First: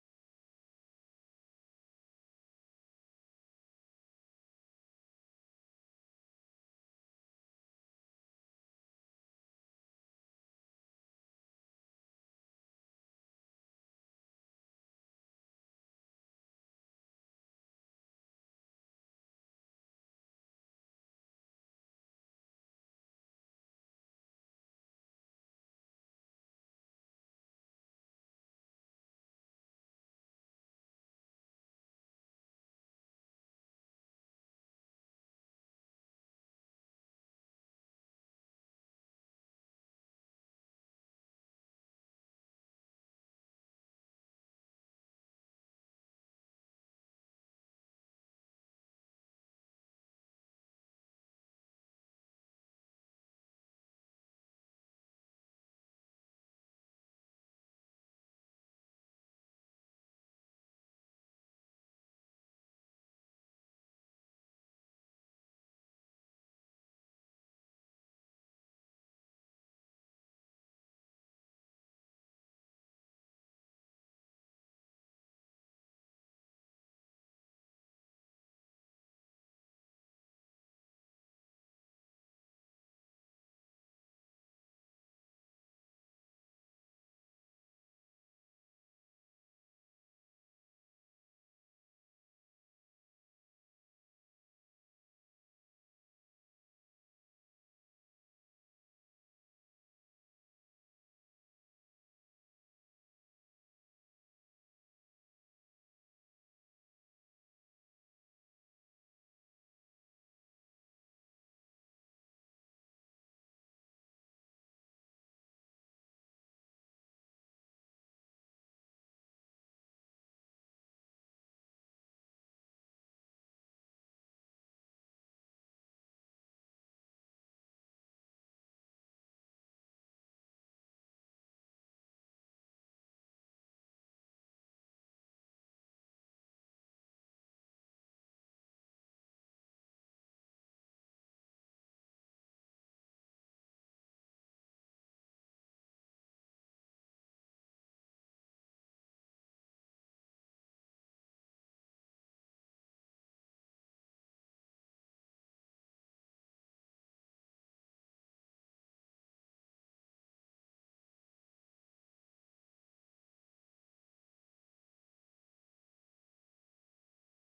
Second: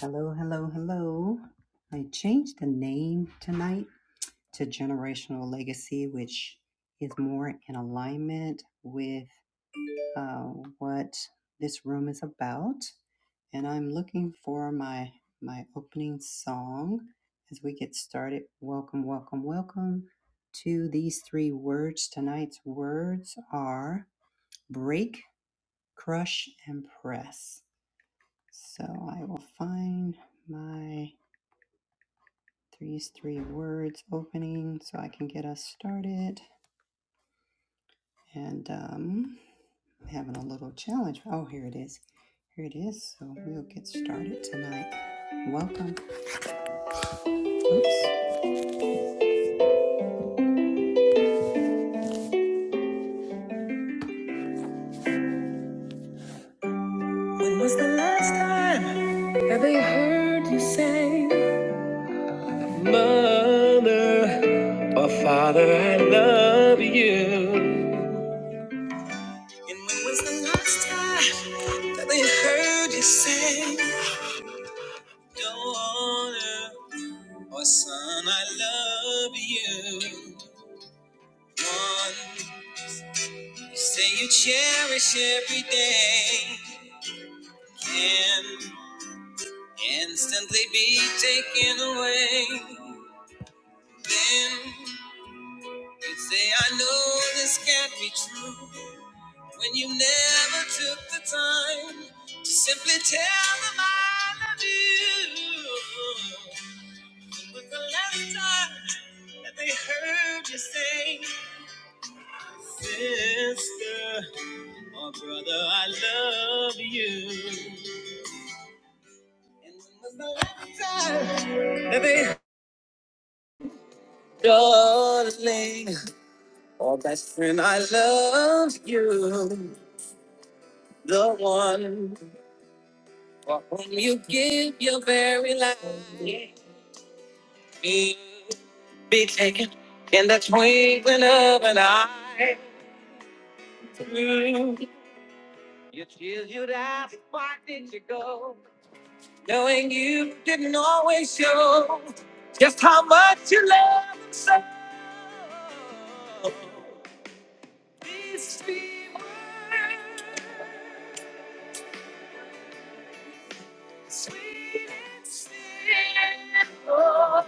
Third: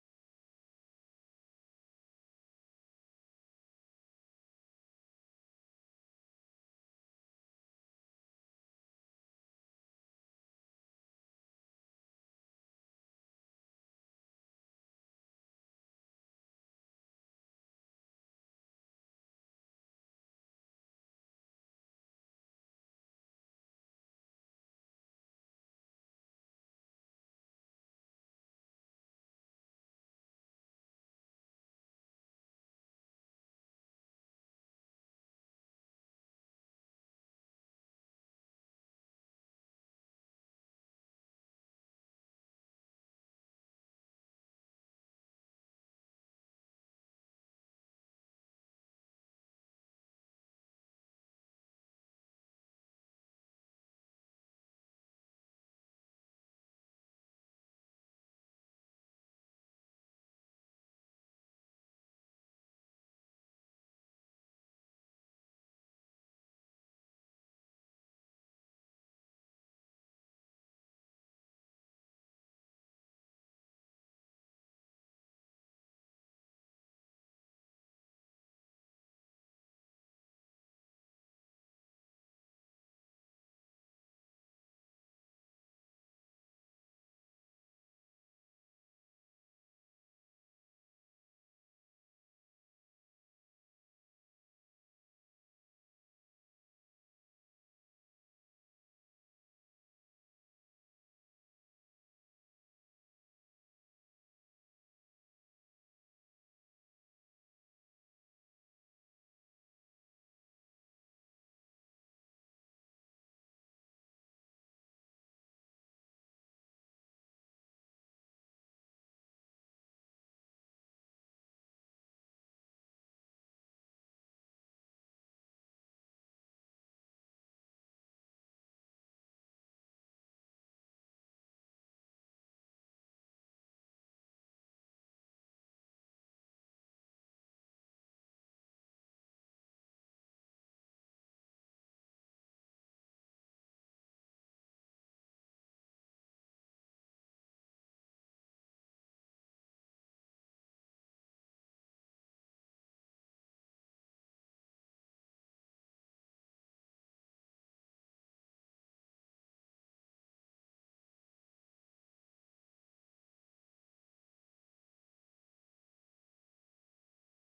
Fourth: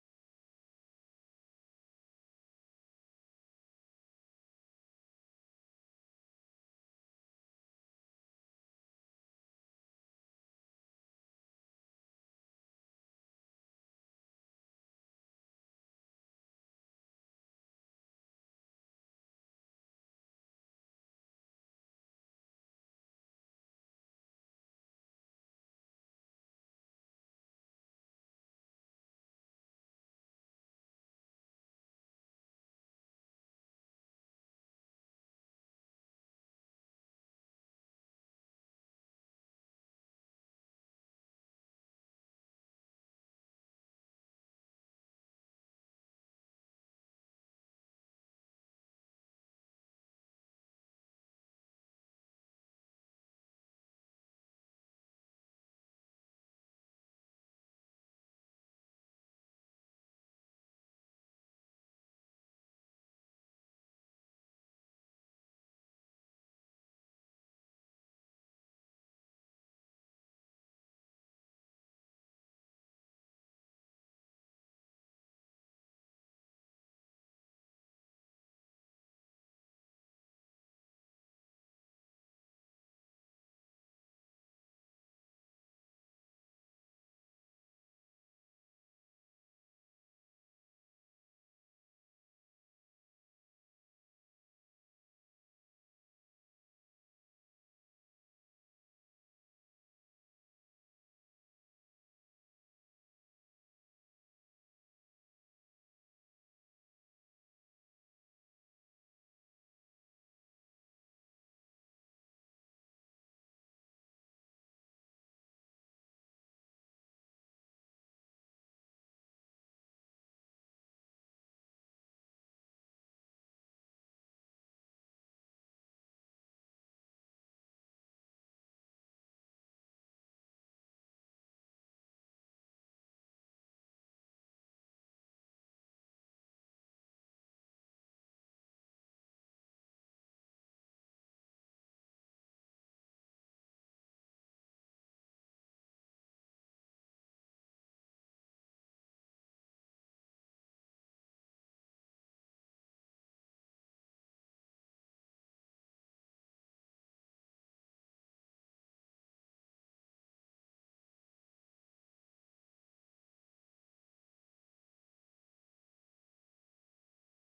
Hello, hello, hello. I changed the name tonight to Generational Legacy, which is more in alignment with uh, what this room is about. And I'm looking for my my opening song as we get started. Welcome, welcome, welcome to these three words. Tonight's words are break, crush, and press. So I will find my Three's three words opening so I can get us started. And um, I'm having a little challenge. Oh, here it is. Here it is. So we'll get started tonight. Welcome. Oops. When was the last time that they heard you say, Mother or Father, I love you? And when was the last time that they heard you say, Daughter? Oh, son, I love you. One, say you cherish every day. Can instantly be taken away. Then you say, I know this can't be true. When you never took the time to simply tell them I love you. But the last time that they heard you say, Sister. Oh, brother, I love you. And when was the last time? Baby, darling. Oh, best friend, I love you. The one for whom you give your very life. be taken in the twinkling of an eye. You chill, you that. Why did you go? knowing you didn't always show just how much you love him so. These three words, sweet and simple.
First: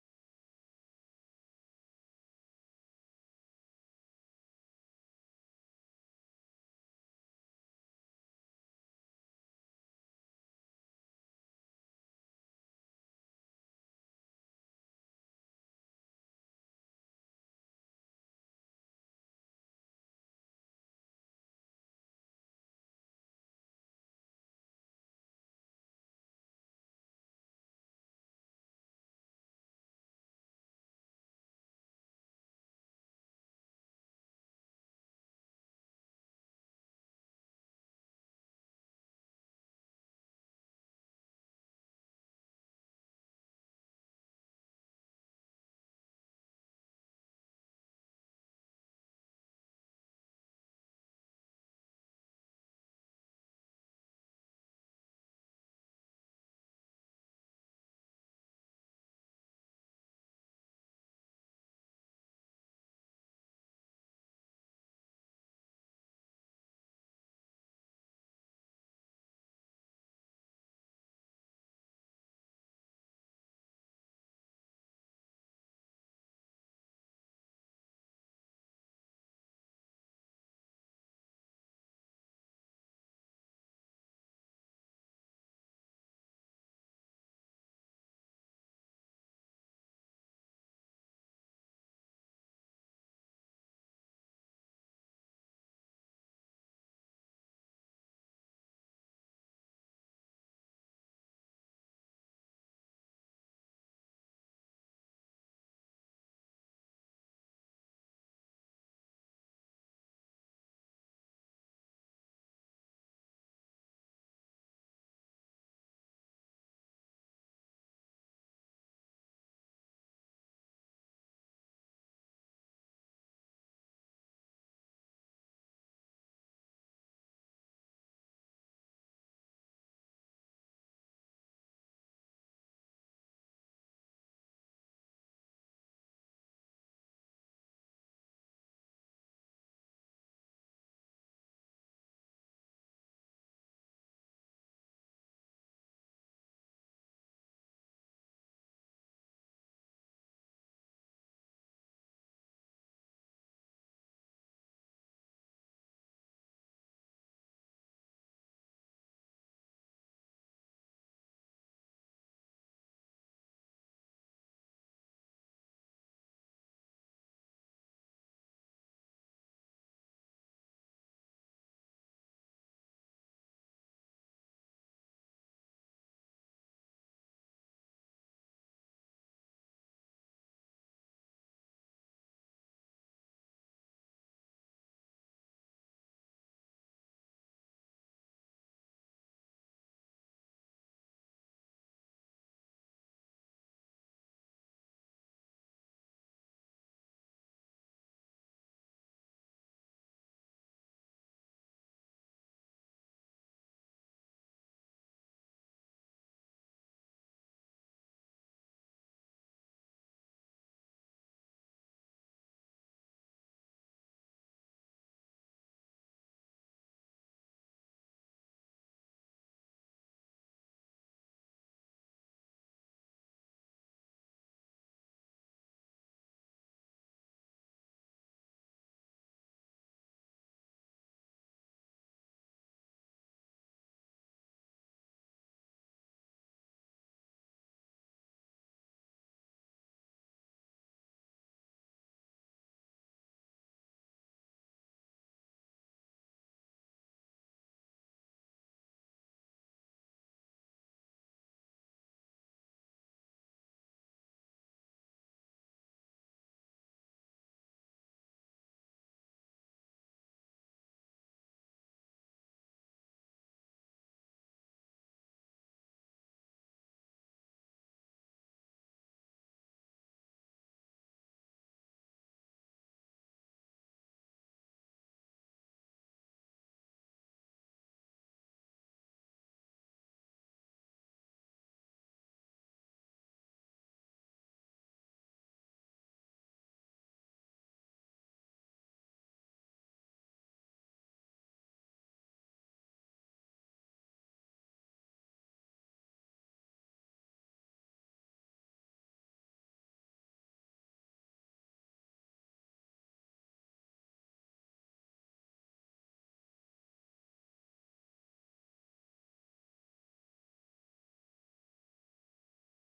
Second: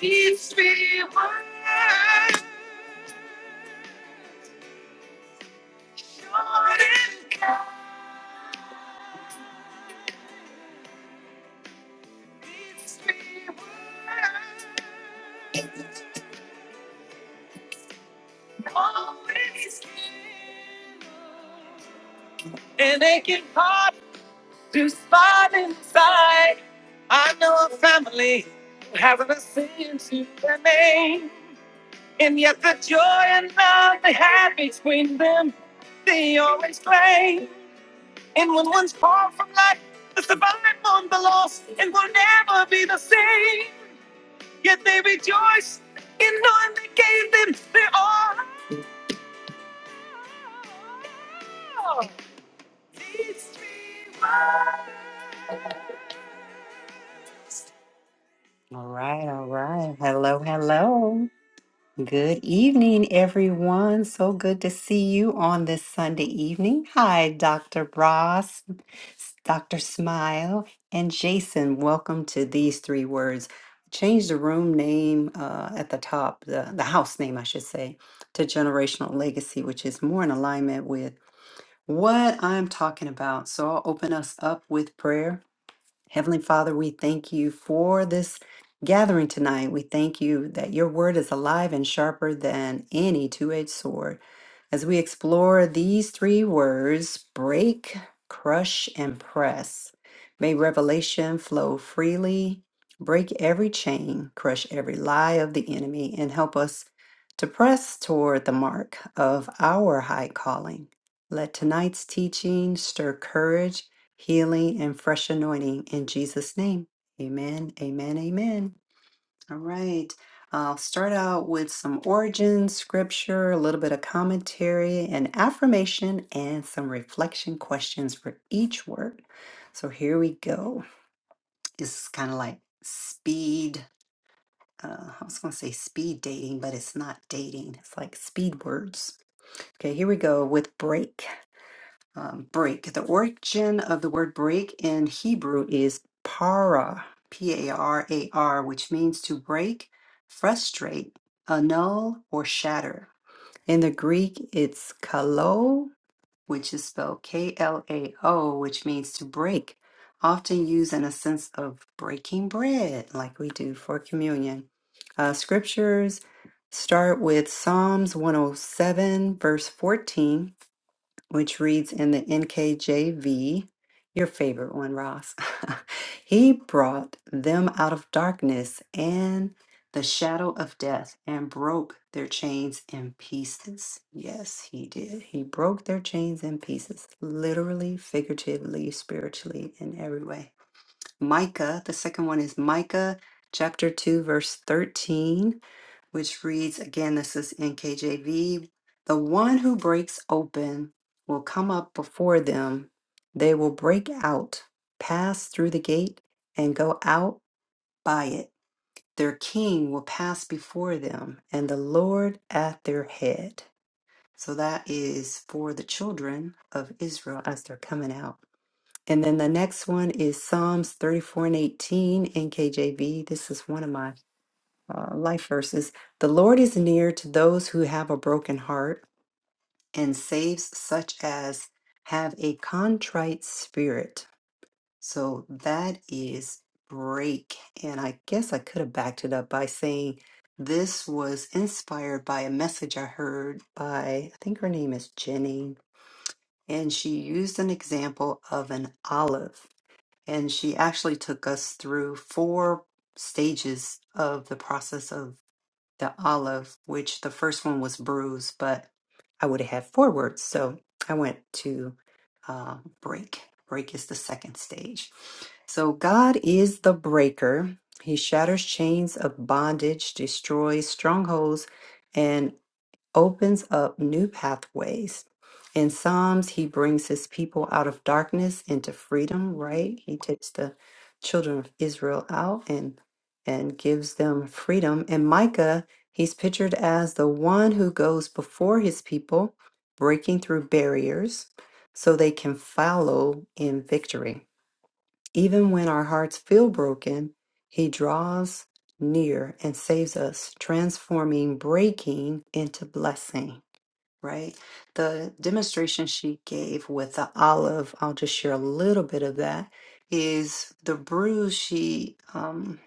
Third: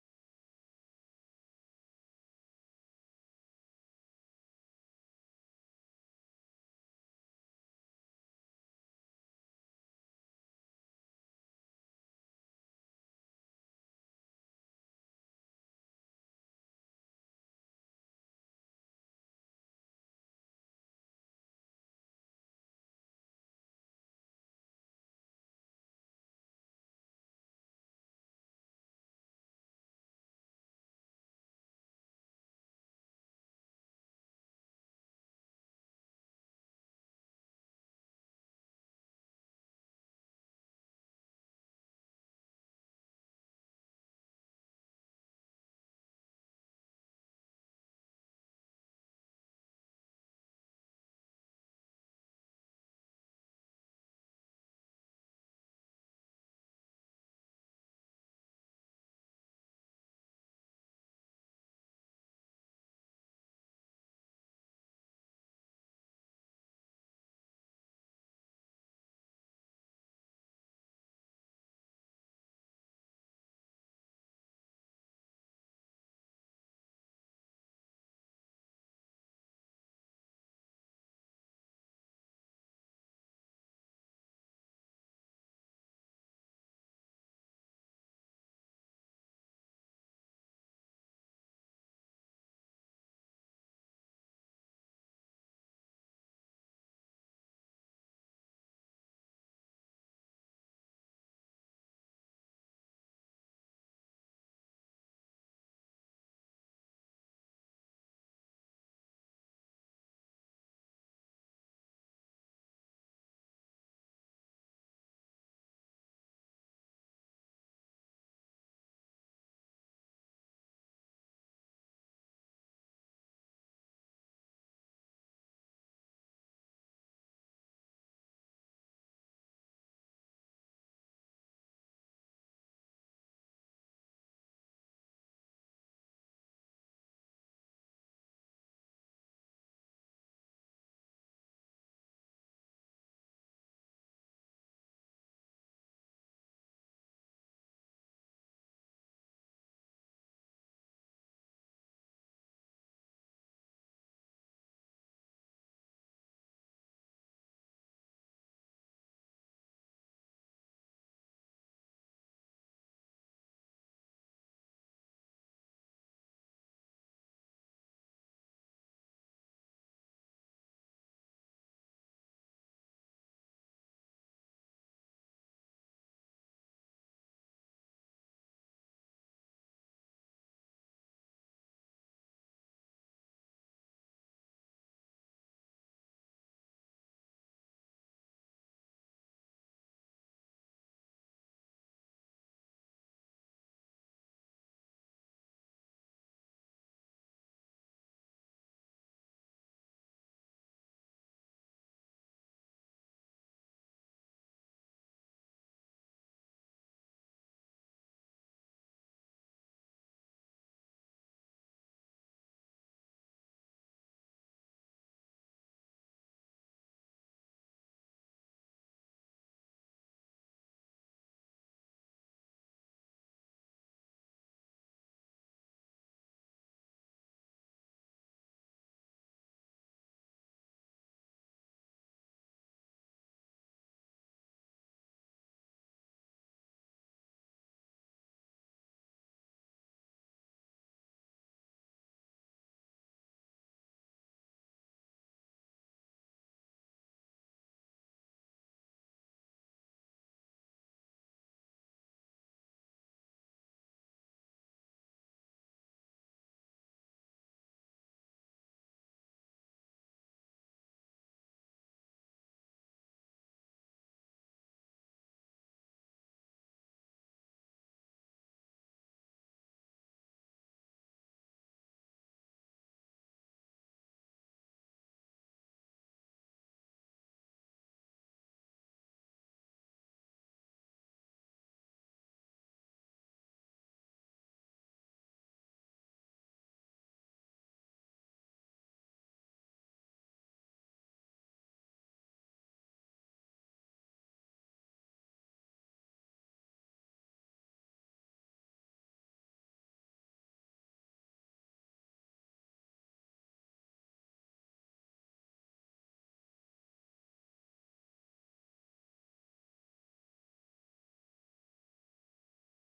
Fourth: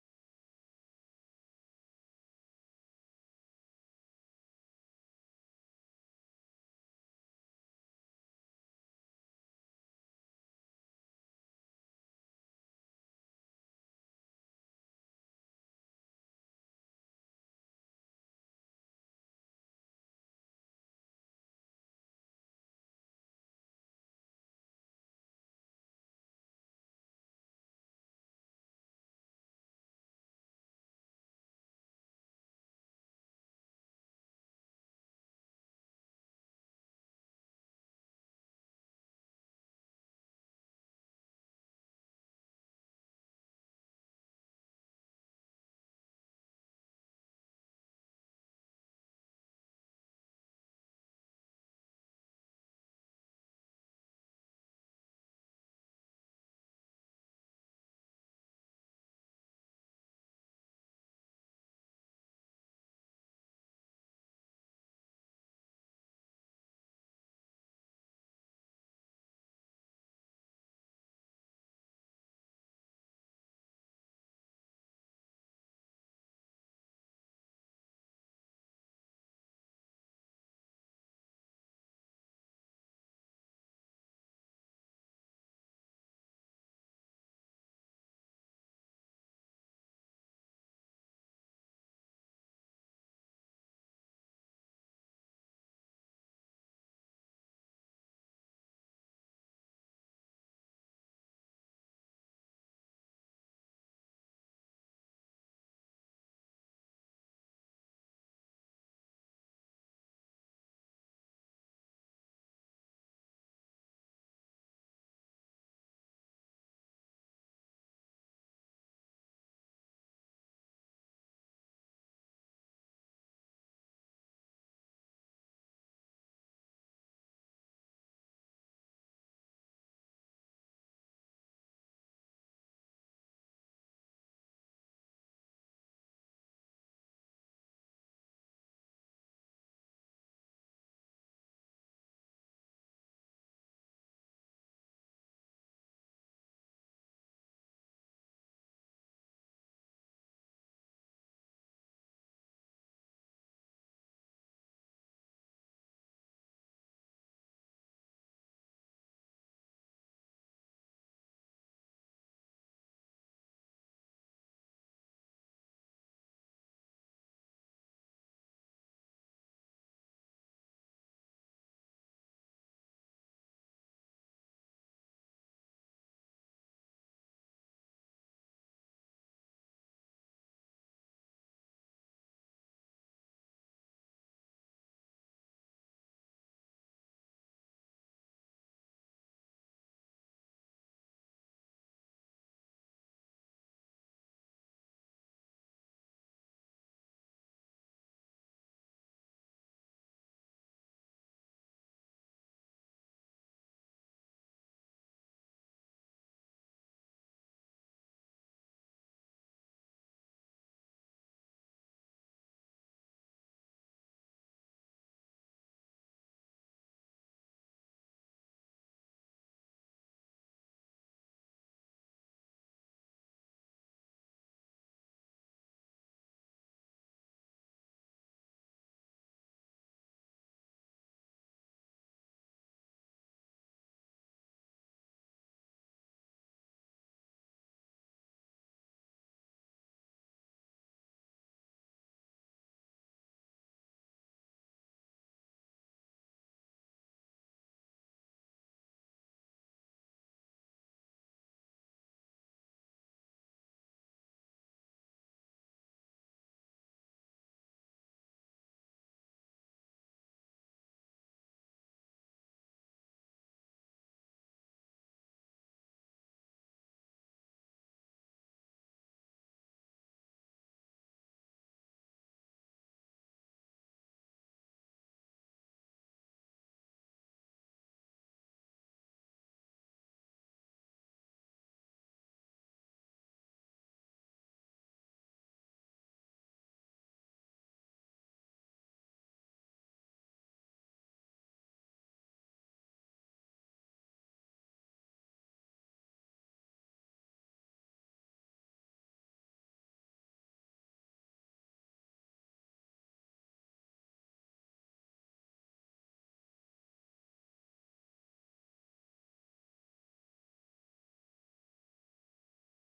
These three words, short and kind. And they can hard to spot inside. I know a family who hasn't a sin to their name. And yet the joy and love they had between them, they always claim. And when one's far from life, the survived one, the lost, and will never be the same. Yet they rejoice in knowing they gave them their all. All right, all right. Hello, hello. Good evening, everyone. So good to see you on this Sunday evening. Hi, Dr. Ross, Dr. Smile, and Jason. Welcome to these three words. Change the room name uh, at the top, the, the house name, I should say, to Generational Legacy, which is more in alignment with. what I'm talking about. So I'll open us up with prayer. Heavenly Father, we thank you for this gathering tonight. We thank you that your word is alive and sharper than any two edged sword. As we explore these three words break, crush, and press, may revelation flow freely, break every chain, crush every lie of the enemy, and help us to press toward the mark of our high calling. Let tonight's teaching stir courage, healing, and fresh anointing in Jesus' name. Amen, amen, amen. All right. I'll start out with some origin, scripture, a little bit of commentary, an affirmation, and some reflection questions for each word. So here we go. It's kind of like speed. Uh, I was going to say speed dating, but it's not dating. It's like speed words. Okay, here we go with break um, break. The origin of the word break in Hebrew is para, P A R A R, which means to break, frustrate, annul, or shatter. In the Greek, it's kalo, which is spelled K L A O, which means to break, often used in a sense of breaking bread, like we do for communion. Uh, scriptures start with Psalms 107, verse 14 which reads in the NKJV, your favorite one, Ross. he brought them out of darkness and the shadow of death and broke their chains in pieces. Yes, he did. He broke their chains in pieces, literally, figuratively, spiritually, in every way. Micah, the second one is Micah chapter 2, verse 13 which reads again, this is NKJV. The one who breaks open will come up before them. They will break out, pass through the gate, and go out by it. Their king will pass before them, and the Lord at their head. So that is for the children of Israel as they're coming out. And then the next one is Psalms 34 and 18 NKJV. This is one of my uh, life verses. The Lord is near to those who have a broken heart and saves such as have a contrite spirit. So that is break. And I guess I could have backed it up by saying this was inspired by a message I heard by, I think her name is Jenny. And she used an example of an olive. And she actually took us through four stages of the process of the olive, which the first one was bruised, but I would have had four words. So I went to uh, break. Break is the second stage. So God is the breaker. He shatters chains of bondage, destroys strongholds, opens up new pathways. In Psalms, he brings his people out of darkness into freedom, right? He takes the children of Israel out and and gives them freedom. And Micah, he's pictured as the one who goes before his people, breaking through barriers so they can follow in victory. Even when our hearts feel broken, he draws near and saves us, transforming breaking into blessing right? The demonstration she gave with the olive, I'll just share a little bit of that, is the bruise. She um,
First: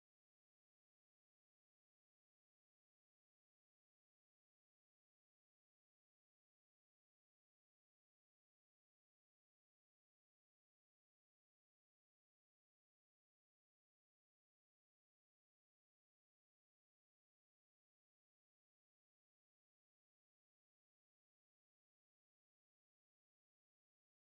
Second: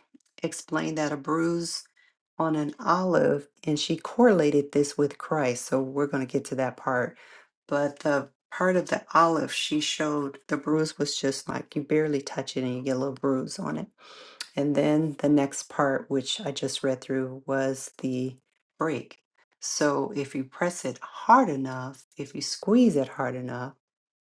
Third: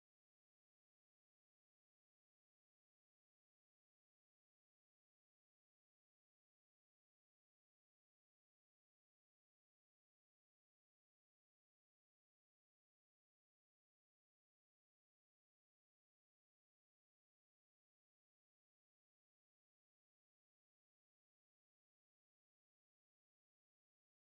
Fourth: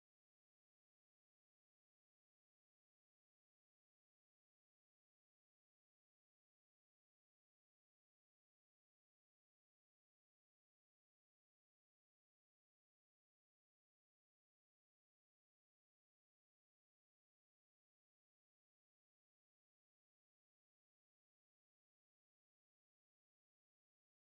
explained that a bruise on an olive, and she correlated this with Christ. So we're going to get to that part. But the part of the olive she showed, the bruise was just like you barely touch it and you get a little bruise on it and then the next part, which I just read through, was the break. So if you press it hard enough, if you squeeze it hard enough,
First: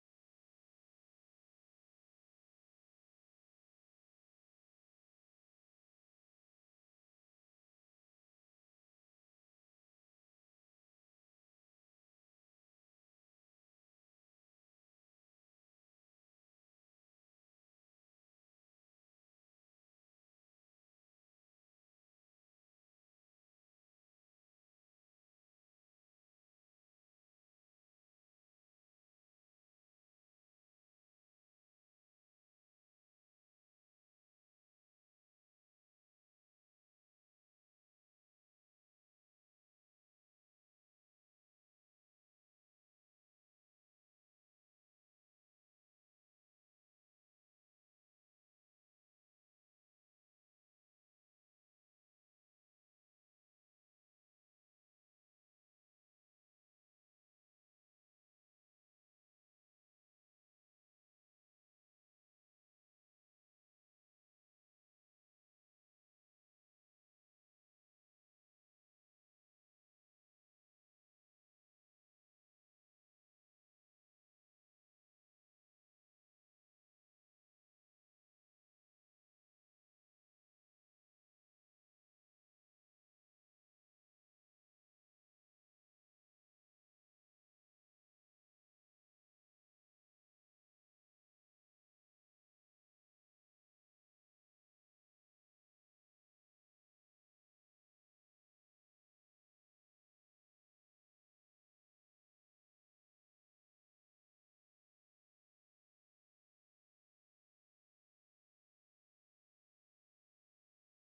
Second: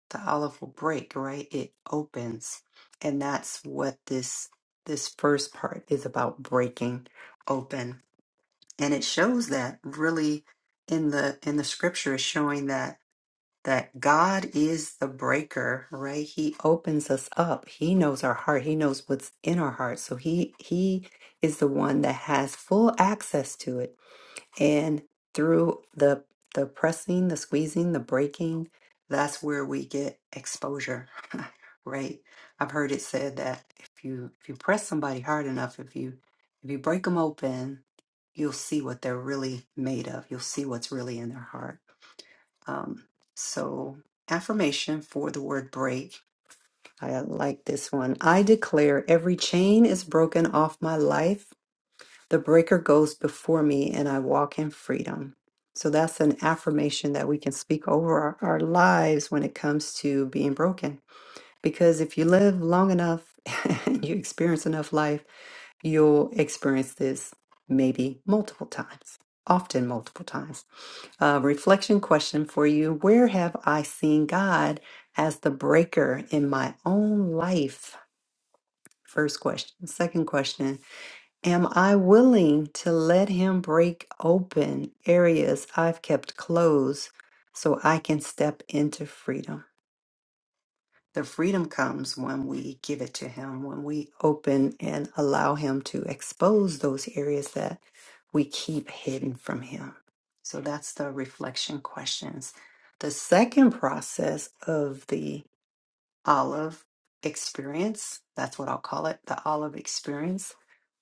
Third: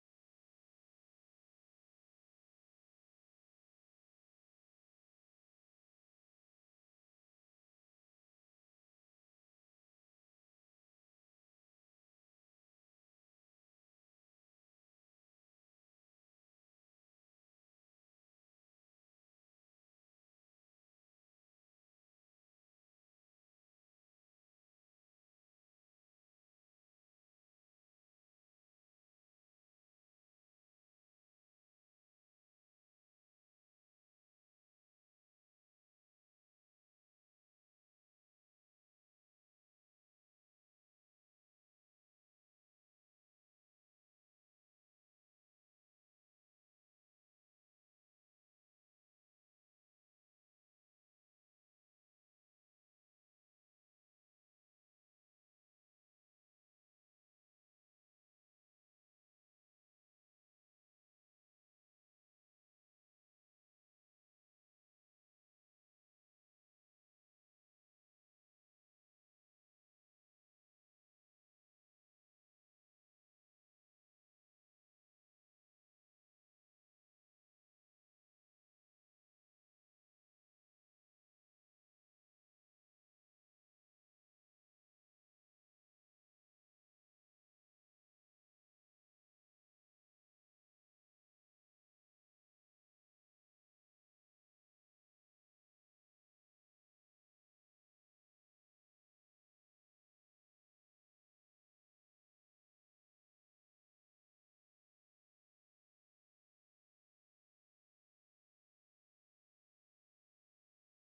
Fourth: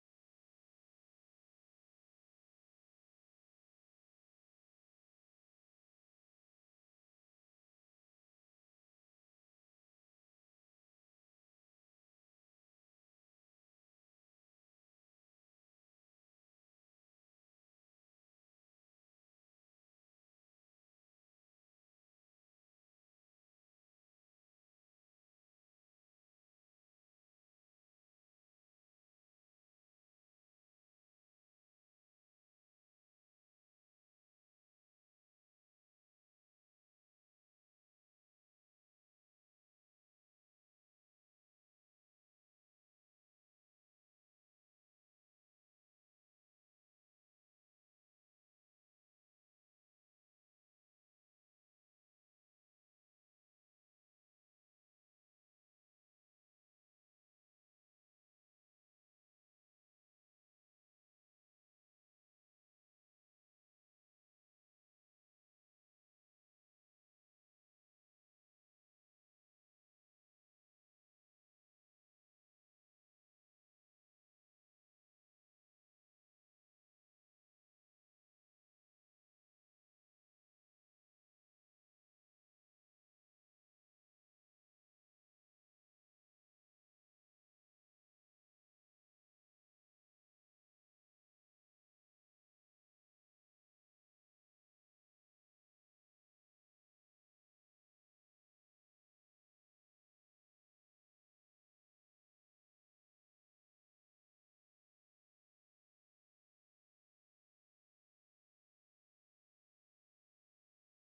the olive will break, right? It opens. And that's what this this first part is about breaking open. And it shows that really in the in the scripture is showing that that God is the breaker, right? He opens us up. He knows our heart. He knows what's in our heart. So he he is the one that has full access to it. And through the the pressing, the squeezing, the breaking, that's where we get exposure. right? I've heard it said that if you if you press somebody hard enough, if you if you break them open, you'll see what they're really made of. You'll see what's really in their heart. Um, so, affirmation for the word break. I uh, like this one. I declare every chain is broken off my life. The breaker goes before me, and I walk in freedom. So, that's an affirmation that we can speak over our, our lives when it comes to being broken. Because if you live long enough and you experience enough life, you'll experience this maybe multiple times, often multiple times uh, reflection question for you. Where have I seen God as the breaker in my own life? First question. Second question Am I willing to let Him break open areas I've kept closed so I can step into freedom? The freedom comes when we give it to Him, when we open and allow Him to expose those areas that we keep hidden from Him. So that's the reflection questions. The second process of the olive experience, that's what I'll call it, the olive experience,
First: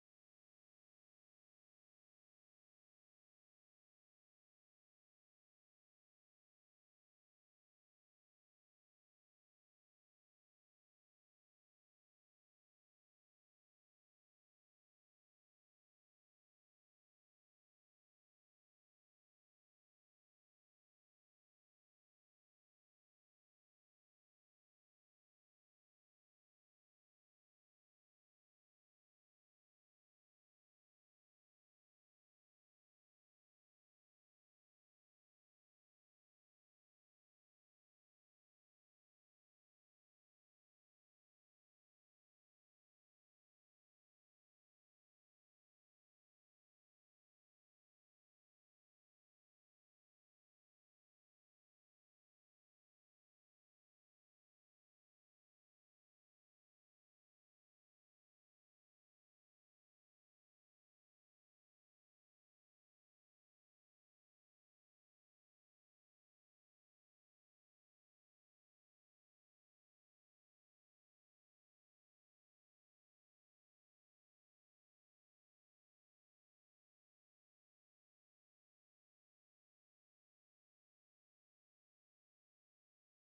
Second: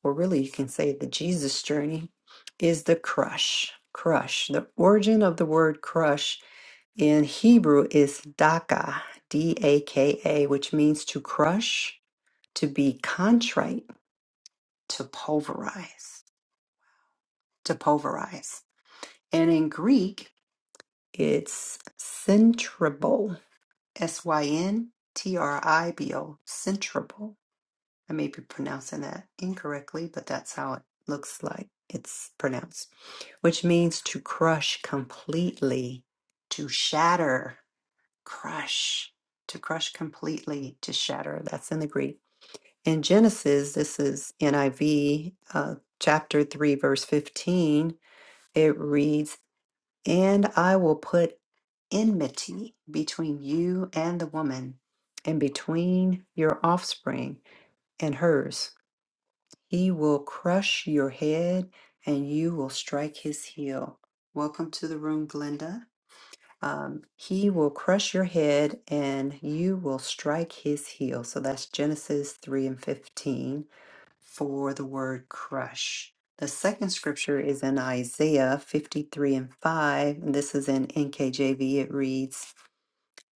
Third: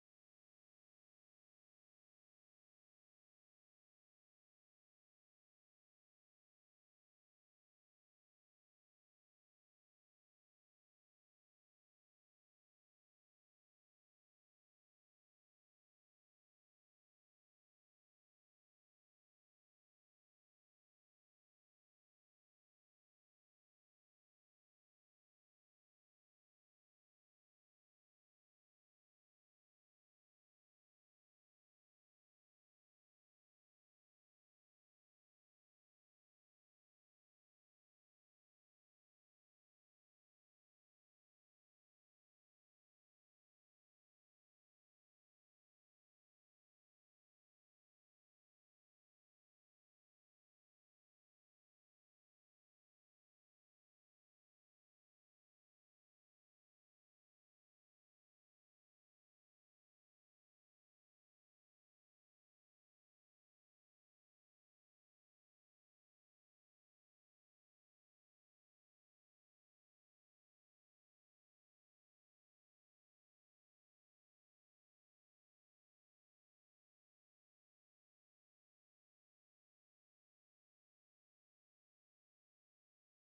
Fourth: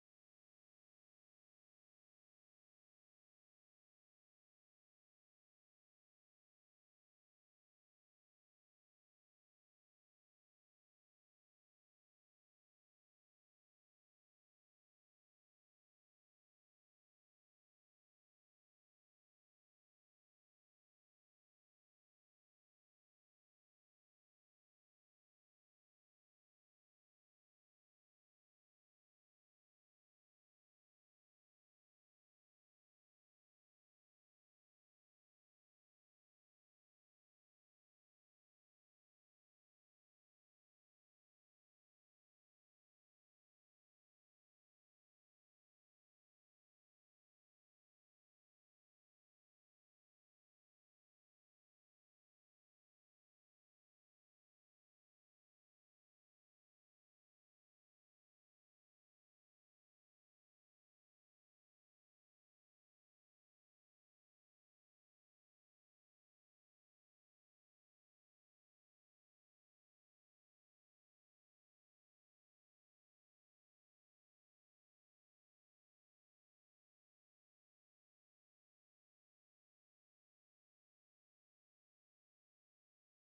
or really you can say the Jesus journey, is the crush. Crush. The origin of the word crush in Hebrew is daka, D A K A, which means to crush, to be contrite, to pulverize, to pulverize. And in Greek, it's centrible, S Y N T R I B O, centrible. I may be pronouncing that incorrectly, but that's how it looks like it's pronounced, which means to crush completely, to shatter crush, to crush completely, to shatter. That's in the Greek. In Genesis, this is NIV, uh, chapter 3, verse 15, it reads, And I will put enmity between you and the woman, and between your offspring and hers. He will crush your head, and you will strike his heel. Welcome to the room, Glenda um, he will crush your head and you will strike his heel. So that's Genesis 3 and 15 for the word crush. The second scripture is in Isaiah 53 and 5. And this is in NKJV. It reads,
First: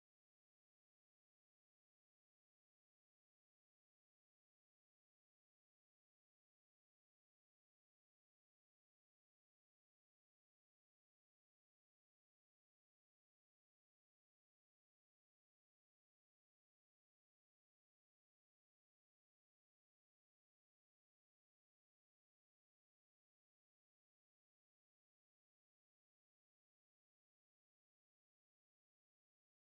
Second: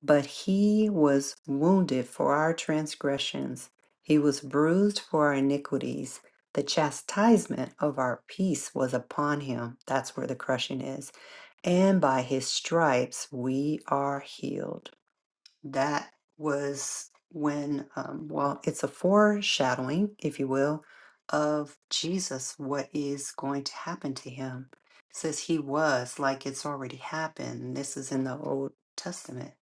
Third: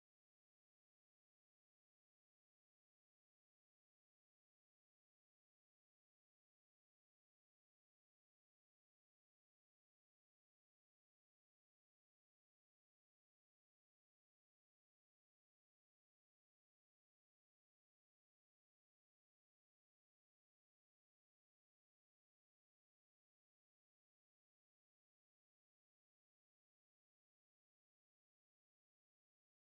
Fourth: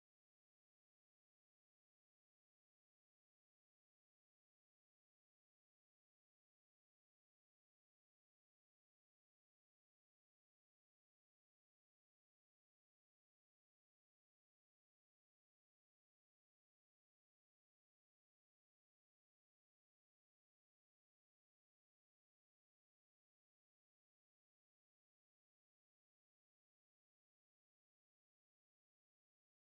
But he was wounded for our transgressions, he was bruised for our iniquities. The chastisement of our peace was upon him. That's where the crushing is and by his stripes we are healed. That was when, um, well, it's a foreshadowing, if you will, of Jesus, what is going to happen to him. It says he was, like it's already happened. This is in the Old Testament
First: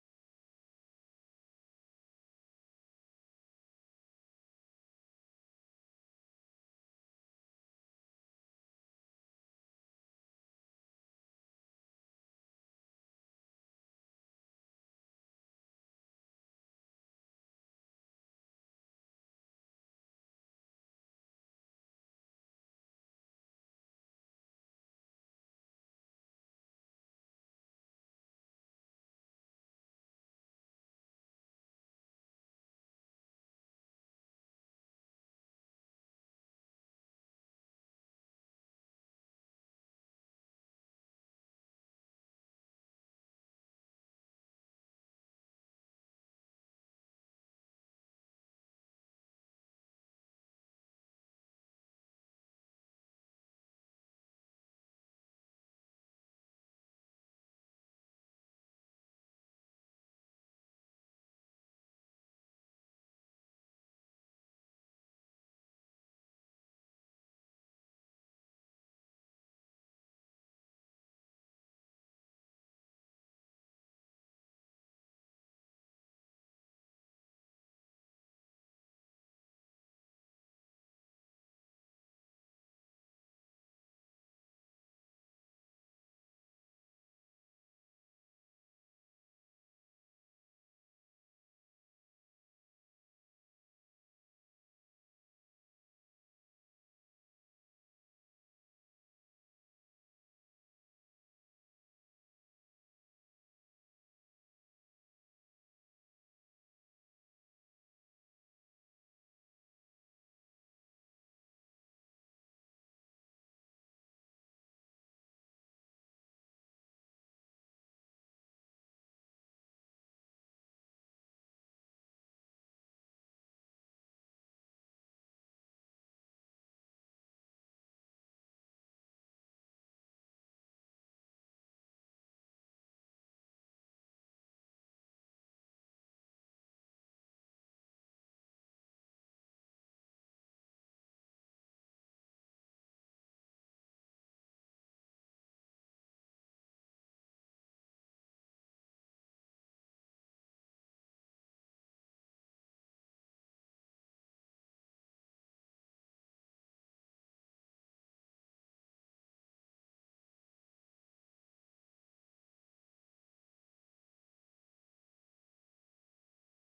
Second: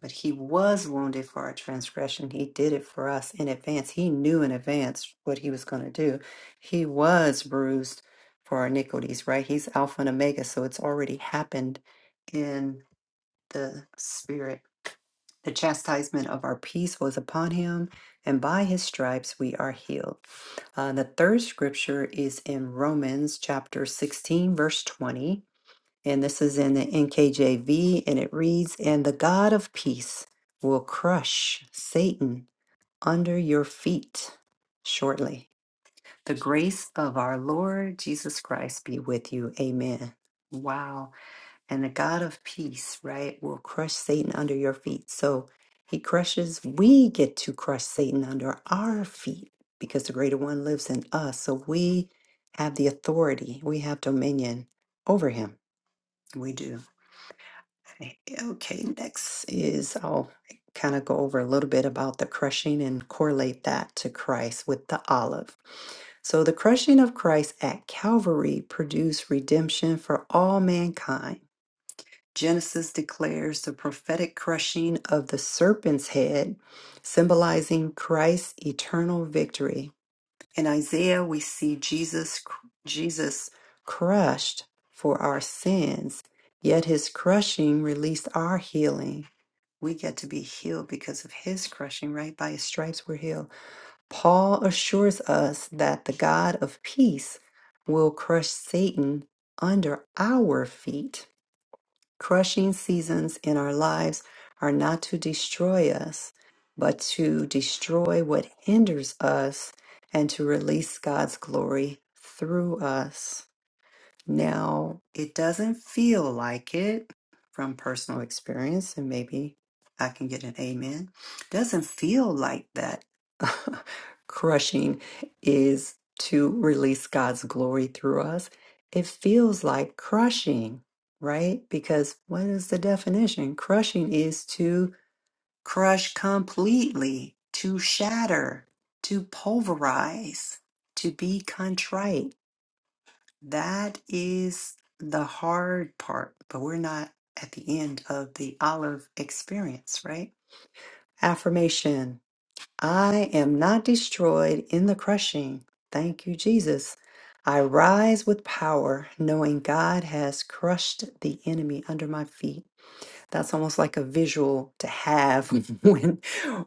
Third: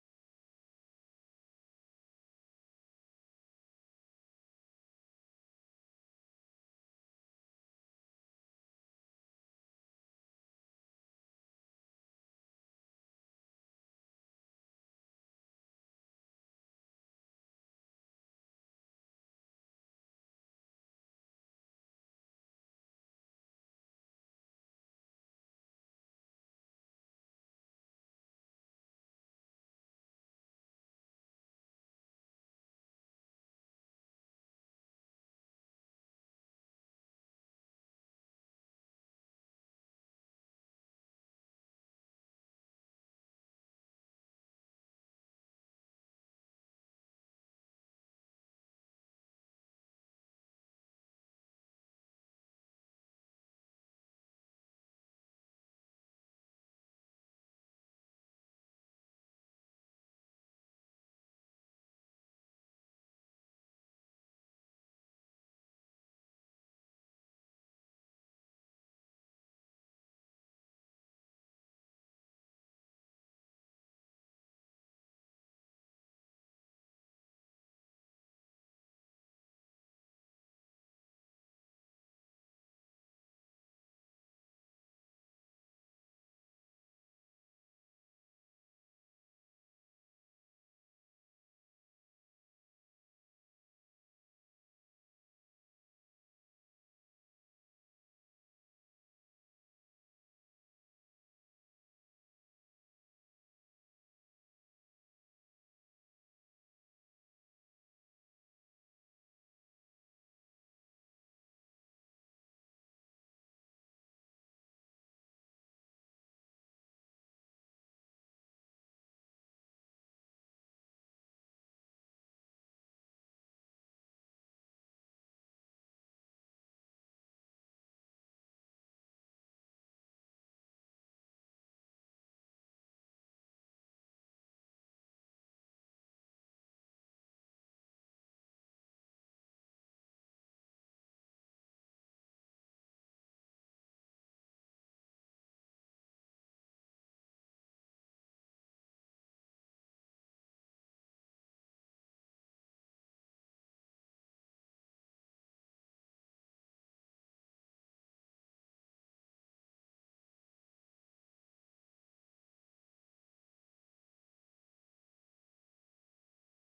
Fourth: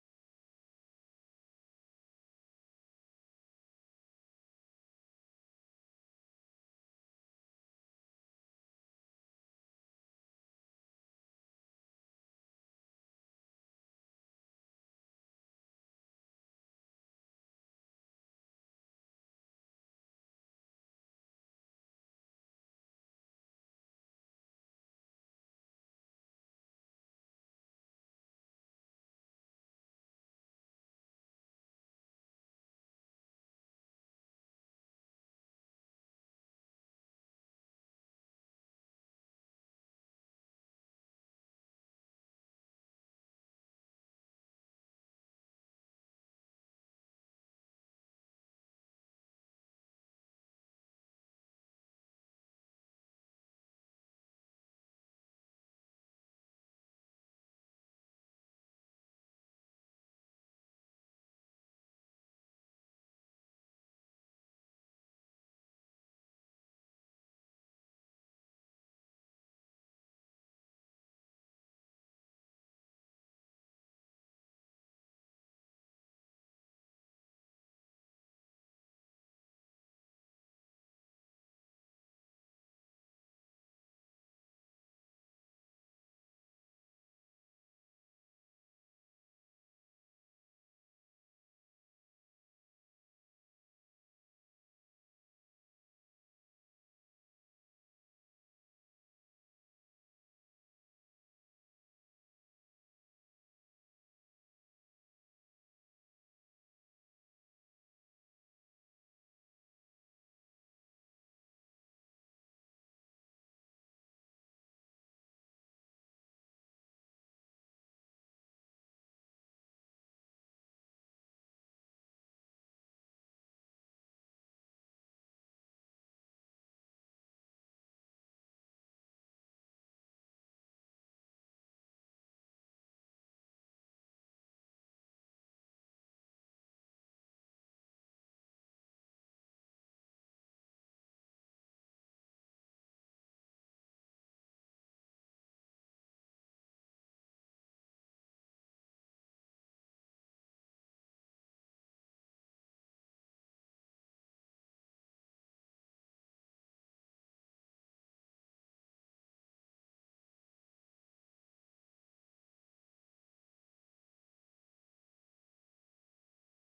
but he was wounded for our transgression. He did it for us in advance. He knew in advance what he was going to do. He was bruised for our iniquities, right? He's Alpha and Omega, so it's already happened in the Spirit. The chastisement of our peace was upon him, and by his stripes we are healed. Uh, the third scripture is in Romans chapter 16, verse 20 and this is in the NKJV, and it reads, And the God of peace will crush Satan under your feet shortly. The grace of our Lord Jesus Christ be with you. Amen. Wow. And the God of peace, right, will crush Satan under your feet. So he crushes, we get to crush Satan under our feet because the greater one lives in us. So we have the authority, we have dominion over him. We do. Okay, okay, next is I'll kind of go over a little bit about the crushing and correlate that to Christ with the olive. So, the crushing of Christ at Calvary produced redemption for all mankind. Genesis declares the prophetic crushing of the serpent's head, symbolizing Christ's eternal victory in Isaiah, we see Jesus, Jesus crushed for our sins, yet his crushing released our healing. We get to be healed because of his crushing, right? By his stripes we're healed. Paul assures us that the God of peace will crush Satan under our feet. Crushing seasons in our lives are not to destroy us, but to destroy what hinders us and to release God's glory through us. Now, it doesn't feel like it from personal experience, and maybe I can get an amen. Doesn't feel like that crushing is to release God's glory through us. It feels like crushing, right? Because what is the definition? Crushing is to crush completely, to shatter, to pulverize, to be contrite. That is the hard part, but we're not at the end of the olive experience, right? Affirmation I am not destroyed in the crushing. Thank you, Jesus. I rise with power, knowing God has crushed the enemy under my feet. That's almost like a visual to have when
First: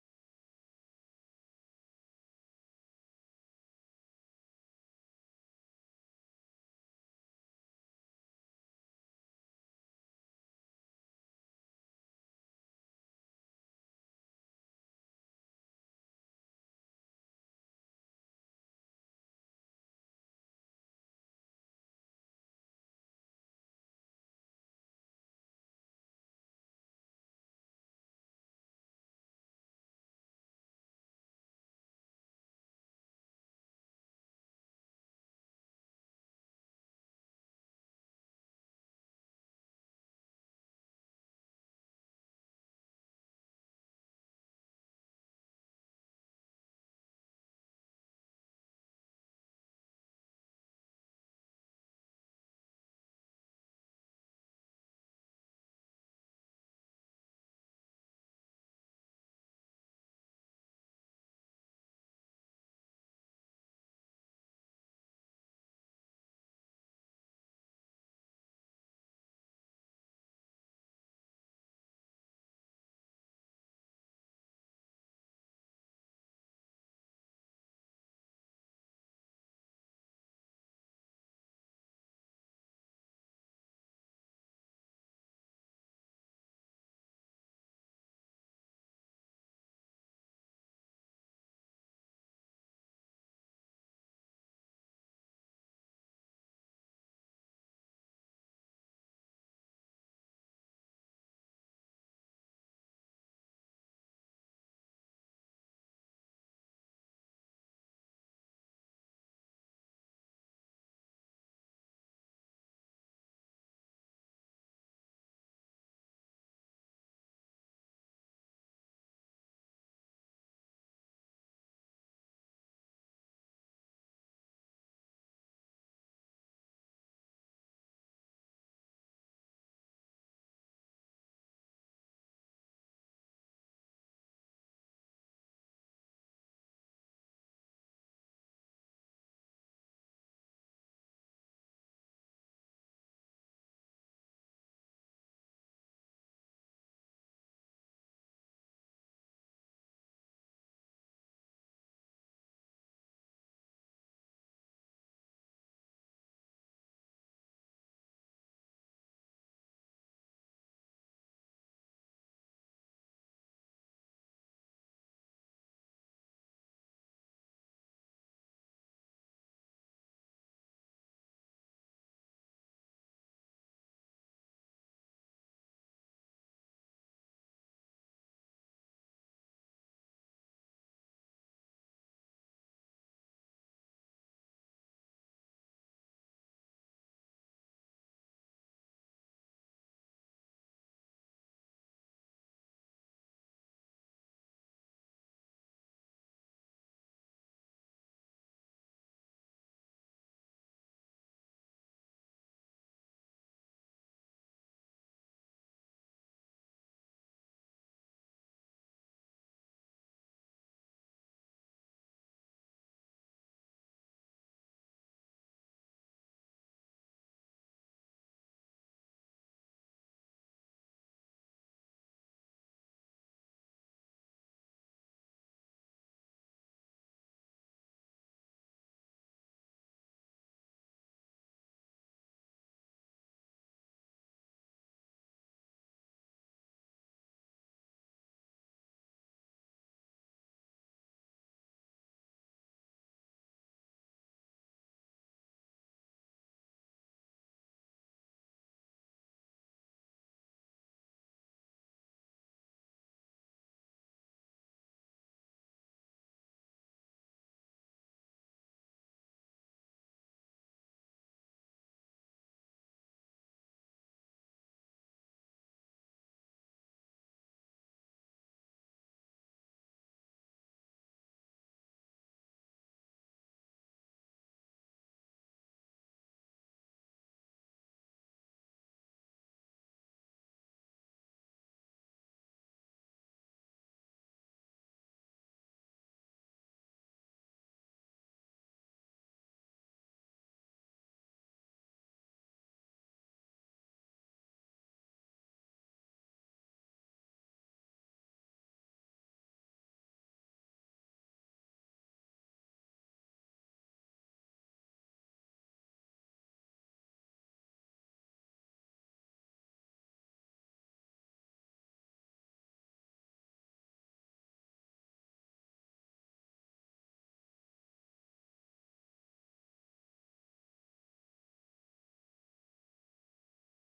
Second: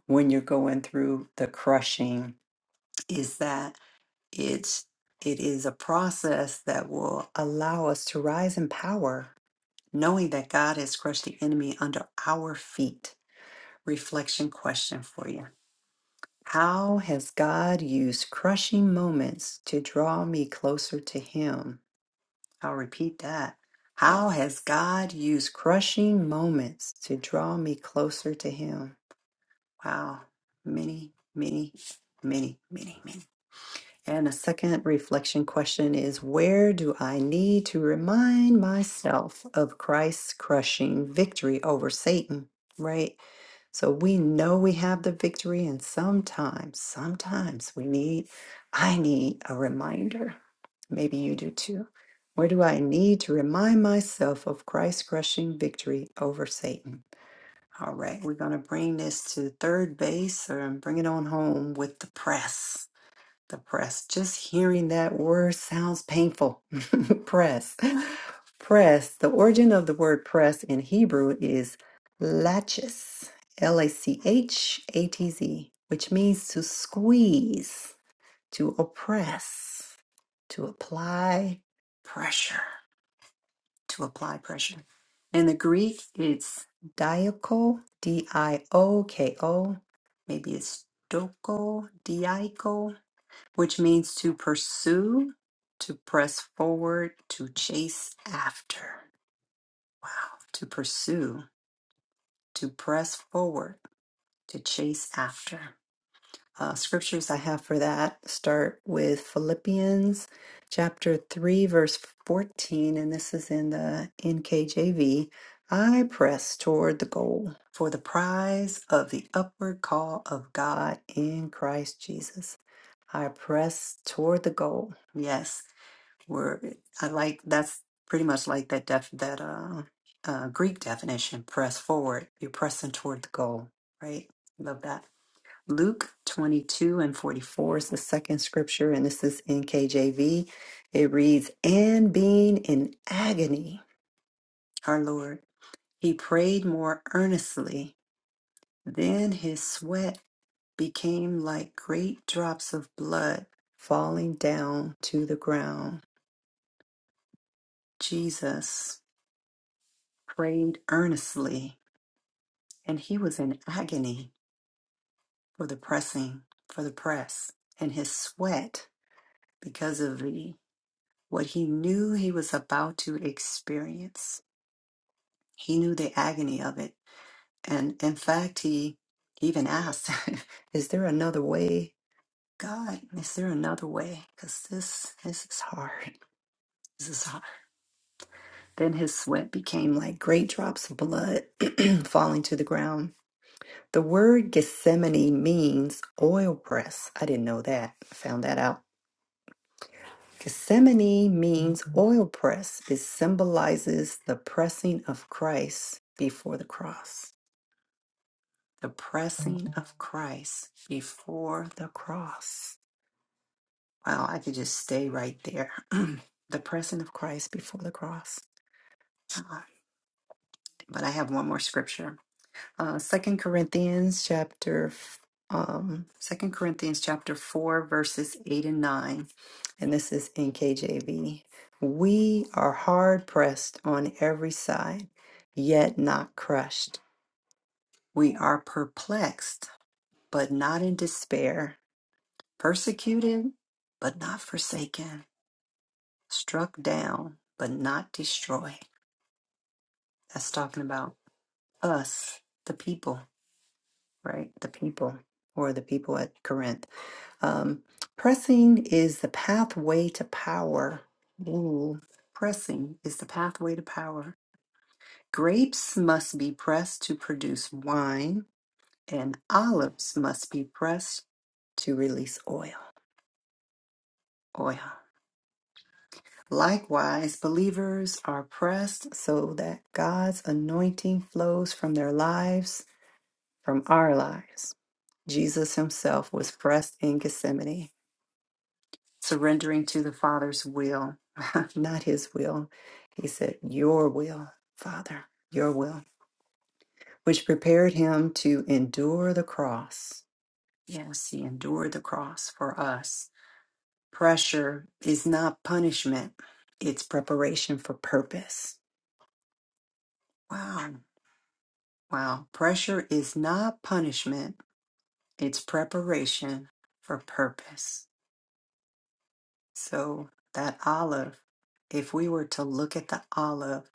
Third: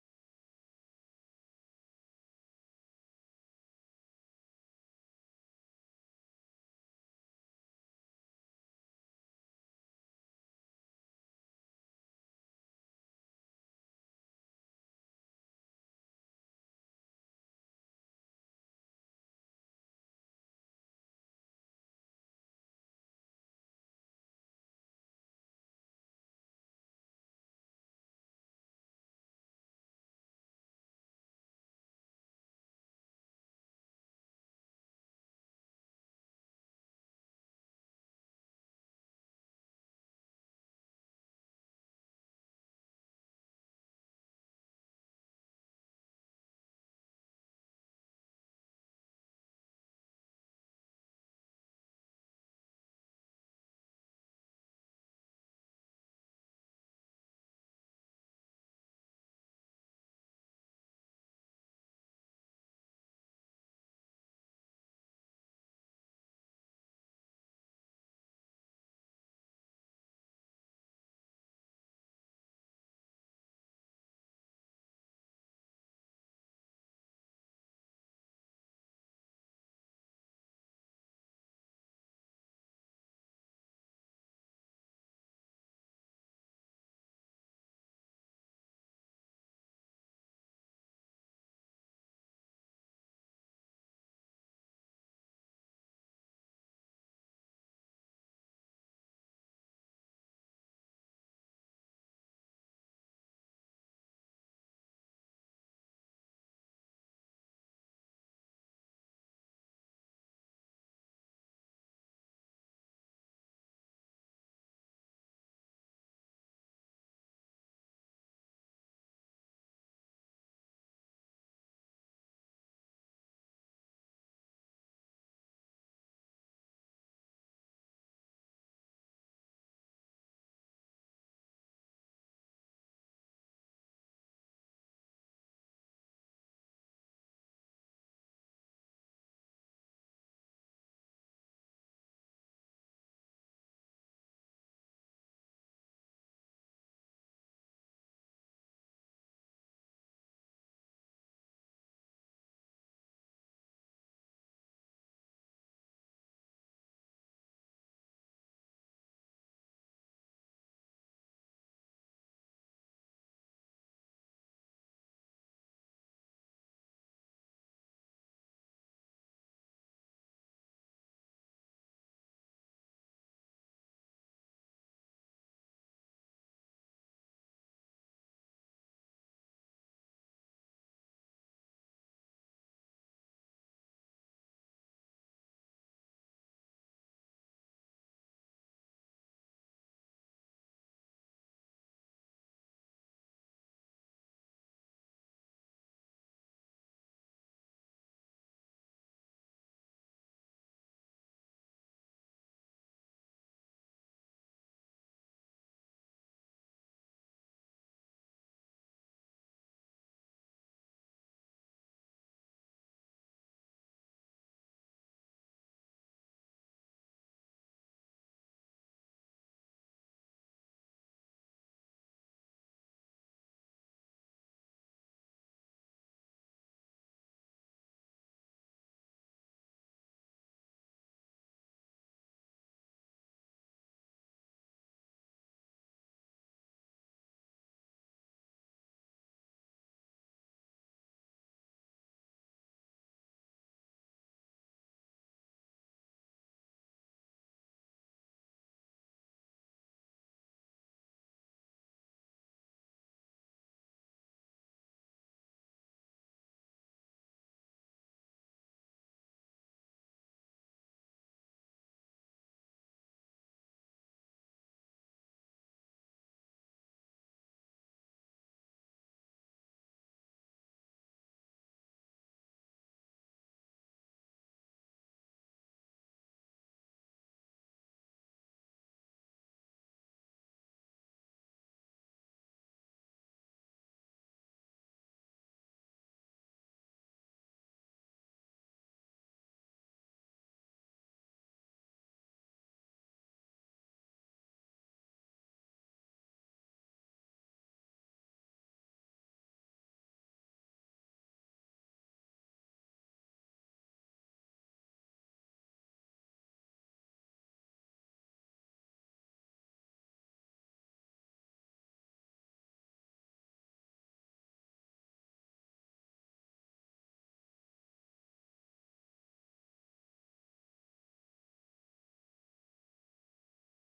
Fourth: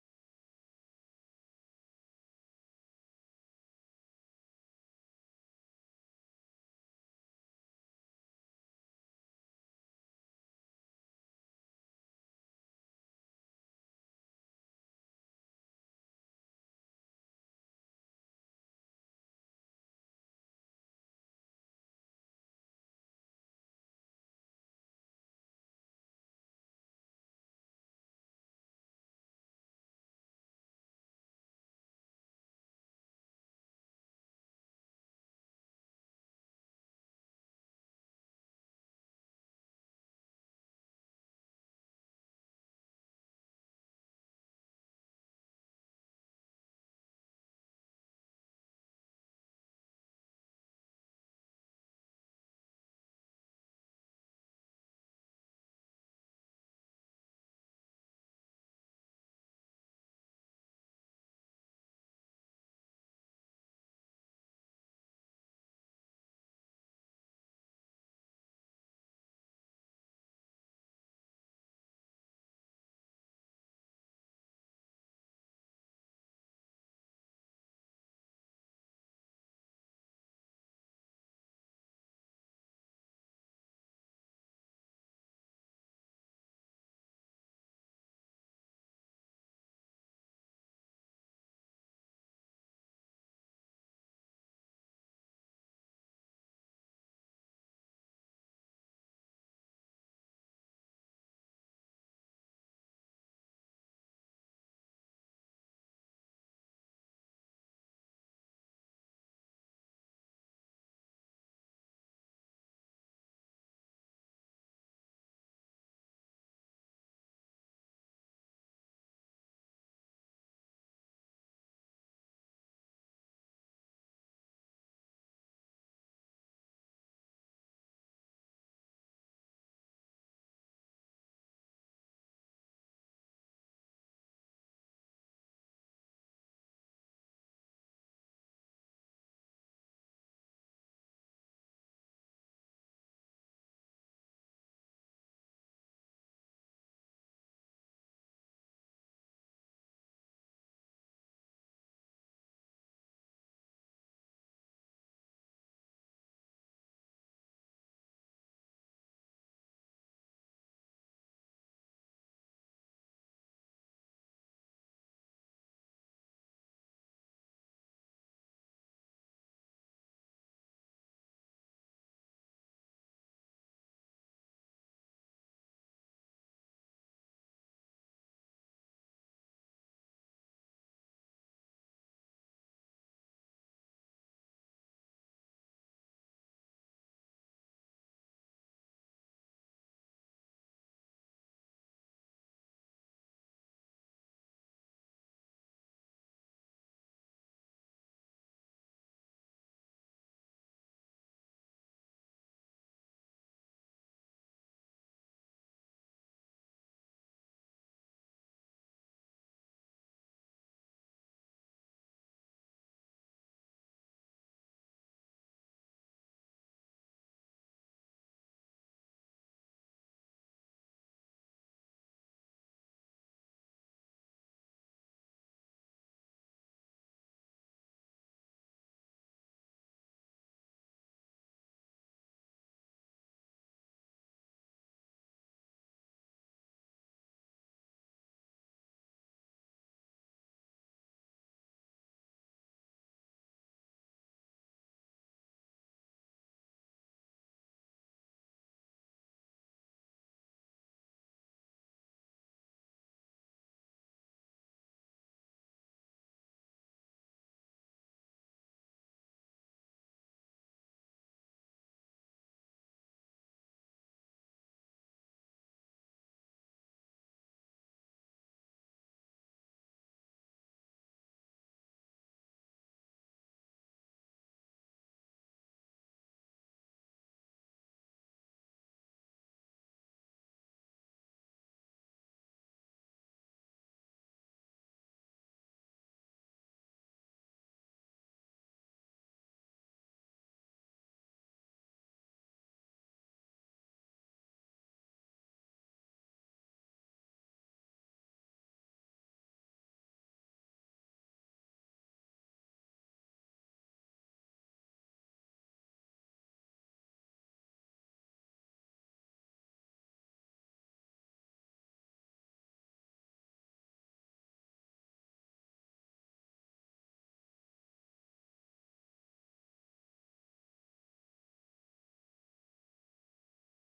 when you're going through the crushing. Is that? it's it is a process that will allow us to rise in power knowing that god has crushed the enemy under our feet reflection question for you how has god used crushing moments to draw me closer to him i'll repeat that how has god used crushing moments to draw me closer to him wow many many many many many many And a second reflection question is Where do I need to remind myself of Christ's crushing victory over Satan? Right? So we know we have the victory, and sometimes, sometimes we need, I need a reminder. Maybe you do too. Where do I need to remind myself of Christ's crushing victory over Satan? All right, we're going to bring this to third base or bring it on home with the press. The press. Just hearing that word sounds painful. press. Press. The origin of the word press in Hebrew is laches, L A C H A T Z, which means to squeeze, to oppress, to apply pressure, to apply pressure. In the Greek, it's dioko, D I O K O. Maybe it's doko, diaco which means to pursue, to press forward, to chase after. Wow. To pursue, to press forward, to chase after. Uh, scriptures I have for that start with Philippians chapter 3, verse 14, and this is in the NKJV. I press toward the goal for the prize of the upward call of God in Christ Jesus. I press toward the goal. Yes, Word. I like that's pretty much like that def that uh, uh Greek definition, press forward. You're pressing toward the goal, right? Love that. Luke 22 and 44 is the second scripture, and this is in KJV. It reads, And being in agony, our Lord, he prayed more earnestly. Then his sweat became like great drops of blood falling down to the ground. Jesus. prayed earnestly, and he was in agony for the pressing, for the press, and his sweat because of the what he knew he was about to experience. He knew the agony of it. And in fact, he even asked, Is there another way? God, is there another way? Because this, this is hard. This is hard. Then his sweat became like great drops of blood falling to the ground The word Gethsemane means oil press. I didn't know that. I Found that out. Gethsemane means oil press. It symbolizes the pressing of Christ before the cross. The pressing of Christ before the cross. Wow, I could just stay right there. the pressing of Christ before the cross. God. But I have one more scripture. uh, Second Corinthians chapter, f- um, Second Corinthians chapter four, verses eight and nine, and this is in KJV. We are hard pressed on every side, yet not crushed. We are perplexed, but not in despair. Persecuted, but not forsaken. Struck down, but not destroyed. That's talking about us, the people, right? The people, or the people at Corinth. Um, pressing is the pathway to power. Ooh, pressing is the pathway to power. Grapes must be pressed to produce wine, and olives must be pressed to release oil. Oil. Likewise, believers are pressed so that God's anointing flows from their lives, from our lives. Jesus himself was pressed in Gethsemane surrendering to the Father's will, not his will. He said, Your will, Father, your will, which prepared him to endure the cross. Yes, he endured the cross for us. Pressure is not punishment, it's preparation for purpose. Wow, wow. Pressure is not punishment, it's preparation for purpose. So, that olive, if we were to look at the olive,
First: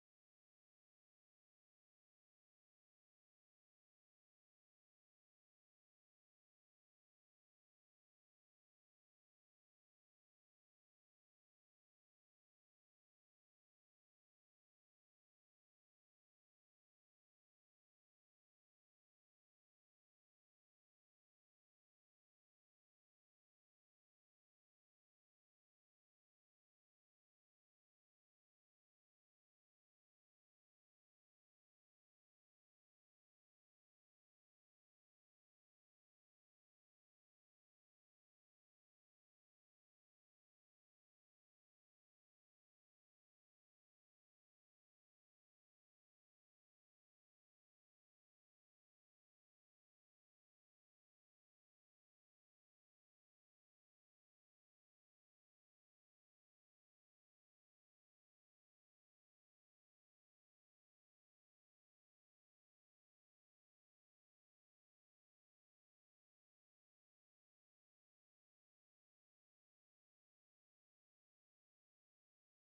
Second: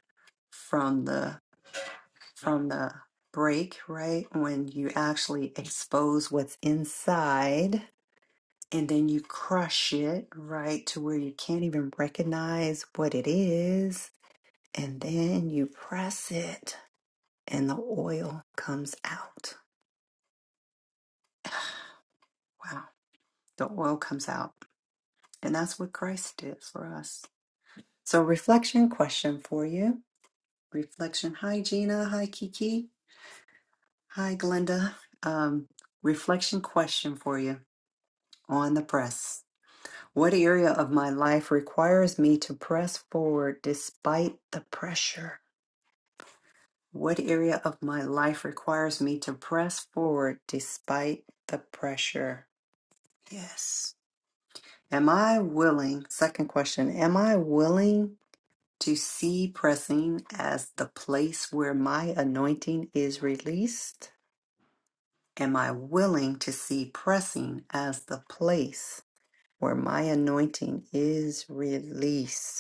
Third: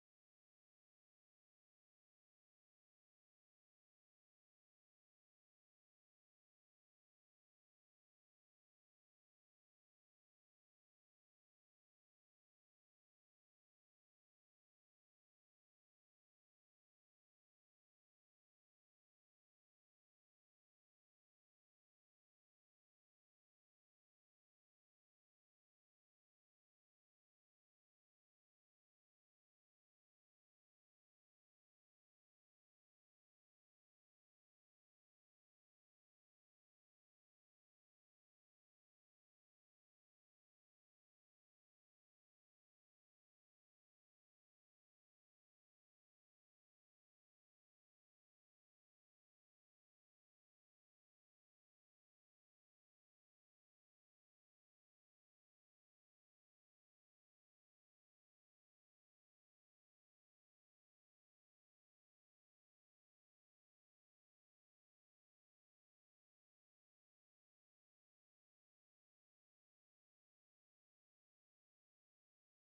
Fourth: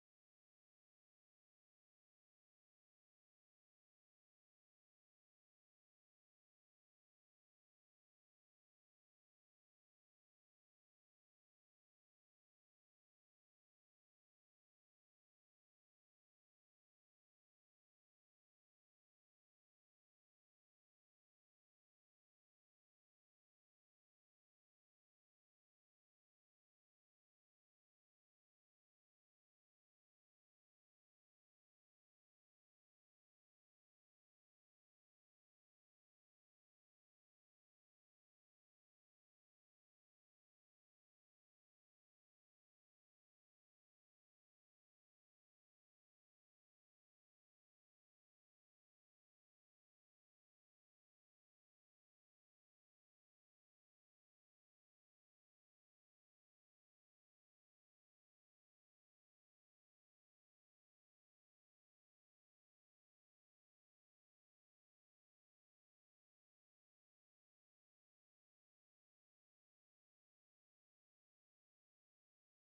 from the from the break, right? When you actually expose what's inside and then you crush it, right? To where you can't even recognize what it is. And then you press it and the oil comes out. Wow. The oil comes out. And that's what Christ did for us. So, reflection question for you. Reflection. Hi, Gina. Hi, Kiki. Hi, Glenda. Um, reflection question for you on the press. What area of my life requires me to press forward despite the pressure? What area of my life requires me to press forward despite the pressure? Yes. Am I willing? Second question Am I willing to see pressing as the place where my anointing is released? Am I willing to see pressing as the place where my anointing is released?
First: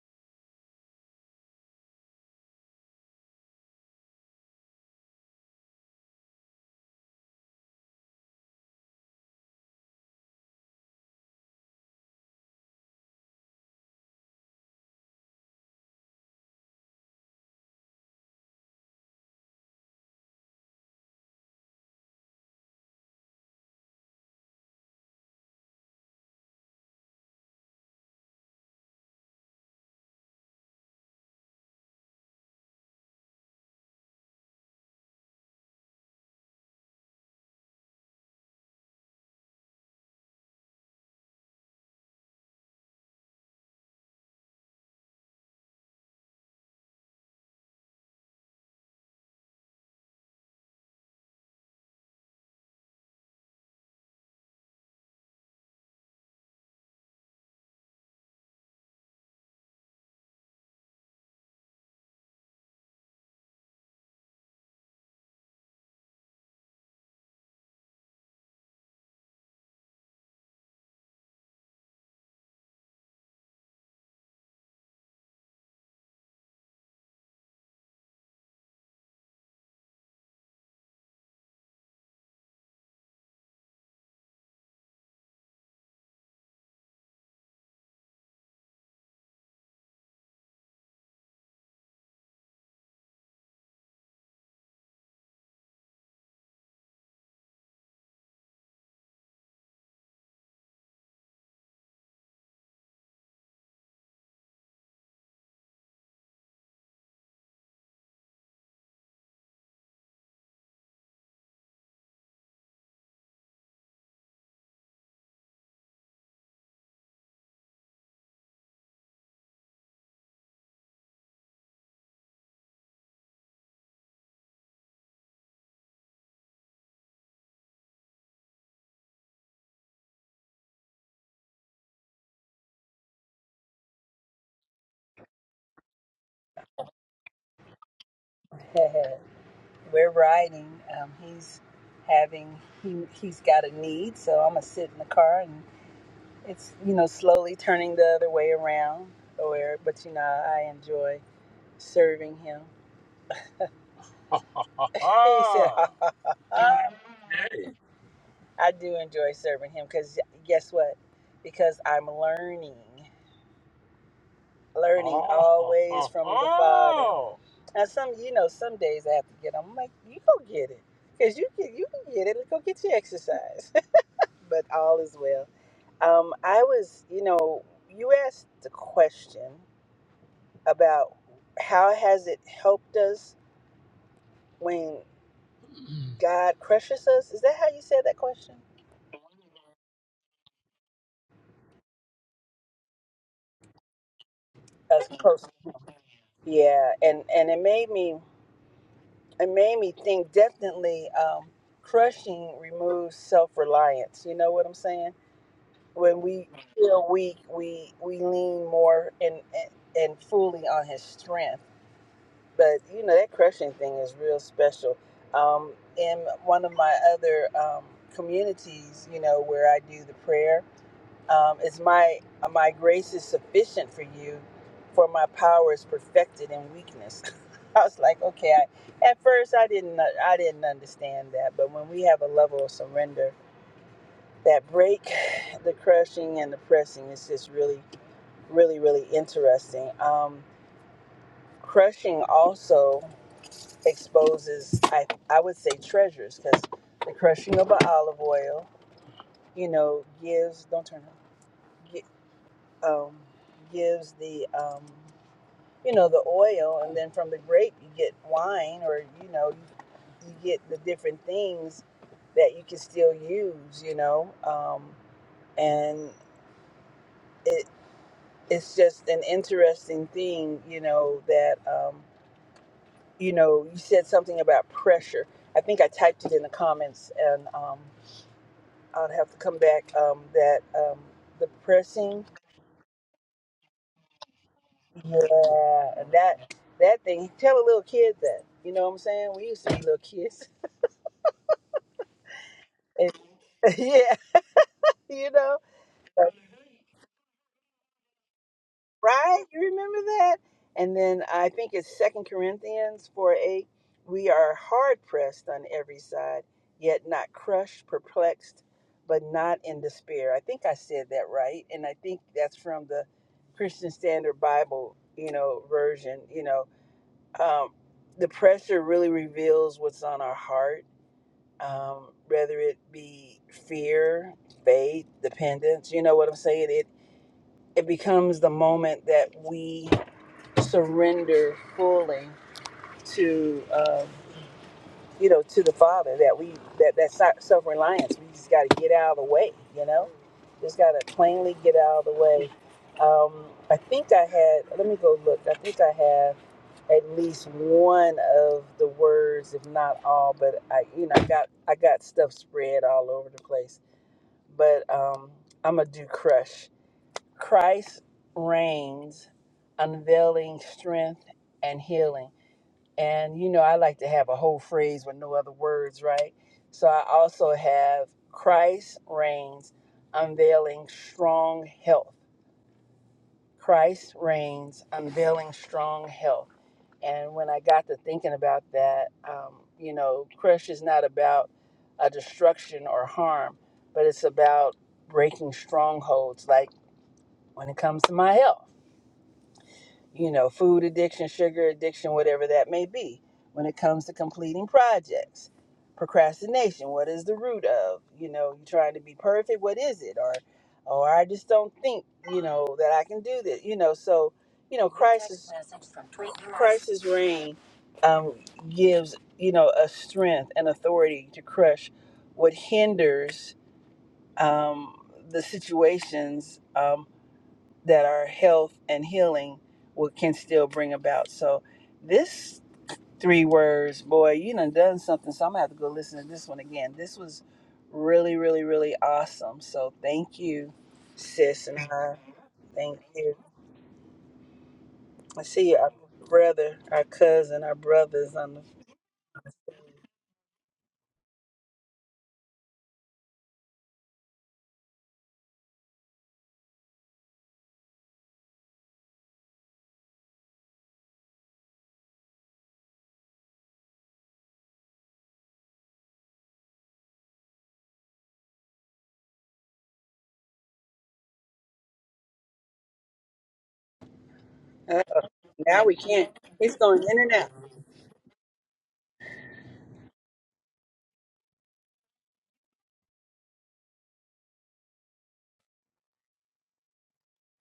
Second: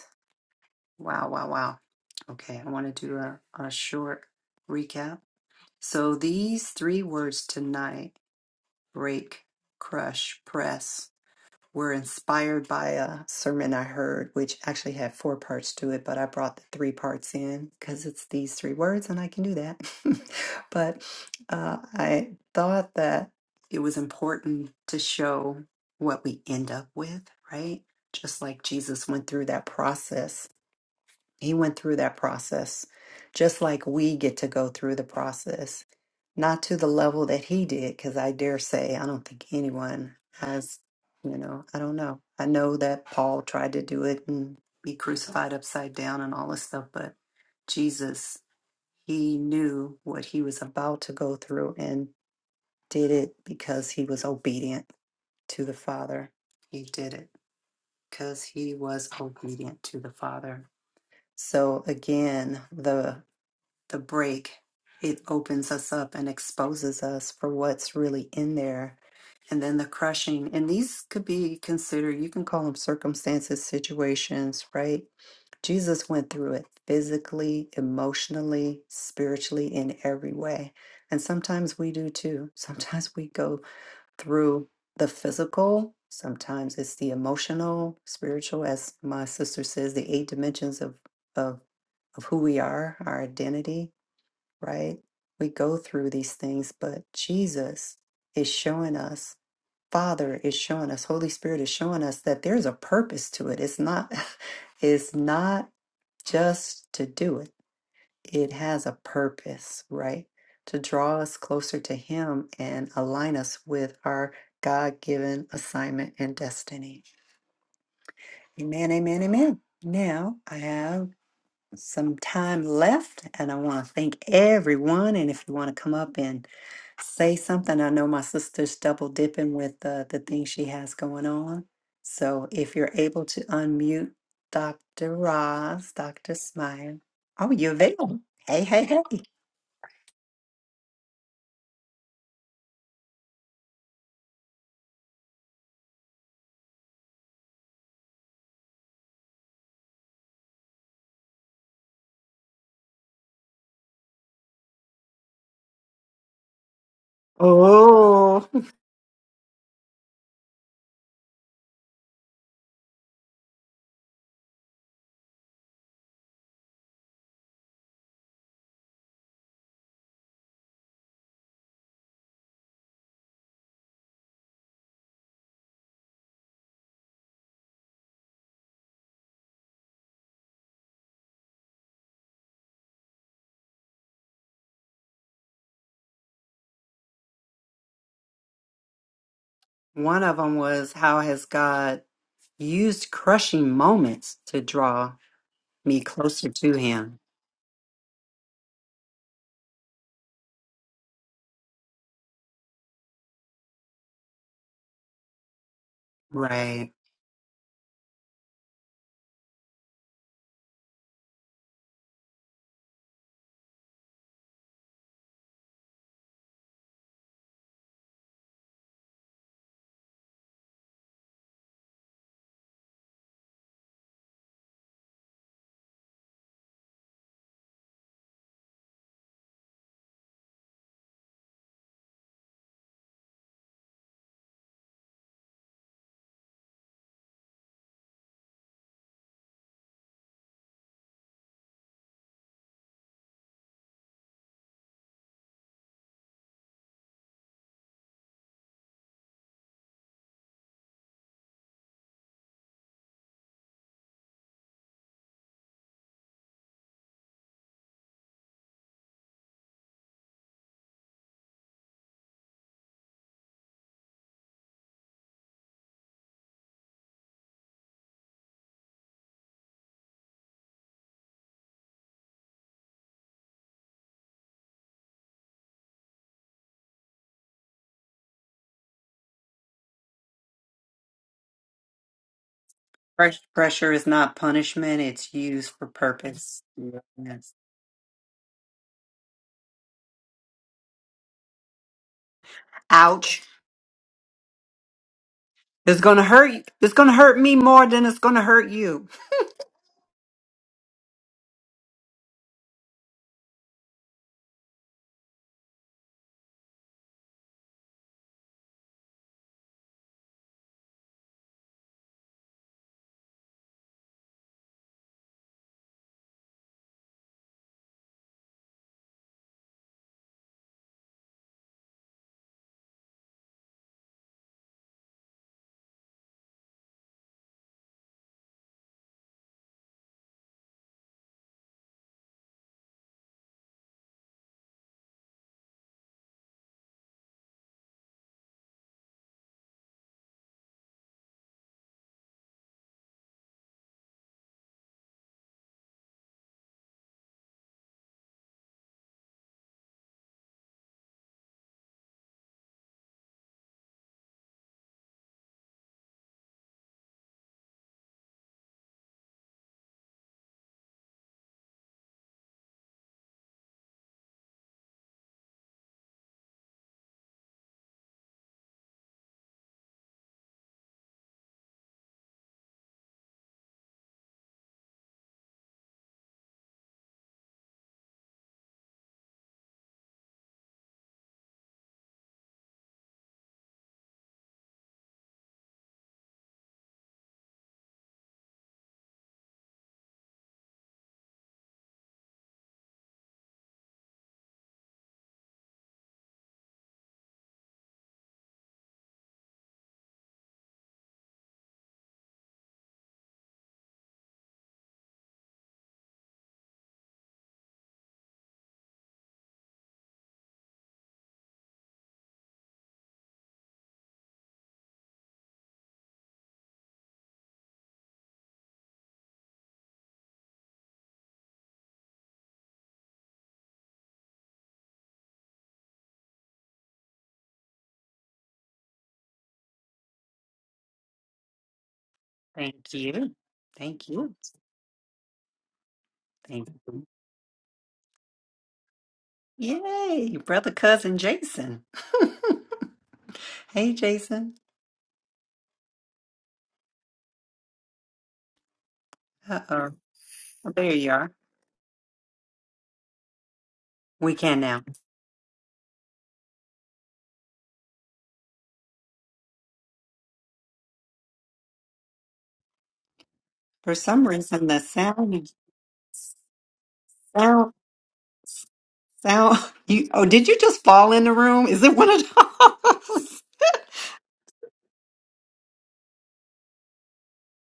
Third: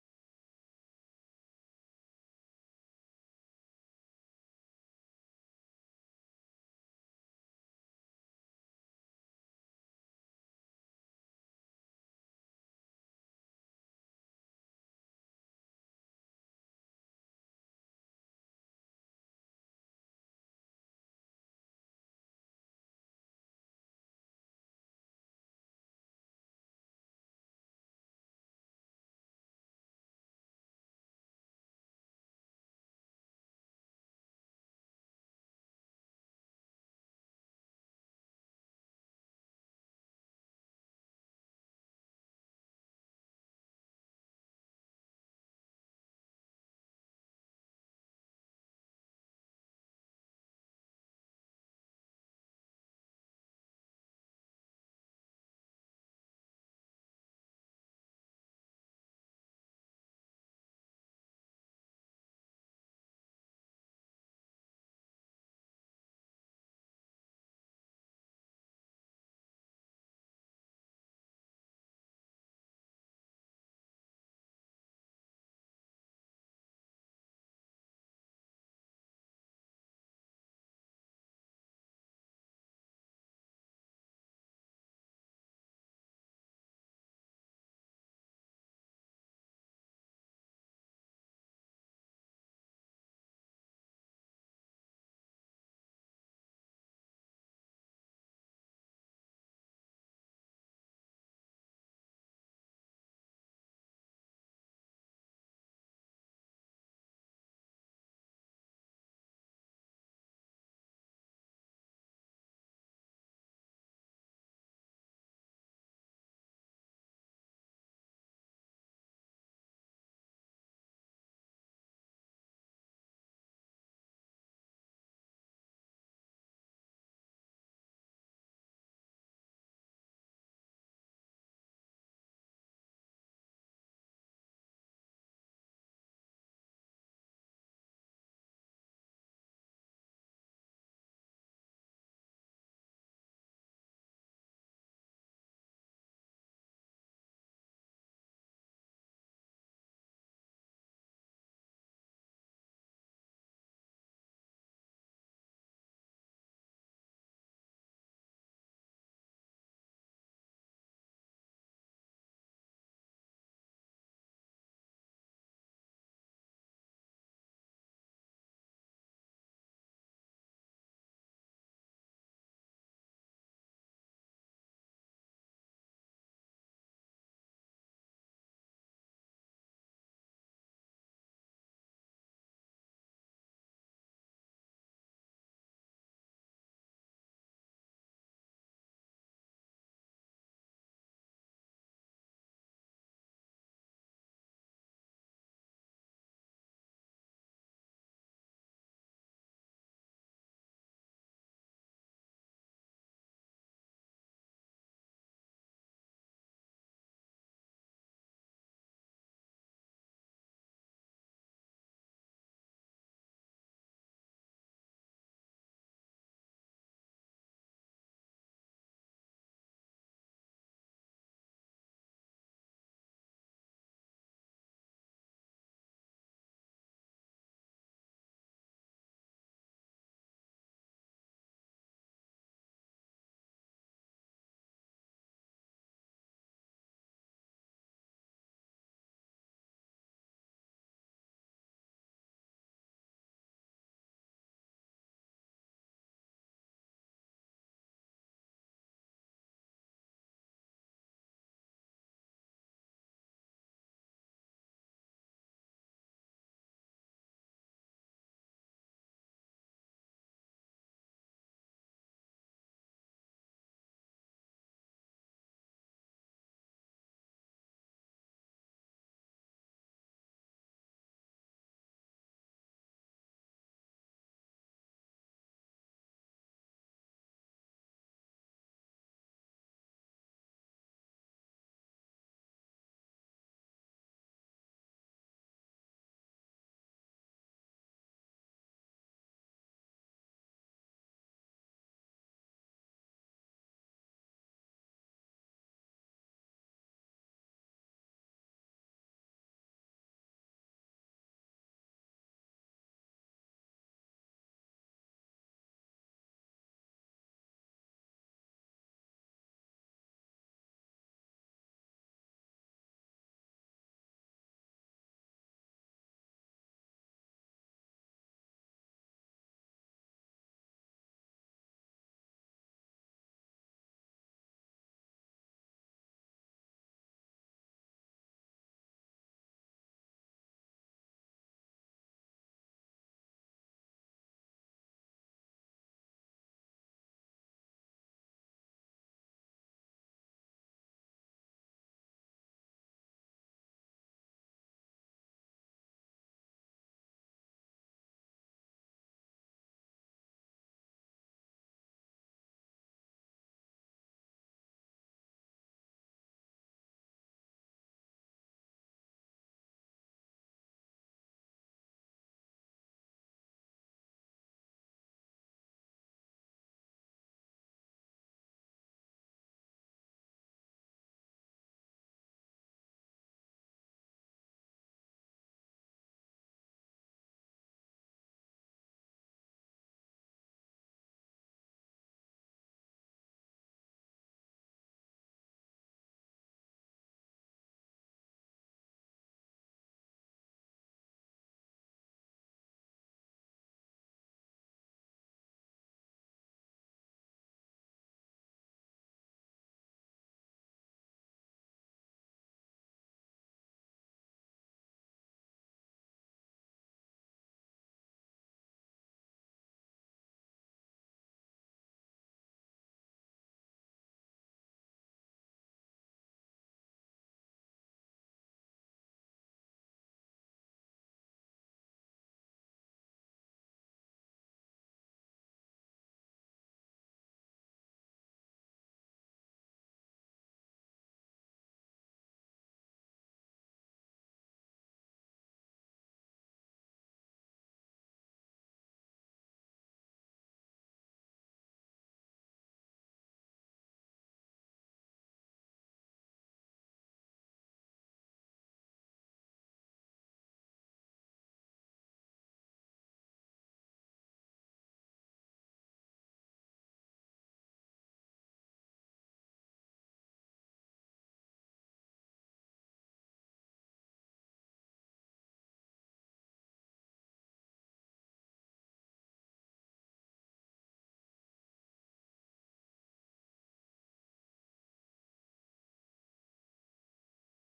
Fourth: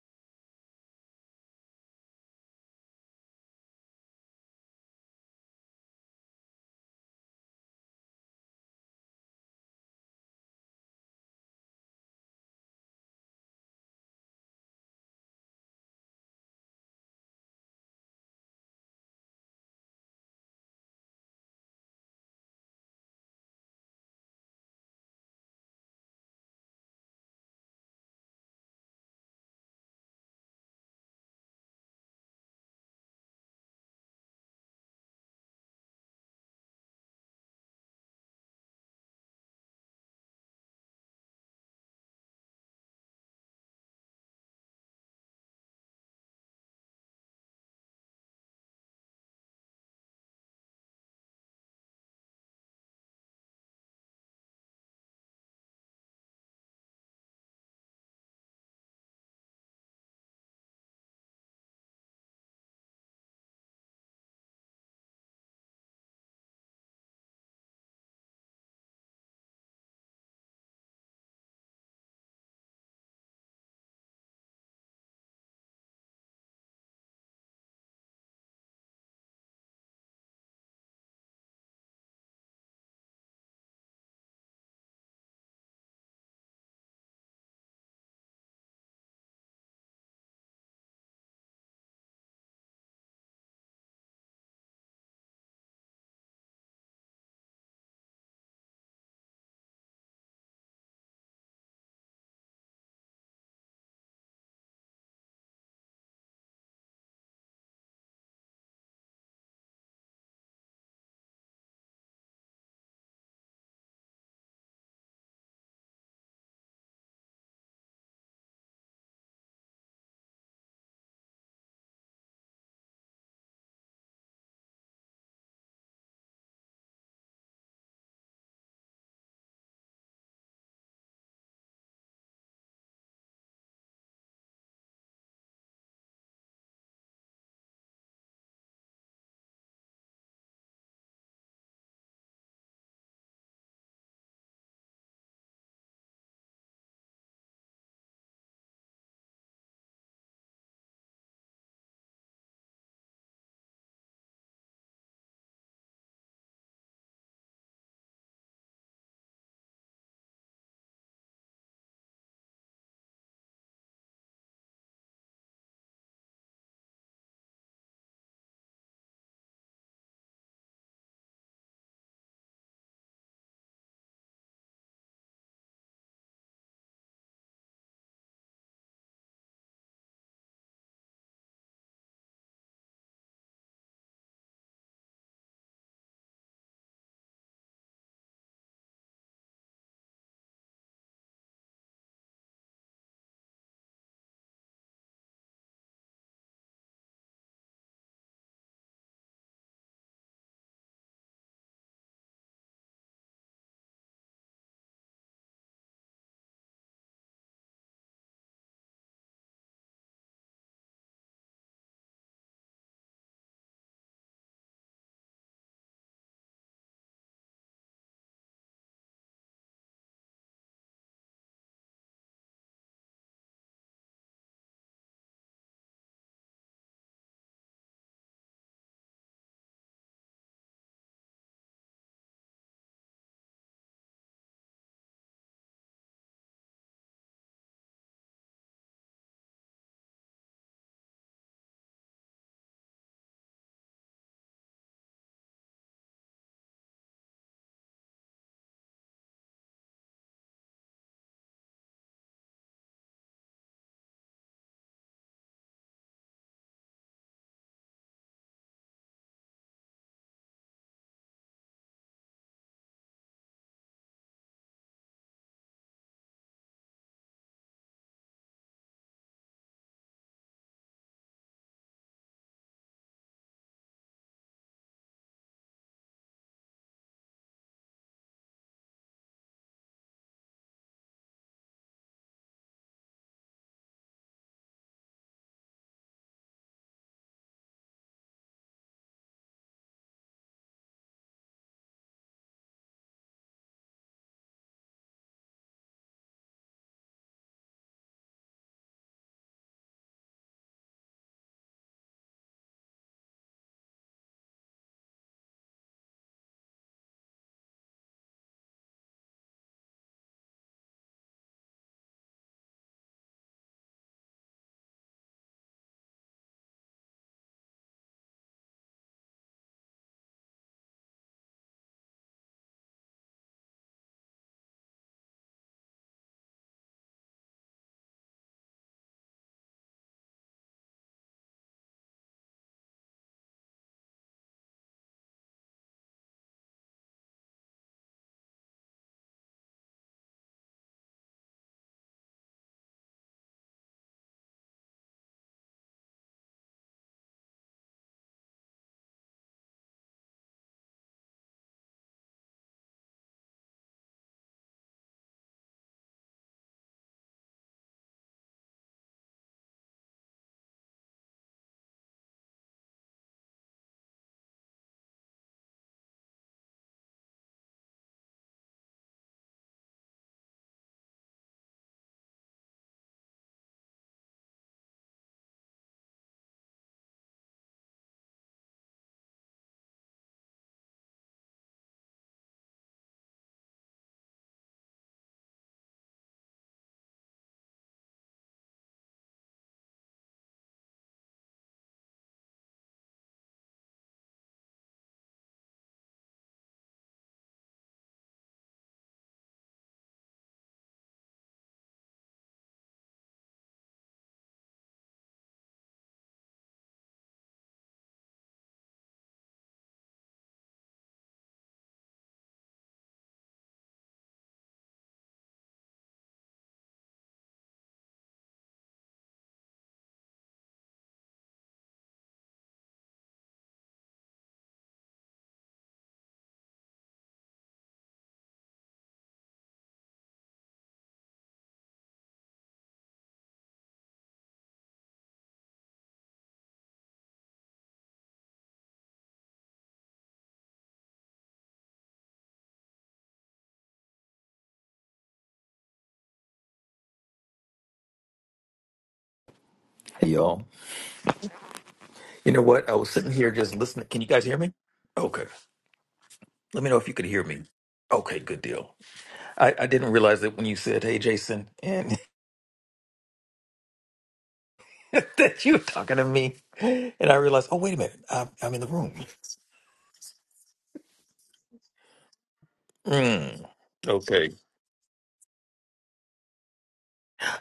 Wow, wow, wow. Okay, I want to do a, a short recap. So these three words tonight break, crush, press were inspired by a sermon I heard, which actually had four parts to it, but I brought the three parts in because it's these three words and I can do that. but uh, I thought that it was important to show what we end up with, right? Just like Jesus went through that process he went through that process, just like we get to go through the process, not to the level that he did, because I dare say I don't think anyone has, you know, I don't know. I know that Paul tried to do it and be crucified upside down and all this stuff, but Jesus, he knew what he was about to go through and did it because he was obedient to the Father. He did it because he was obedient to the Father. So again, the the break it opens us up and exposes us for what's really in there. And then the crushing, and these could be considered, you can call them circumstances, situations, right? Jesus went through it physically, emotionally, spiritually, in every way. And sometimes we do too. Sometimes we go through the physical. Sometimes it's the emotional, spiritual, as my sister says, the eight dimensions of of of who we are, our identity, right? We go through these things, but Jesus is showing us, Father is showing us, Holy Spirit is showing us that there's a purpose to it. It's not it's not just to do it it has a purpose, right? To draw us closer to Him and align us with our God given assignment and destiny. Amen, amen, amen. Now I have some time left and I want to thank everyone. And if you want to come up and say something, I know my sister's double dipping with uh, the thing she has going on. So if you're able to unmute Dr. Roz, Dr. Smile. Oh, you're available. Hey, hey, hey. We're riding. Um, he's having he he's got a need, so I'm gonna sit in the car and it's you know slowly turning the other way around. Or but you know I enjoy serving him. he said, Ah, hey. Oh, I do enjoy serving him because guess what? Because I'm learning, learning Oh, always oh, from the Father. oh. Now some, you know, some days I have to get. I'm like, you go get it, cause you get, you can get it. Go get your exercise. but all is well. Um, I was, you know, you asked the question about how has it helped us when Mm. God crushes us. Is that how you said that question? one of them was how has God used crushing moments to That's draw close. me closer to Yeah, Him? and and it made me it made me think definitely. Um, crushing removes self reliance. You know what I'm saying? When we Right. feel weak, we we lean more and and, and fully on His strength but you know that crushing thing is real special um, in one of my other um, communities you know where i do the prayer um, it's my my grace is sufficient for you for my power is perfected in weakness i was like okay I, at first i didn't i didn't understand that but when we have a level of surrender that break the crushing and the pressing is just really really really interesting um, crushing also exposes I I would say treasures because the crushing of a olive oil, you know, gives don't turn off, gi- um, gives the um, you know the oil, and then from the grape you get wine, or you know you, you get the different things that you can still use, you know, um, and it it's just an interesting thing, you know that um, you know you said something about pressure. I think I typed it in the comments and. um, I'd have to come back. Um, that um, the pressing, Press- Pressure is not punishment, it's used for yeah, that purpose. that thing. Yes. Tell the little kids that. You know what I'm saying? We used to be little kids. And, Ouch. yeah, you know, It's going to hurt you. It's going to hurt me more than it's going to hurt you. right? You remember that? And then I think it's Second Corinthians four eight. We are hard pressed on every side, yet not crushed, perplexed, but not in despair. I think I said that right, and I think that's from the Christian Standard Bible, you know, version, you know um, the pressure really reveals what's on our heart, um, whether it be fear, faith, dependence. You know what I'm saying? It it becomes the moment that we surrender fully to. Um, you know, to the Father that we that that si- self-reliance. We just got to get out of the way, you know. Just got to plainly get out of the way. Um, I think I had. Let me go look. I think I have at least one of the words, if not all. But I, you know, I got I got stuff spread all over the place. But um, I'm gonna do crush. Christ reigns, unveiling strength and healing. And you know, I like to have a whole phrase with no other words, right? So I also have Christ reigns, unveiling strong health. Christ reigns, unveiling strong health. And when I got to thinking about that, um, you know, crush is not about a destruction or harm, but it's about breaking strongholds. Like when it comes to my health. you know, food addiction, sugar addiction, whatever that may be. When it comes to completing projects, procrastination, what is the root of? You know, you trying to be perfect, what is it? Or, or I just don't think, you know, that I can do this. You know, so, you know, crisis, crisis reign um, gives, you know, a strength and authority to crush what hinders um, the situations um, that our health and healing will, can still bring about. So this three words, boy, you done done something. So I'm gonna have to go listen to this one again. This was really, really, really awesome. So thank you, sis and I. Thank Thank you. you. Thank you. I see our Thank brother, our you. cousin, our brothers on the. Yay, brother cousin Jason. hey, Jason. Uh-oh. Hey y'all. There you are. You know what? I was sitting here just listening. Can you We guys hear can me? now. Okay. Let me know if you could hear me. Okay, good deal. I, I didn't realize that when you said, hey, Jason, and For some reason, the Uh, sound, that you were now we talking to can't. me. He's going in And and I out. realized, sound, oh, wait a minute. I'm, I'm in the room. sound. You, oh, did you just fall in the room? Is it one of those? Mm, okay.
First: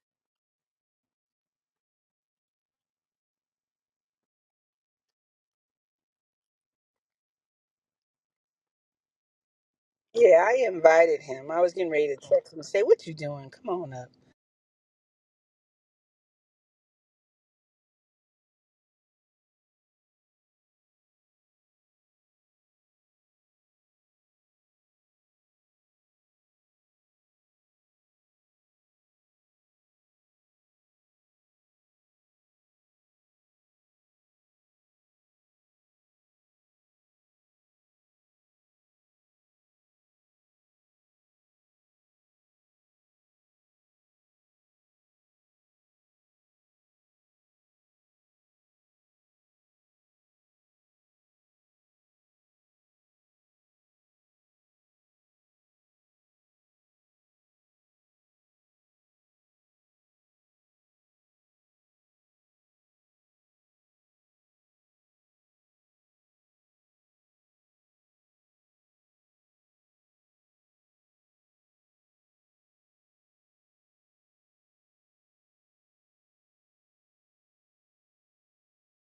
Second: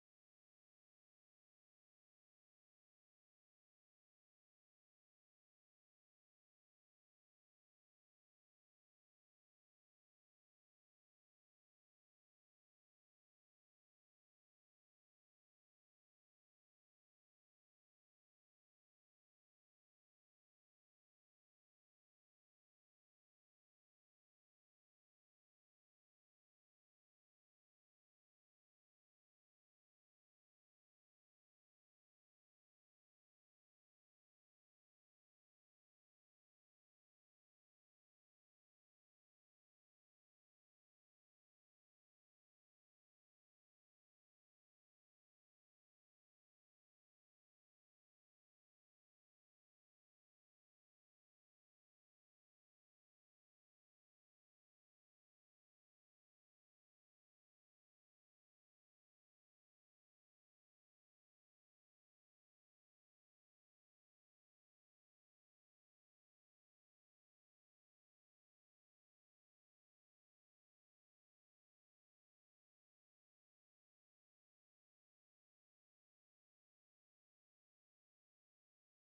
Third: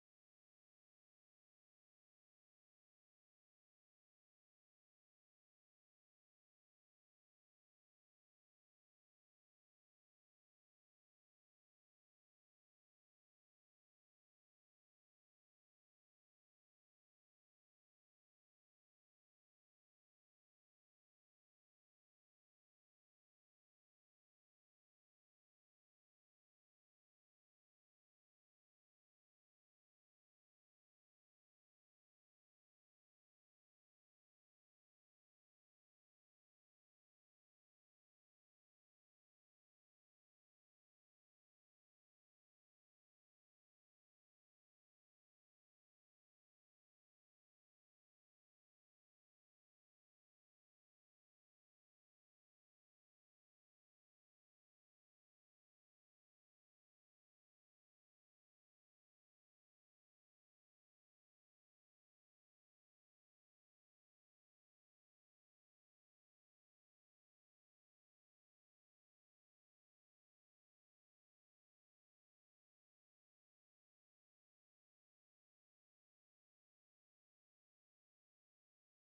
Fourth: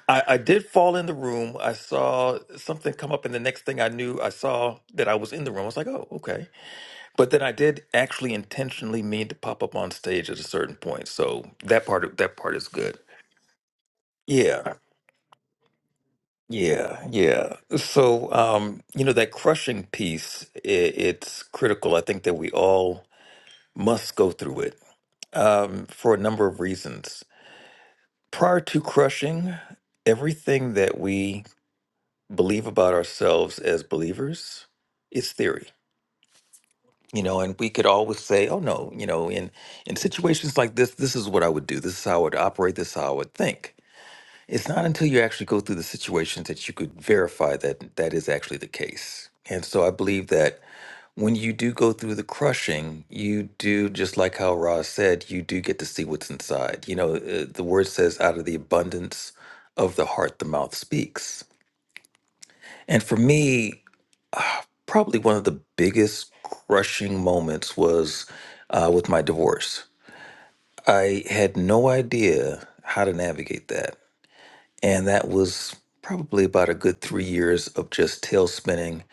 I, I did fall in the room. I saw something come up, and the next thing I knew, I saw that I was in the room. I was like, oh, okay. But then I did actually intentionally mean to pop up on stage at a Yeah, I certain point. invited So him. I was that getting ready to part, that text part him and is say, good. "What you doing? Come on up." Yeah. Yeah, yeah. So, um, you know, that crushing piece, i it's critical. I think that we all must go through it um, for a number of reasons. Prior to crushing, everything that we believe about ourselves as believers is theory. You know, and we could always say, "Oh no," you know, in in situations like this, this is what I would do. This is how I would operate. This is how I would think. It's not until you actually go through the situations that you could verify that that is actually the case. And so I believe that when you do go through the crushing, you do, just like how Roz said, you do get to see what's inside. You know, uh, the word says, out of the abundance of the heart, the mouth speaks. And for me, probably one of the biggest crushing moments was uh, with my divorce. I had no idea how to navigate that. And that was probably about a good three years of just tail spinning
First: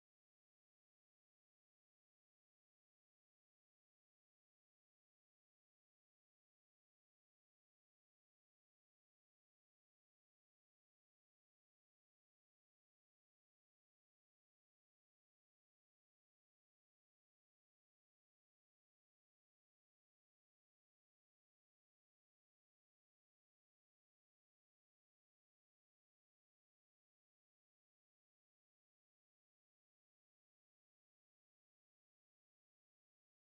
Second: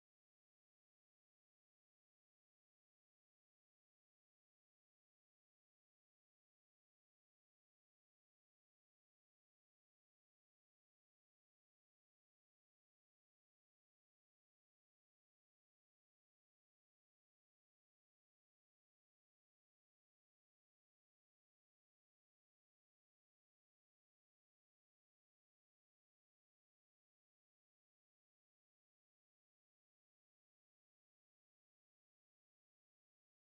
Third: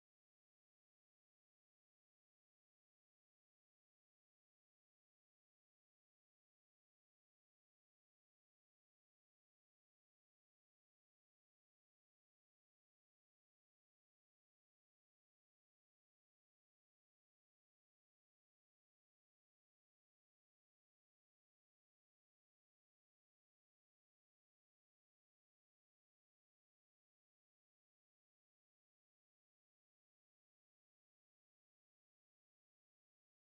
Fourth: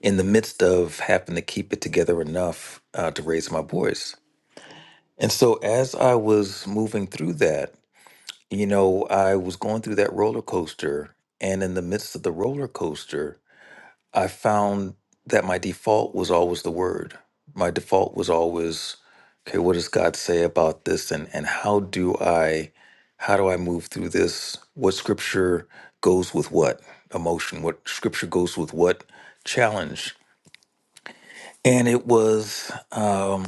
in the midst of having to keep it together enough uh, to raise my boys. And so as I was moving through that, you know, I was going through that roller coaster. And in the midst of the roller coaster, I found that my default was always the word. My default was always, okay, what does God say about this and and how do I how do I move through this? What scripture goes with what emotion? What scripture goes with what challenge? And it was um,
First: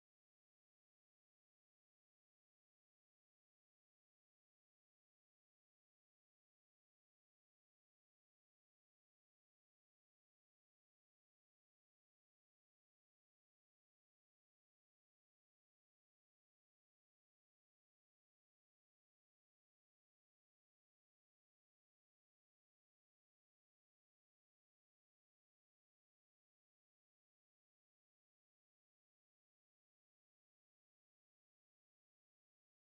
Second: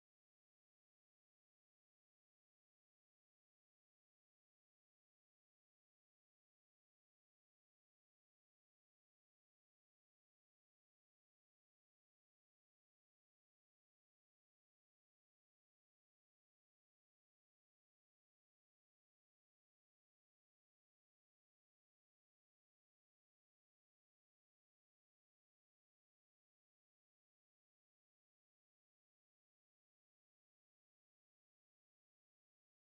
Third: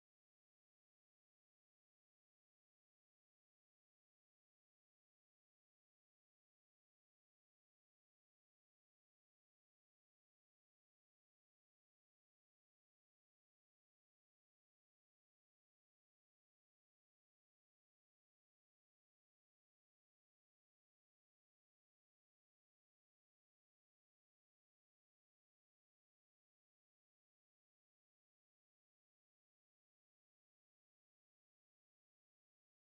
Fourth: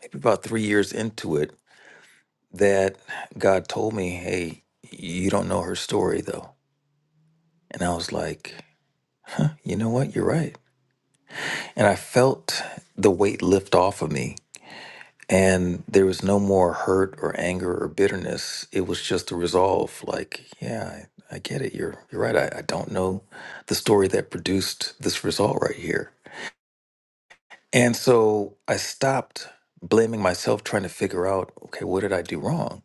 maybe about three years into it that God told me, hey, you don't know her story though. And I was like, you know what? You're right. And I felt the weight lift off of me And there was no more hurt or anger or bitterness. It was just a resolve. Like, yeah, I, I get it. You're you're right. I, I don't know the story that produced this result right here. And so I stopped blaming myself, trying to figure out, okay, what did I do wrong?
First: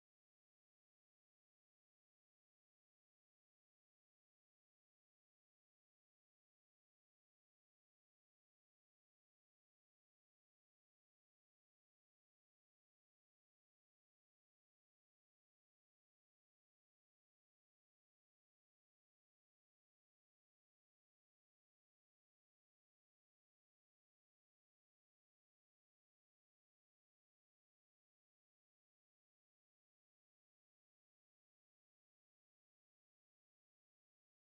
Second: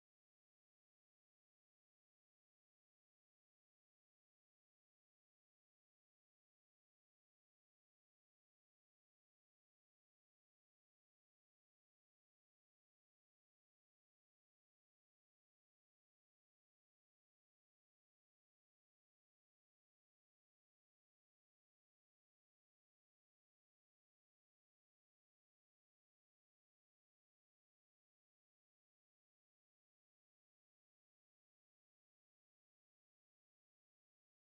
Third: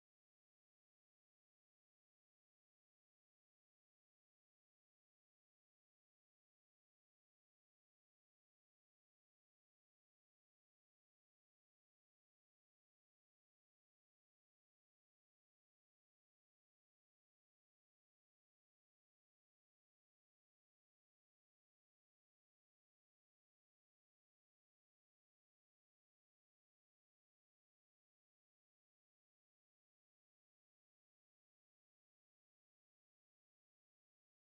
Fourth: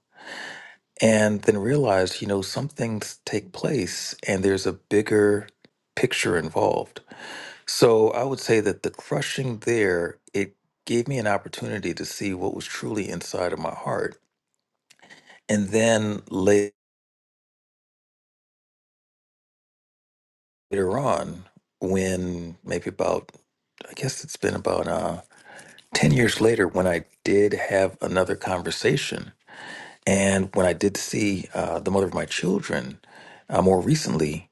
And then realized, you know, some things take place and there's a bigger picture involved. So I would say that the crushing there, it gave me an opportunity to see what was truly inside of my heart And then later on, when maybe about, I guess it's been about uh, 10 years later, when I did have another conversation and when I did see uh, the mother of my children uh, more recently,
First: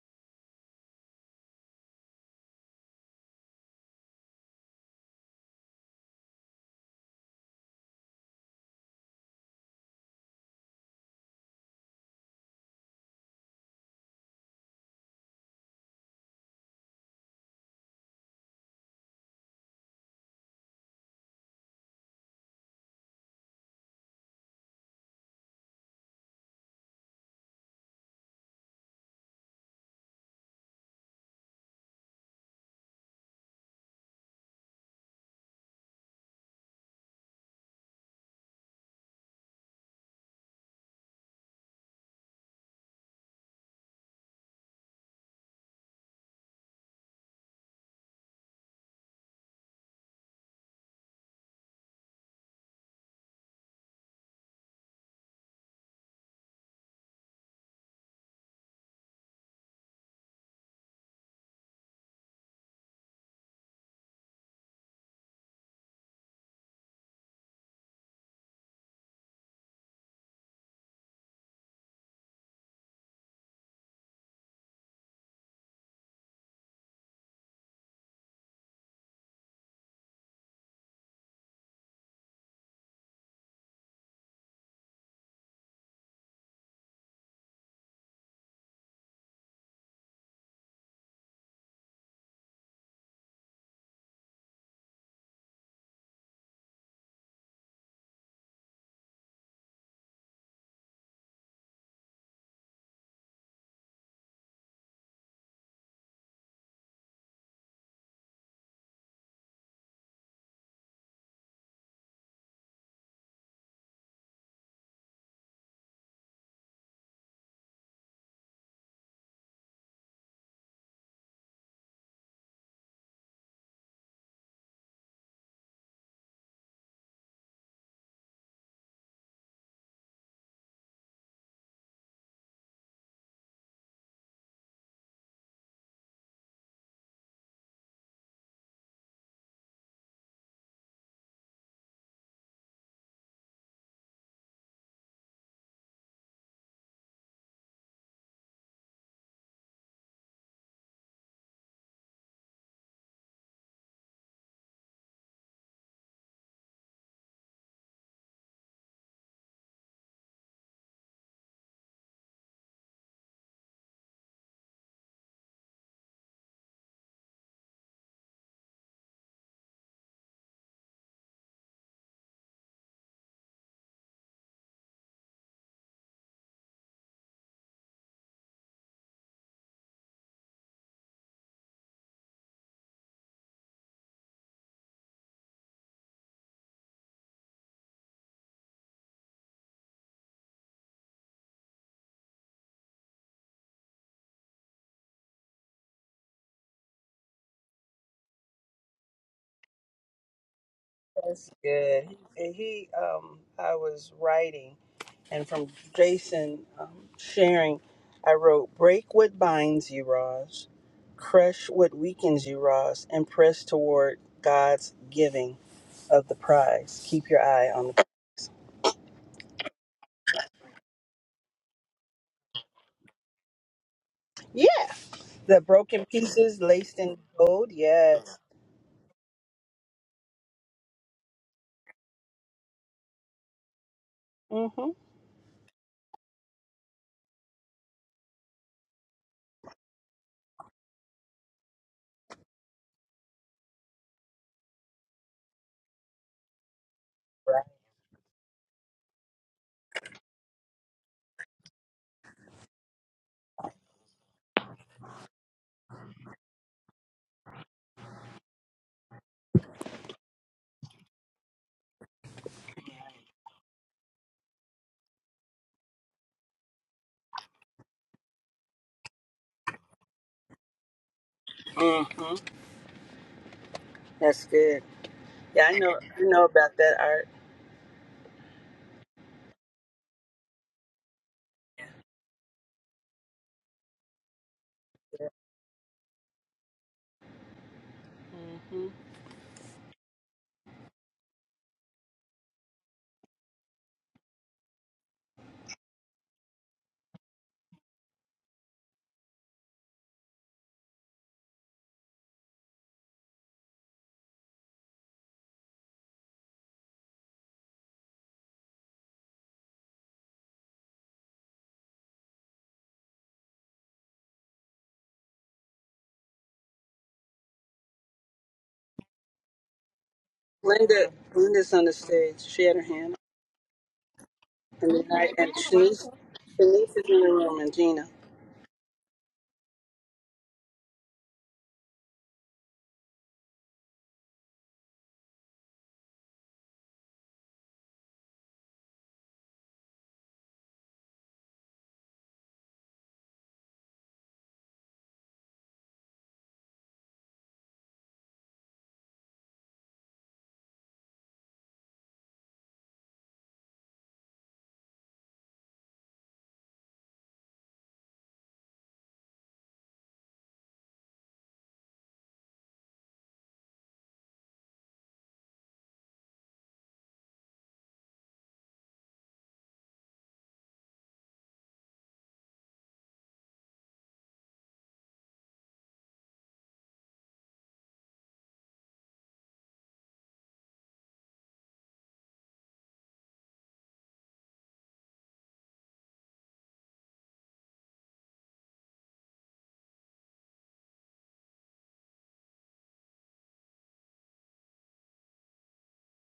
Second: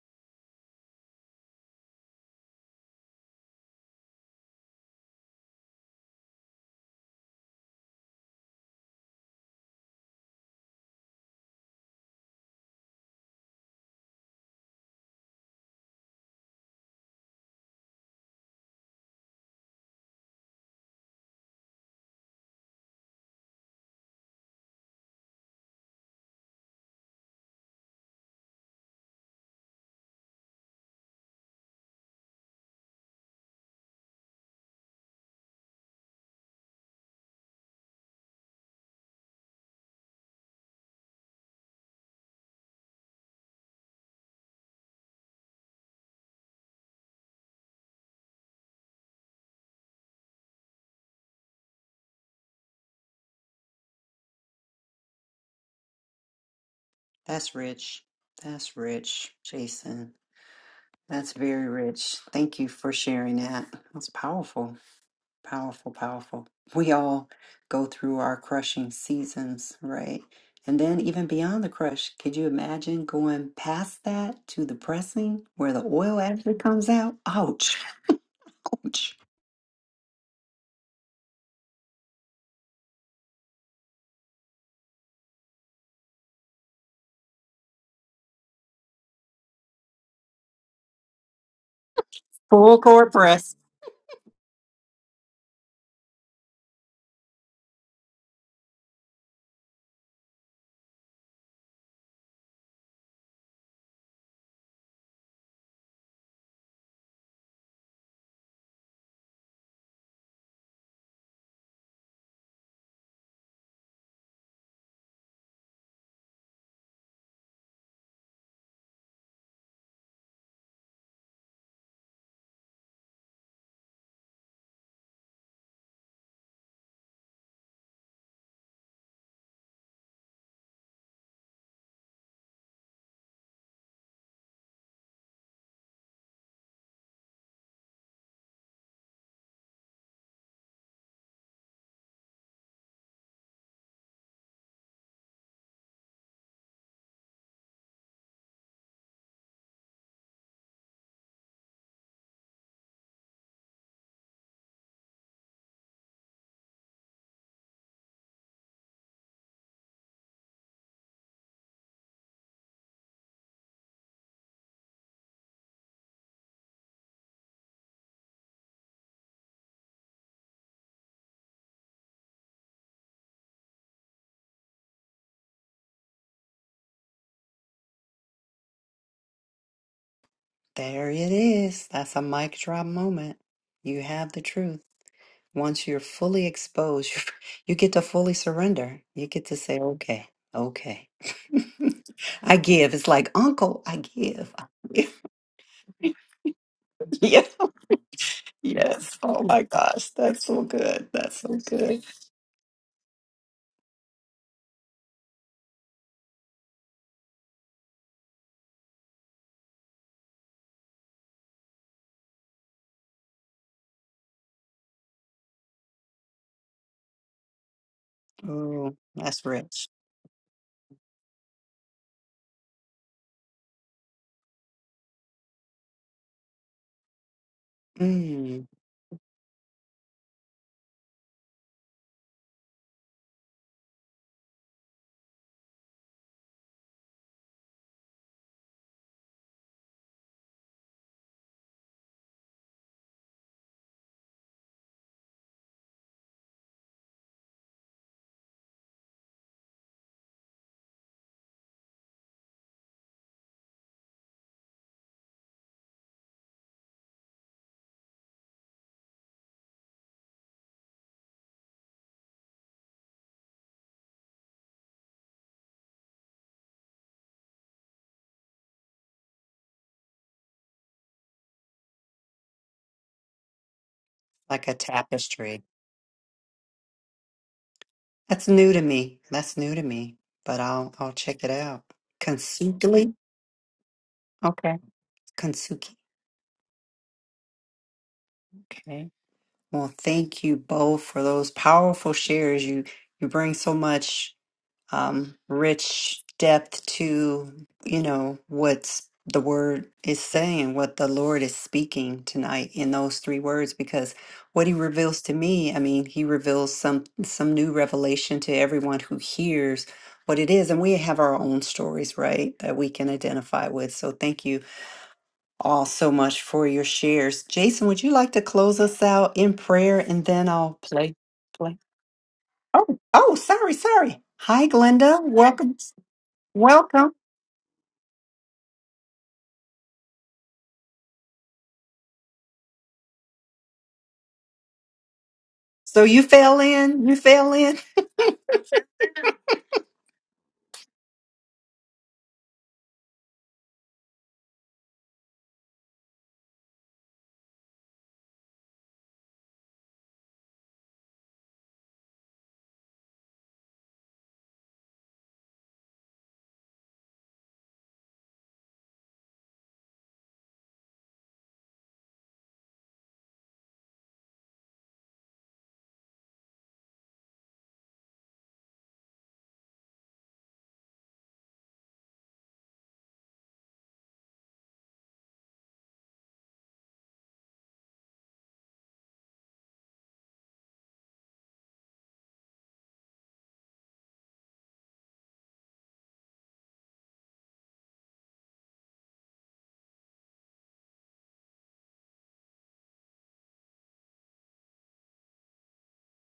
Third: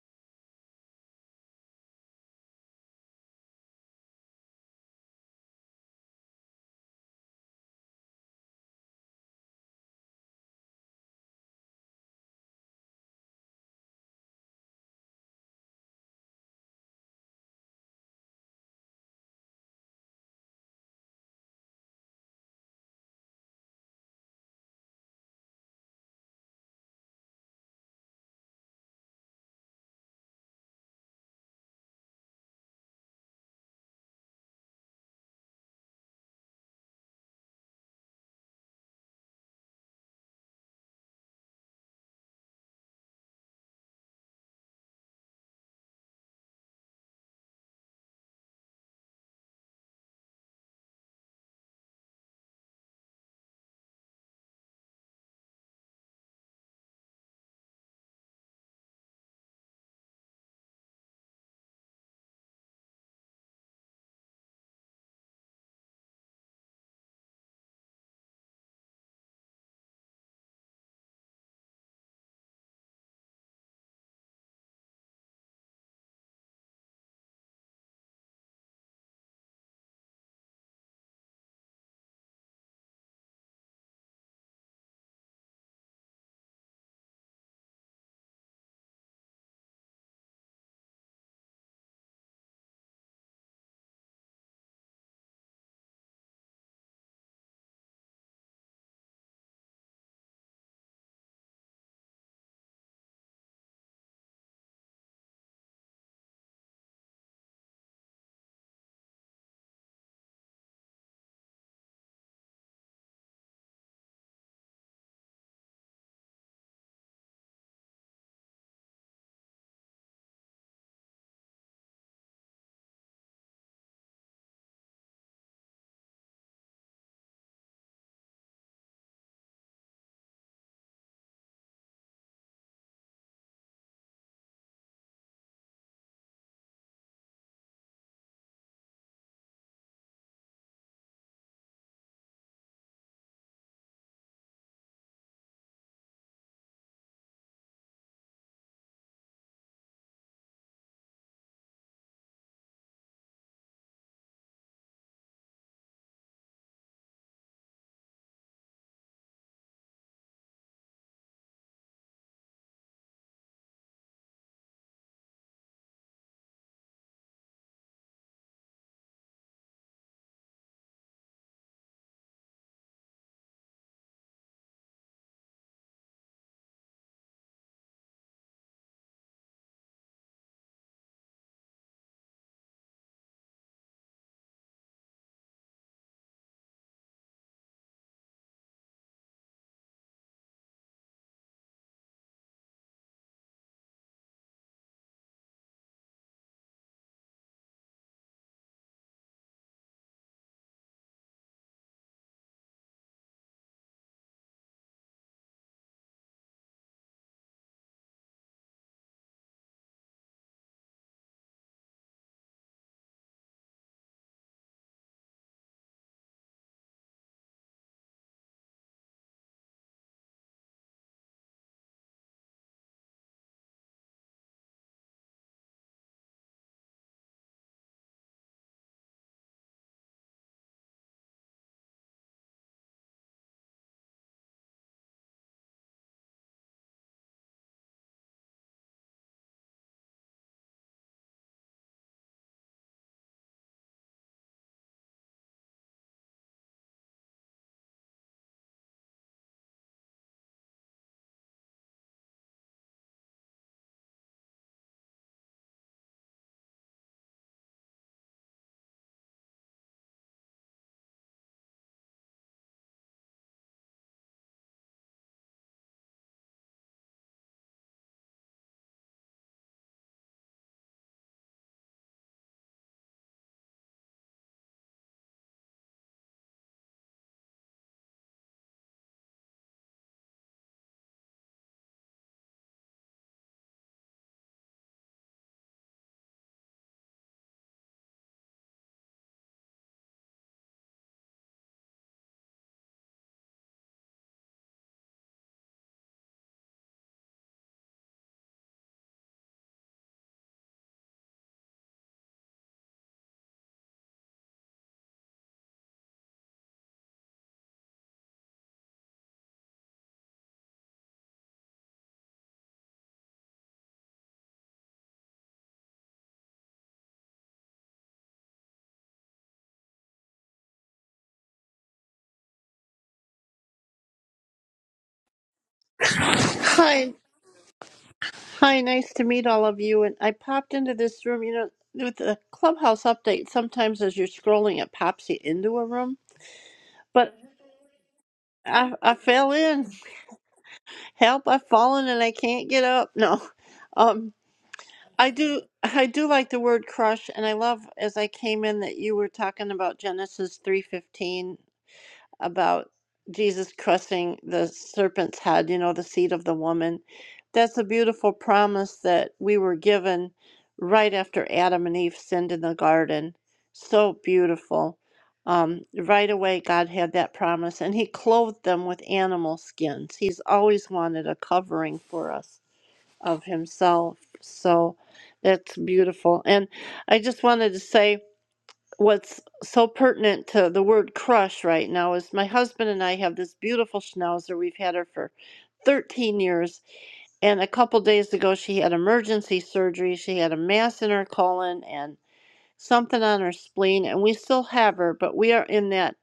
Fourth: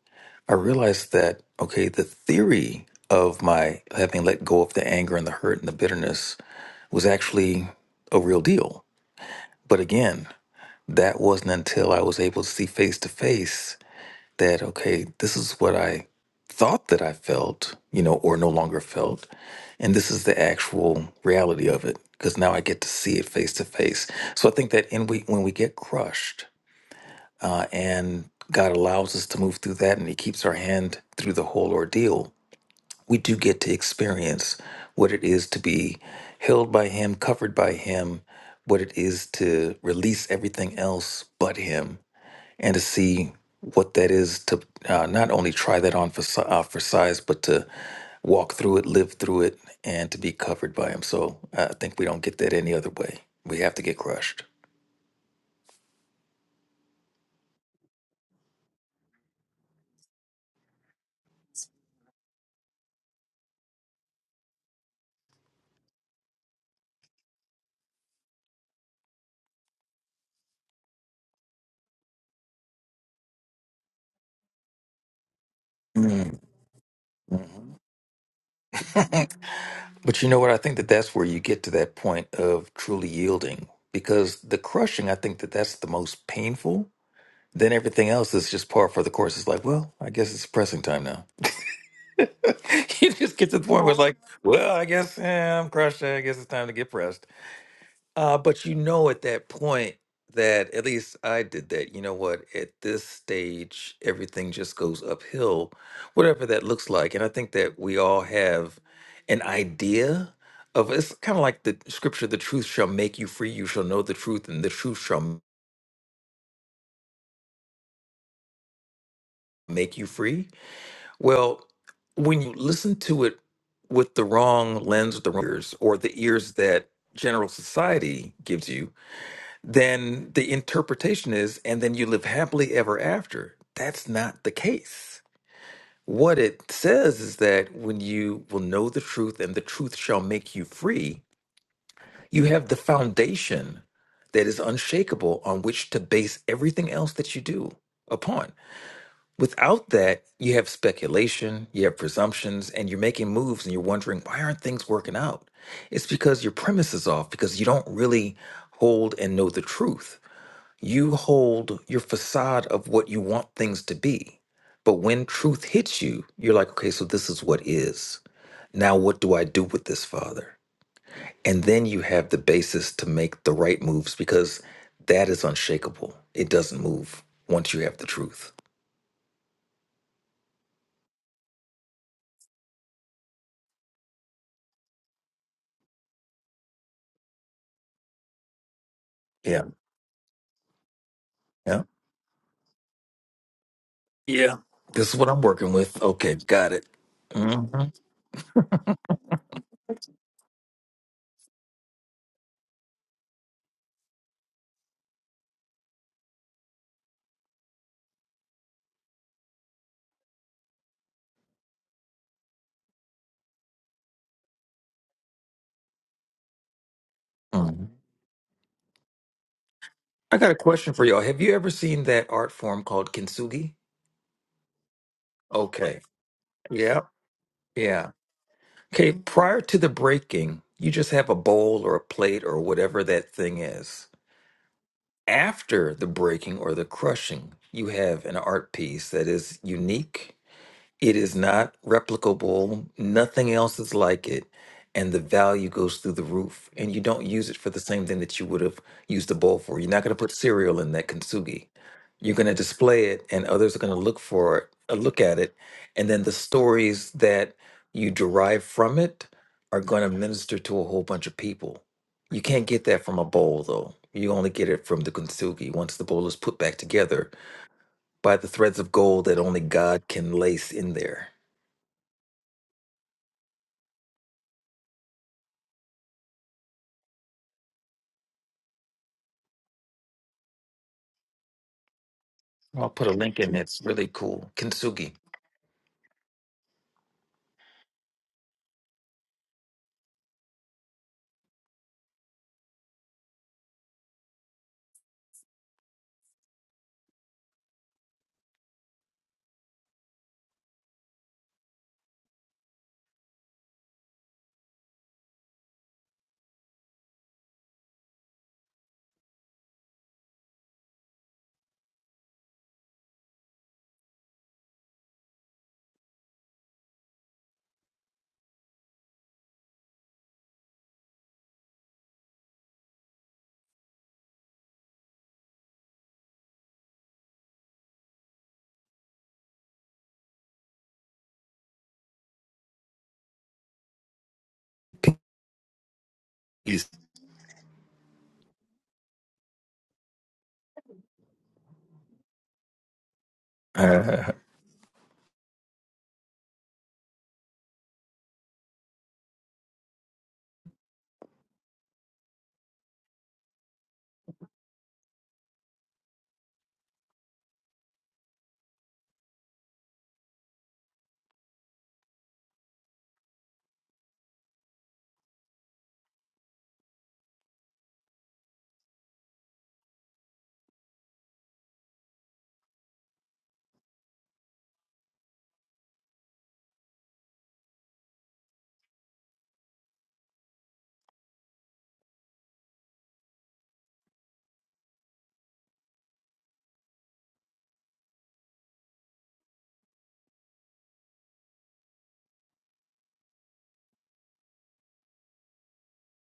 I realized that, okay, the theory of my having let go of the anger and the hurt and the bitterness was actually a real deal. But again, that wasn't until I was able to see face to face that okay this is what i thought that i felt you know or no longer felt and this is the actual reality of it because now i get to see it face to face so i think that in we when we get crushed uh, and god allows us to move through that and he keeps our hand through the whole ordeal we do get to experience what it is to be held by him covered by him what it is to release everything else but him and to see what that is to uh, not only try that on for, si- uh, for size, but to walk through it, live through it, and to be covered by Him. So uh, I think we don't get that any other way. We have to get crushed. That's rich. That's rich, Jason. That's very rich. Thank you for sharing that. That's powerful, powerful, powerful. We all go through our crushing seasons, right? And then even beyond the crush, could you imagine going past that to the pressing where the oil Mm, actually comes out? Ouch. mhm. but you know what? I think that that's where you get to that point of truly yielding because the crushing, I think that that's the most painful. Then everything else is just par for the course. It's like, well, I guess it's pressing time now. Full court you just get press. to the point where it's like, well, I guess eh, I'm crushed. I guess it's time to get pressed. Uh, but you know, at that point, that at least I did that. You know what? At this stage, everything just goes uphill, whatever that looks like. And I think that we all have an idea of it's kind of like the scripture: "The truth shall make you free. You shall know the truth, and the truth shall make you free." Well, when you listen to it with the wrong lens, with the wrong ears, or the ears that general society gives you, then the interpretation is, and then you live happily ever after. That's not the case. What it says is that when you will know the truth and the truth shall make you free, you have the foundation that is unshakable on which to base everything else that you do upon. Without that, you have speculation, you have presumptions, and you're making moves and you're wondering, why aren't things working out? It's because your premise is off, because you don't really hold and know the truth. You hold your facade of what you want things to be. But when truth hits you, you're like, okay, so this is what is. Now, what do I do with this, Father? And then you have the basis to make the right moves because that is unshakable. It doesn't move once you have the truth. There it is. That's a mic drop moment. You have the truth. Once you're fully exposed, you you get to fully surrender. You get to Yeah. say, okay, okay. I give. It's like, Uncle, I give. Yeah, I this is give." what I'm working with. Okay, got it. yeah. hmm Yes. Oh my gosh. That's so good. That's That's so good. good. And he, um, I was writing, and from Jason um, sharing, I wrote, "Break what binds you, Roz. Crush what weakens you, Roz, and press toward God's giving of the prize. Keep your eye on Mhm. the Oh, that's rich. I got a question for y'all. Have you ever seen that art form called kintsugi? yeah, the Okay. broken pieces laced Yeah. in gold. Yeah. Yes. Mm, Okay. Prior to the breaking, you just have a bowl or a plate or whatever that thing is. Mm-hmm. after the breaking or the crushing, you have an art piece that is unique it is not replicable. Nothing else is like it. And the value goes through the roof. And you don't use it for the same thing that you would have used a bowl for. You're not going to put cereal in that kintsugi. You're going to display it, and others are going to look for it, uh, look at it. And then the stories that you derive from it are going to minister to a whole bunch of people. You can't get that from a bowl, though. You only get it from the kintsugi once the bowl is put back together by the threads of gold that only God can lace in there. Mm-hmm. That's like a good. tapestry. Yeah, I know. I know about that art. That's new to me. That's new to me. But I'll I'll check it out. I'll put a Kintsugi? link in. It's really cool. Okay. Kintsugi. Kintsugi. Mm-hmm. Well, thank you both for those powerful shares. You you bring so much um, rich depth to you know what's the word is saying, what the Lord is speaking tonight in those three words. Because what He reveals to me, I mean, He reveals some some new revelation to everyone who hears what it is, and we have our own stories, right, that we can identify with. So thank you all so much for your shares. Jason, would you like to close us out in prayer and then I'll play? Linda, Linda's on the stage. She had her Oh, hand. oh, sorry, sorry. Hi, And then Glenda. I and Welcome. Shanice, Shanice is Hi, Welcome. in the room, and Gina. hi, nice to meet all of you. And I popped into this room, you know, with the clubhouse update. Sometimes as you're scrolling, it pops you into a So room, you fell Peace. in. You but fell in. I, I fell in. Help, I've fallen and I can't get up. No, Uh, um, I do, I do like the word crush, and I love as I came in that you were talking about Genesis three fifteen about Jesus crushing the serpent's head, you know, the seed of the woman. That's a beautiful promise that we were given right after Adam and Eve sinned in the garden. So beautiful. Um, right away, God had that promise, and He clothed them with animal skins. He's always wanted a covering for us of Himself. So that's beautiful. And I just wanted to say, what's so pertinent to the word crush right now is my husband and I have this beautiful schnauzer. We've had her for 13 years. And a couple days ago, she had emergency surgery. She had a mass in her colon and something on her spleen. And we still have her, but we are in that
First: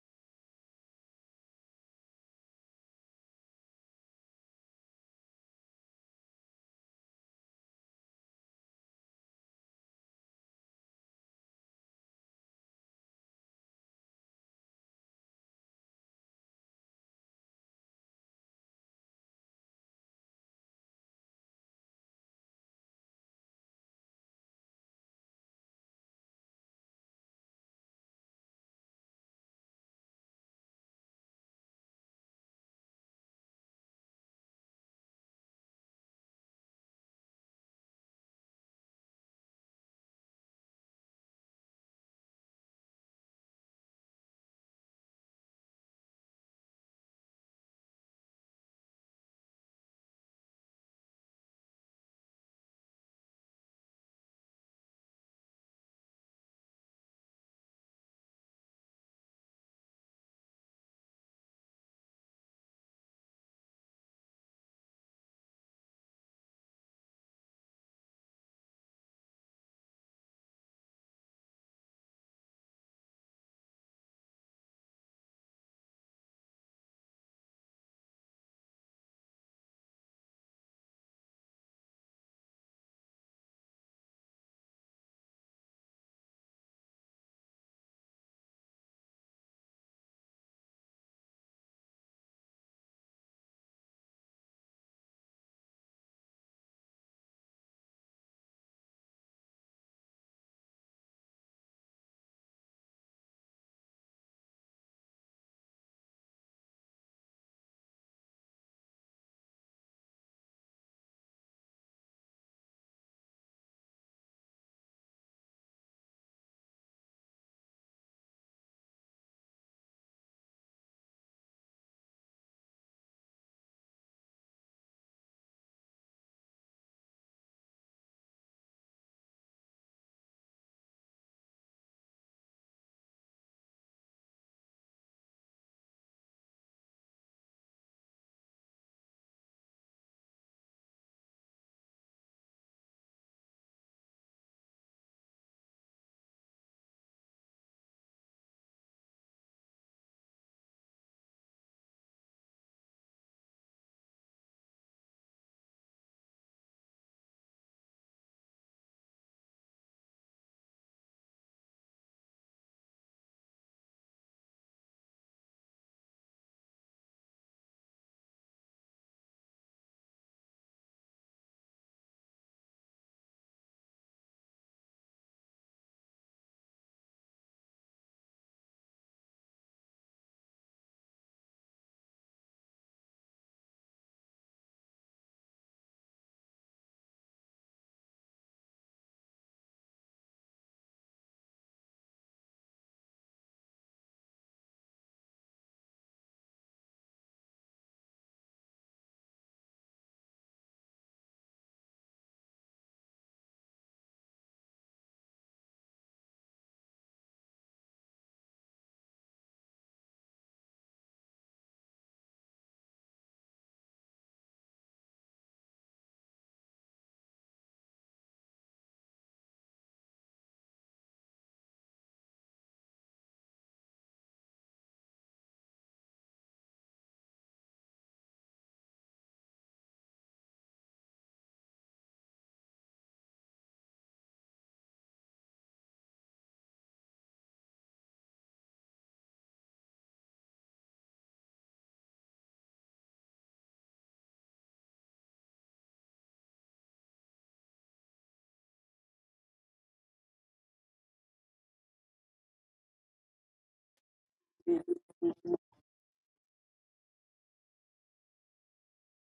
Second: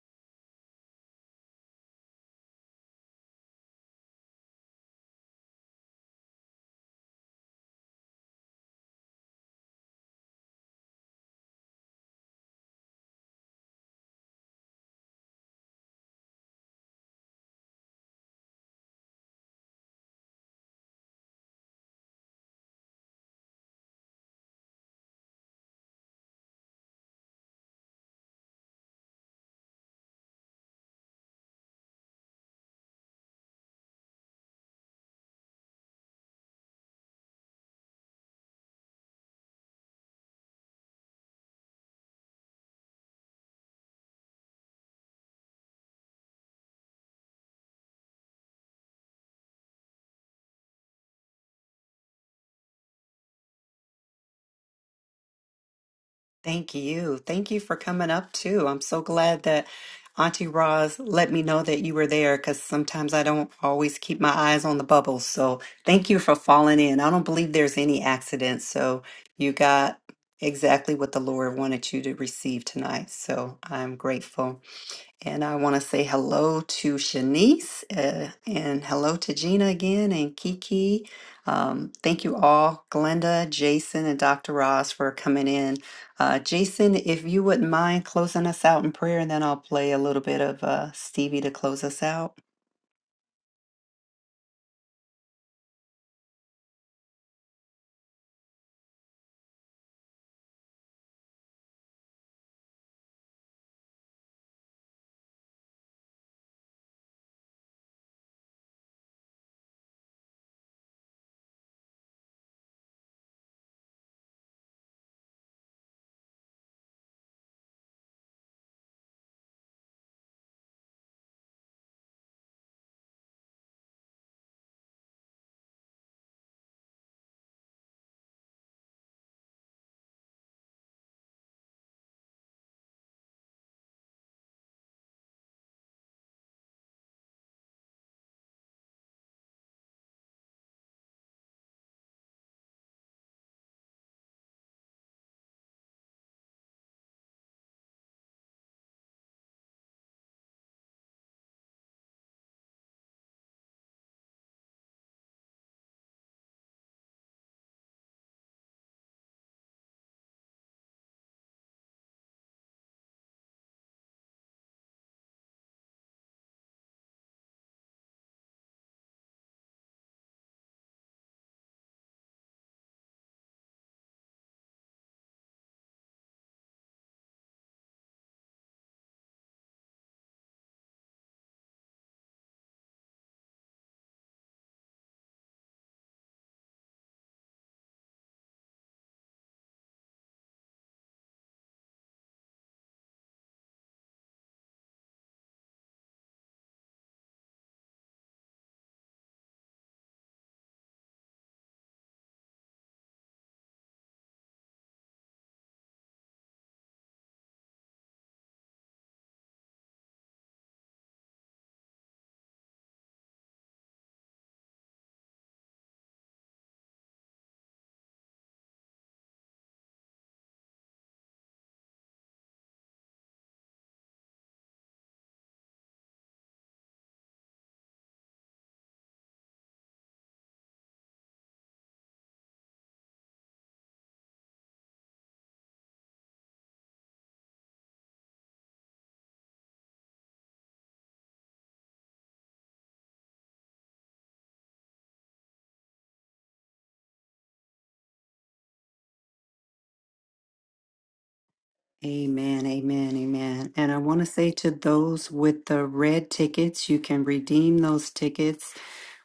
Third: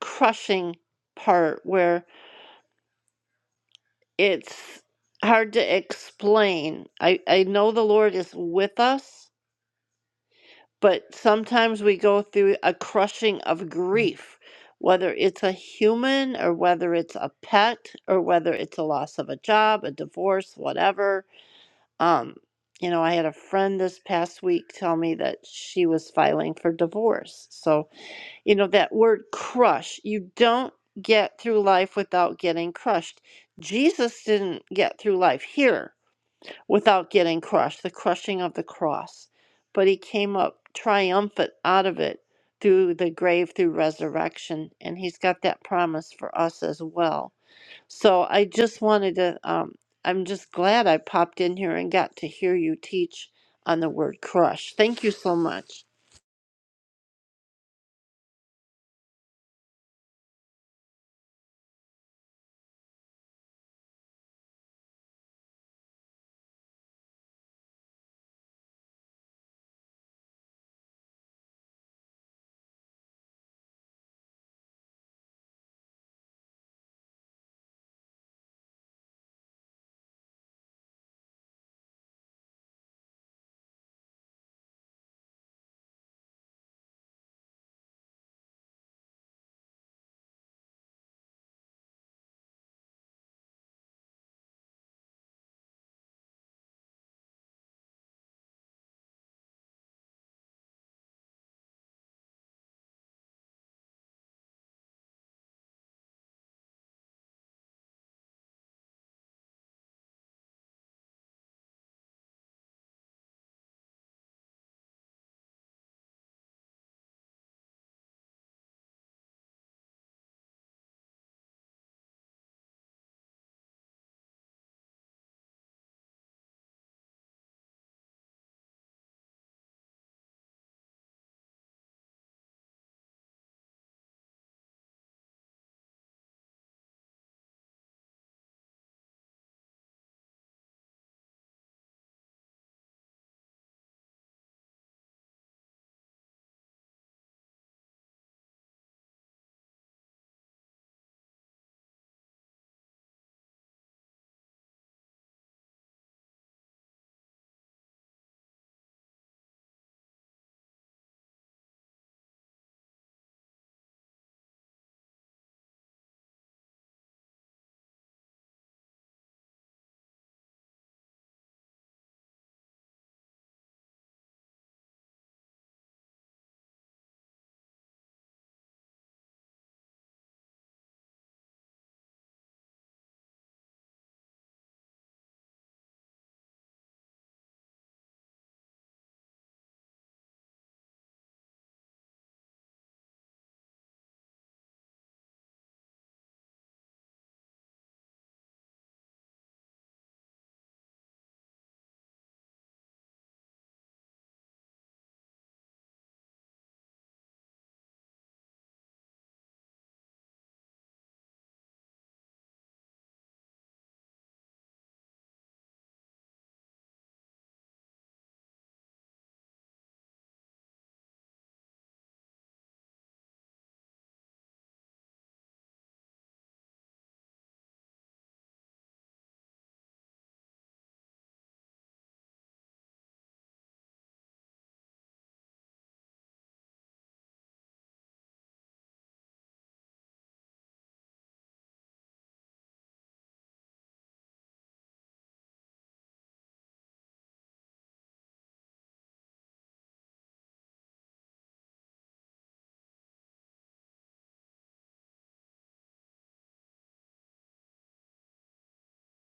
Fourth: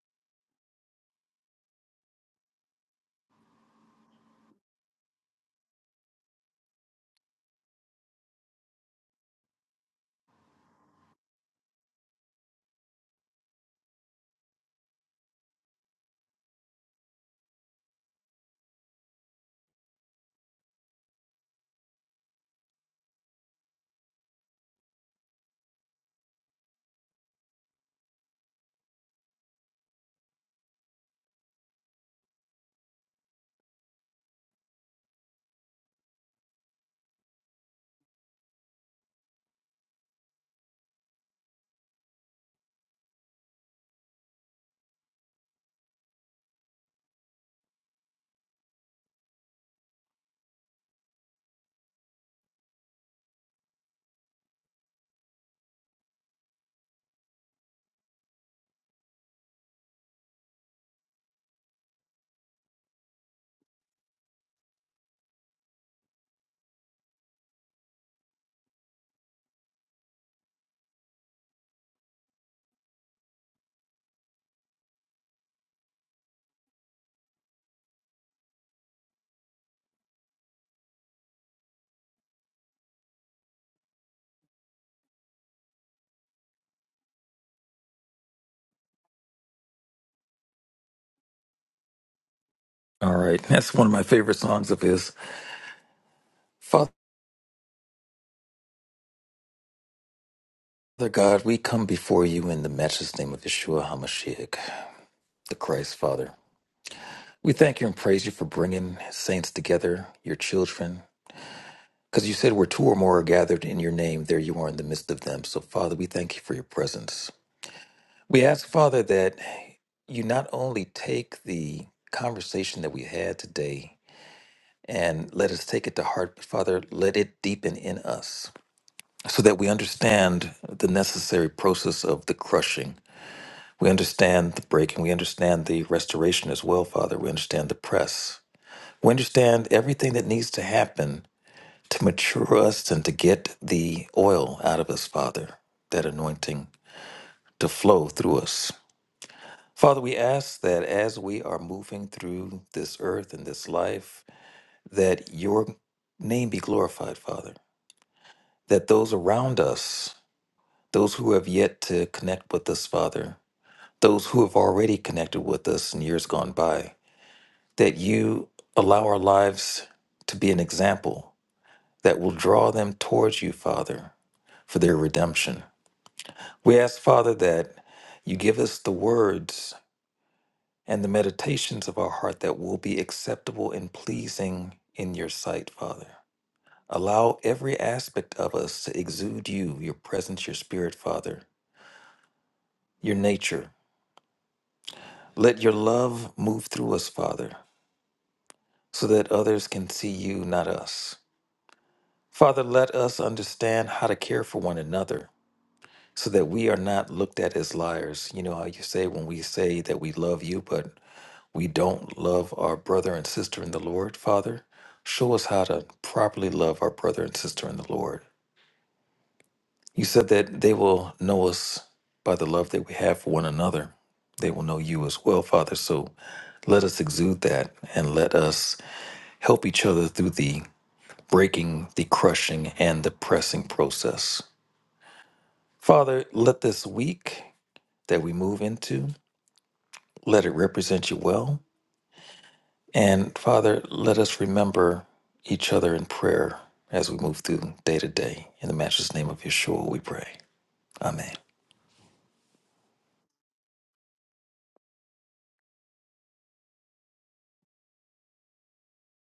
crushing part where it's hard to explain. I, I know the Lord is with us but sometimes we go through a crushing of grief, whether it's a human or whether it's a pet or whether it's a loss of a job, a divorce, whatever. Um, you know, I had a friend this past week tell me that she was filing for divorce. So, you know, that word crush, you don't get through life without getting crushed. Jesus didn't get through life here without getting crushed, the crushing of the cross. But he came up triumphant out of it through the grave, through resurrection, and he's got that promise for us as well. So I just wanted to, um, I'm just glad I popped in here and got to hear you teach on the word crush. Thank you so much. Thank you. Thank you for coming up too. I'm so glad that Auntie Roz let me know that you were there because sometimes I don't always keep my eyes on the bubbles. So thank you for falling in. I don't believe there's any accidents. So you got exactly what the Lord wanted you to receive tonight. So I'm grateful. And I want to say hello to Shanice uh, and hello to Gina again and Kiki. Um, thank you all, Glenda, Jason, and Dr. Ross for coming in. Uh, Jason, if you wouldn't mind closing us out in prayer, and then I'll play a little bit of uh, Stevie to close us out. all right. That's one of my favorite songs of his. Father God, we come before you in the matchless name of Yeshua HaMashiach, the Christ Father. We thank you and praise you for bringing saints together, your children, because you said where two or more are gathered in your name, there you are in the midst of them. So, Father, we thank you for your presence. We ask, Father, that you not only take the conversation that we had today and let us take it to heart. But Father, let it deepen in us so that we understand the necessary process of the crushing. We understand the breaking. We understand the restoration as well, Father. We understand the press. We understand everything that needs to happen to mature us and to get the oil out of us, Father, that anointing to flow through us. Father, we ask that as we are moving through this earth and this life, that your name be glorified, Father that those around us, those who have yet to connect with us, Father, those who have already connected with us in years gone by, that you allow our lives to be an example that will draw them towards you, Father, for their redemption. We ask, Father, that you give us the words and the meditations of our heart that will be acceptable and pleasing in your sight, Father. Allow every aspect of us to exude you, your presence, your spirit, Father your nature. Let your love move through us, Father, so that others can see you, not us. Father, let us understand how to care for one another so that we are not looked at as liars. You know how you say when we say that we love you, but we don't love our brother and sister in the Lord, Father? Show us how to properly love our brother and sister in the Lord. You said that they will know us by the love that we have for one another. They will know you as well, Father. So let us exude that and let us help each other through the breaking, the crushing, and the pressing process. Father, let this week that we move into, let it represent you well. And Father, let us remember each other in prayer as we move through day to day. In the matchless name of Yeshua, we pray. Amen. Amen, amen, amen. And I want to say to those with the red tickets, you can redeem those tickets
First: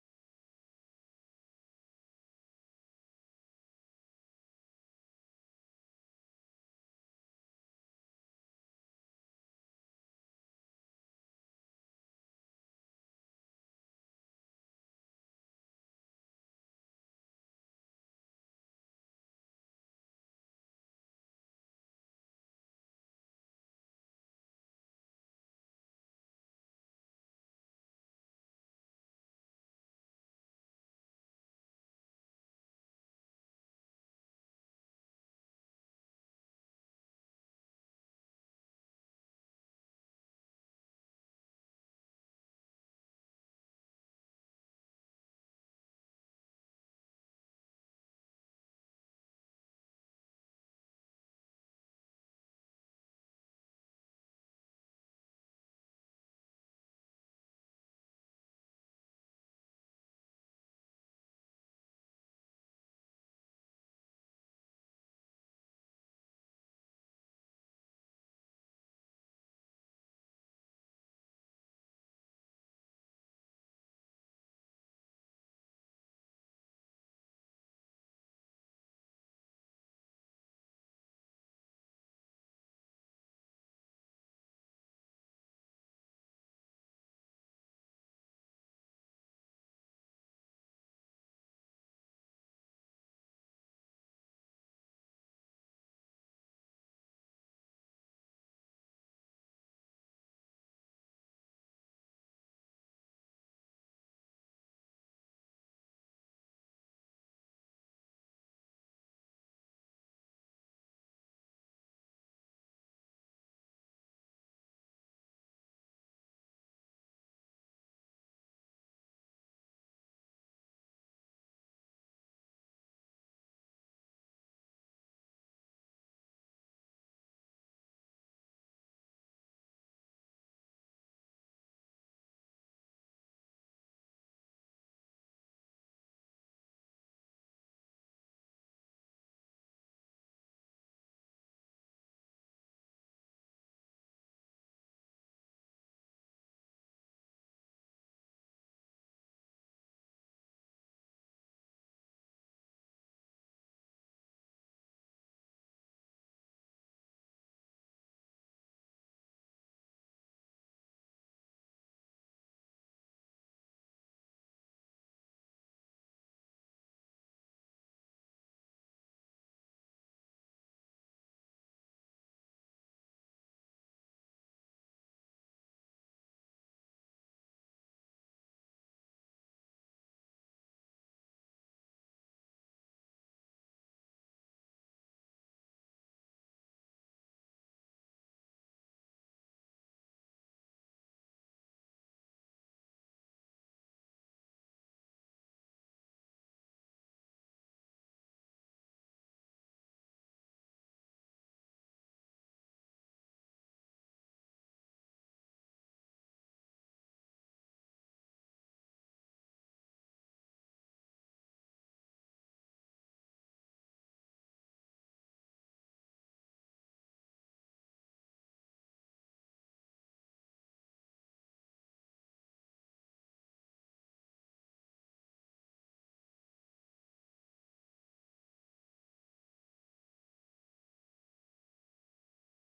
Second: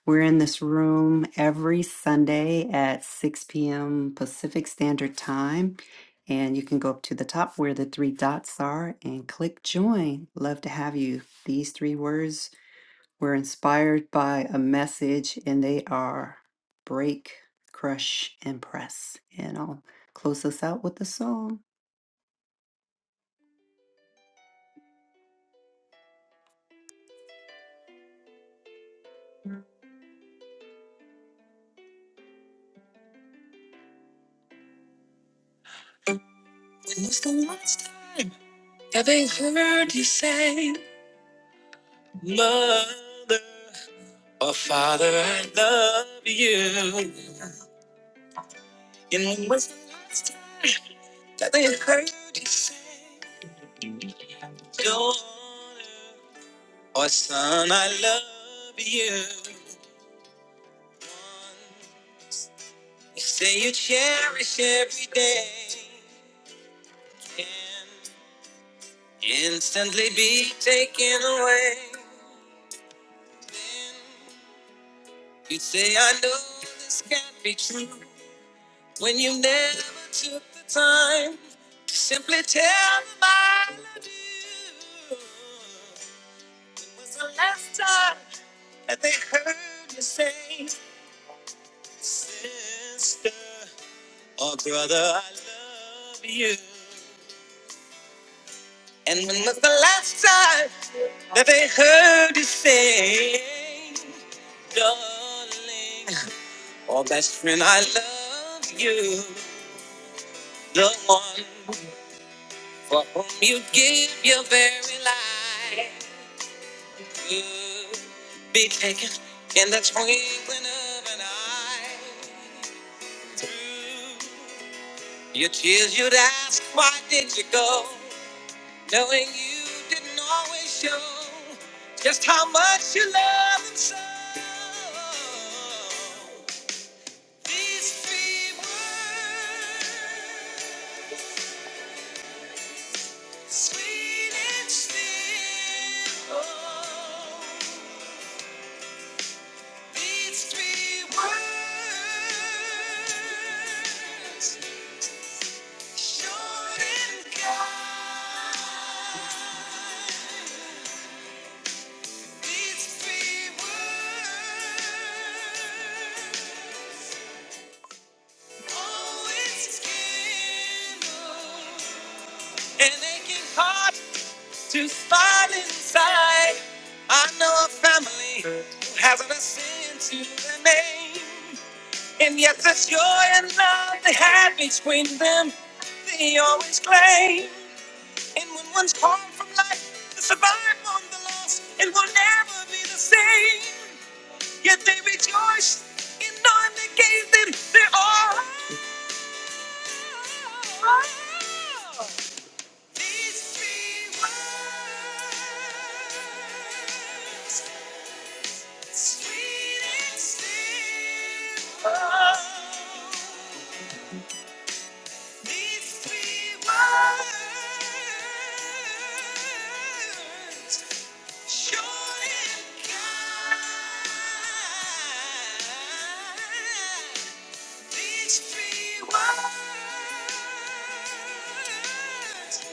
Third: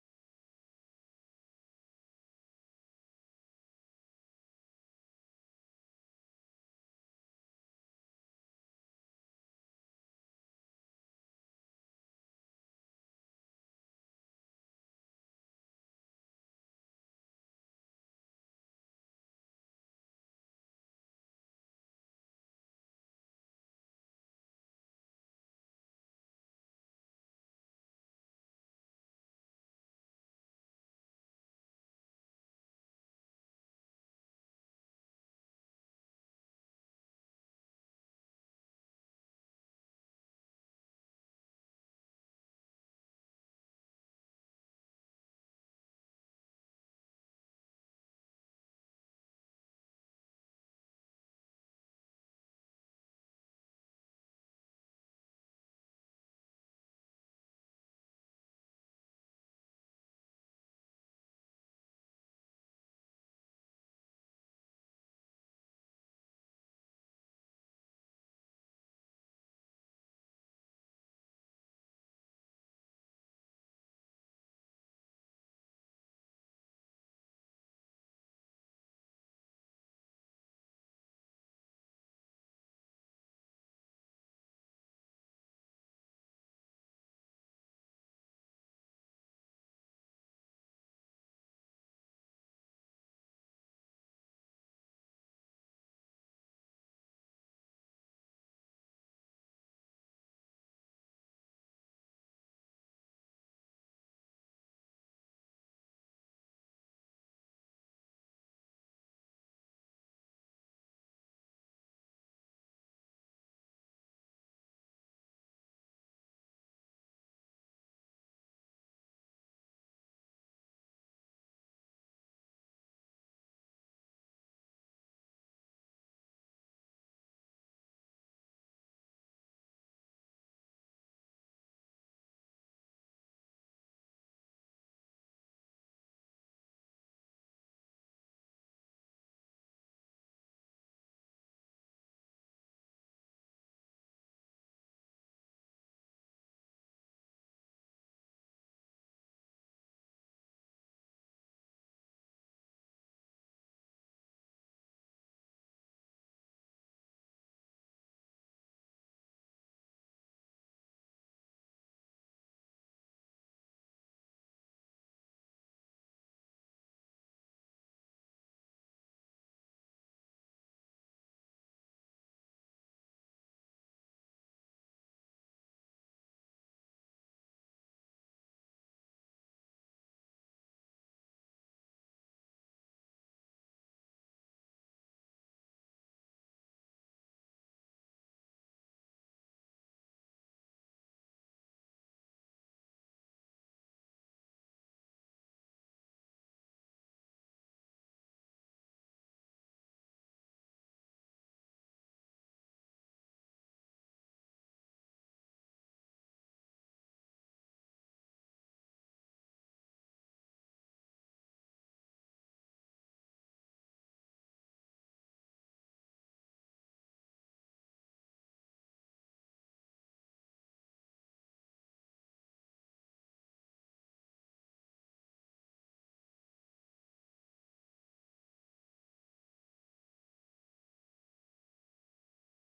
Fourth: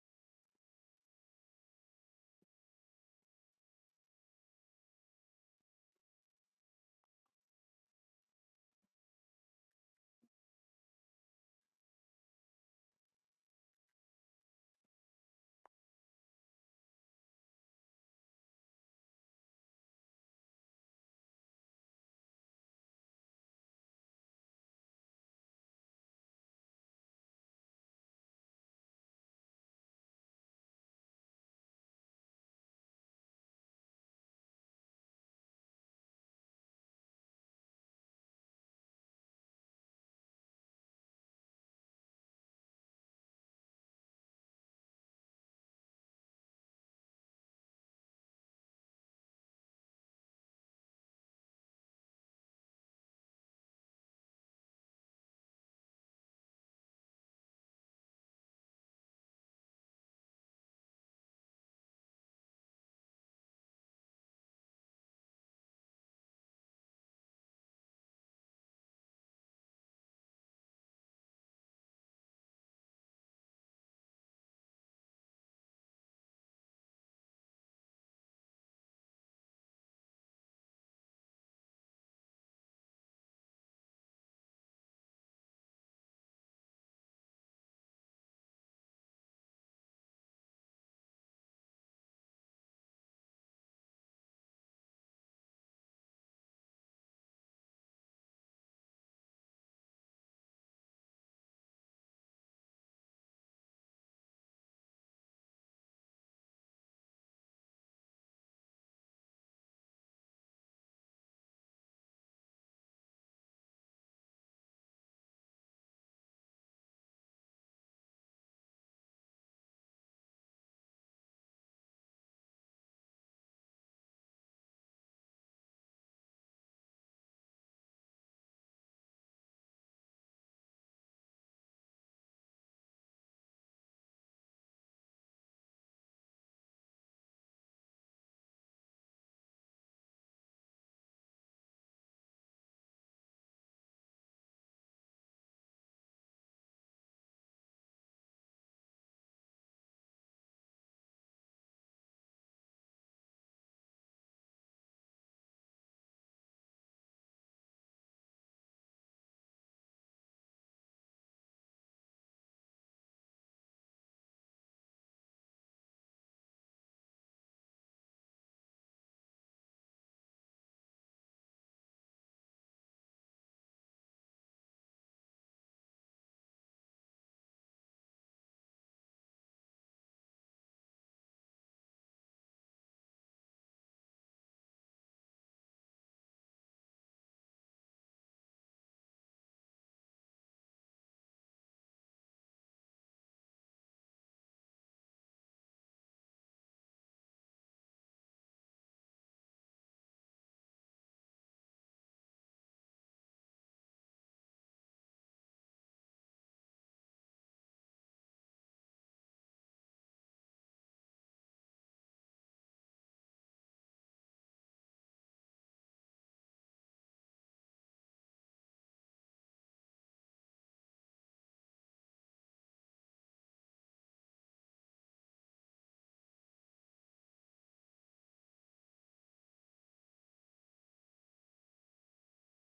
We're in this room every Sunday at 6 p.m. Pacific Standard Time. And you can go up to the top where the three dots are and click join. Love to have you. These three words were inspired by a message, and they are break, crush, and press. And I'll close us out with a song. When was the last time that they heard you say, Mother? Oh, Father, I love you. And when was the last time that they heard you say, Daughter, oh, son, I love you. You say you cherish every day and instantly be taken away. You say, I know this can't be true. When you never took the time to simply tell them I love you. When was the last time that they heard you say, Sister or brother, I love you? And when was the last time that they heard you say, Darling, or best friend, I love you? The one For whom you give your very life could be taken in the twinkling of an eye. Through your tears, you'd ask, Why did you go? Knowing you didn't always show just how much you love him so. These three words. Sweet and still, oh, these three words, short and kind. These three words always kindle an aching heart to start inside. I know a family who hasn't a sin to their name. And yet the joy and love they had between them, they always claim. And when one's torn from life, to survive on the loss, it will never be the same. Yet they rejoice in knowing they gave them their all. These three words. Sweet and simple. These three words sure can guide. These three words,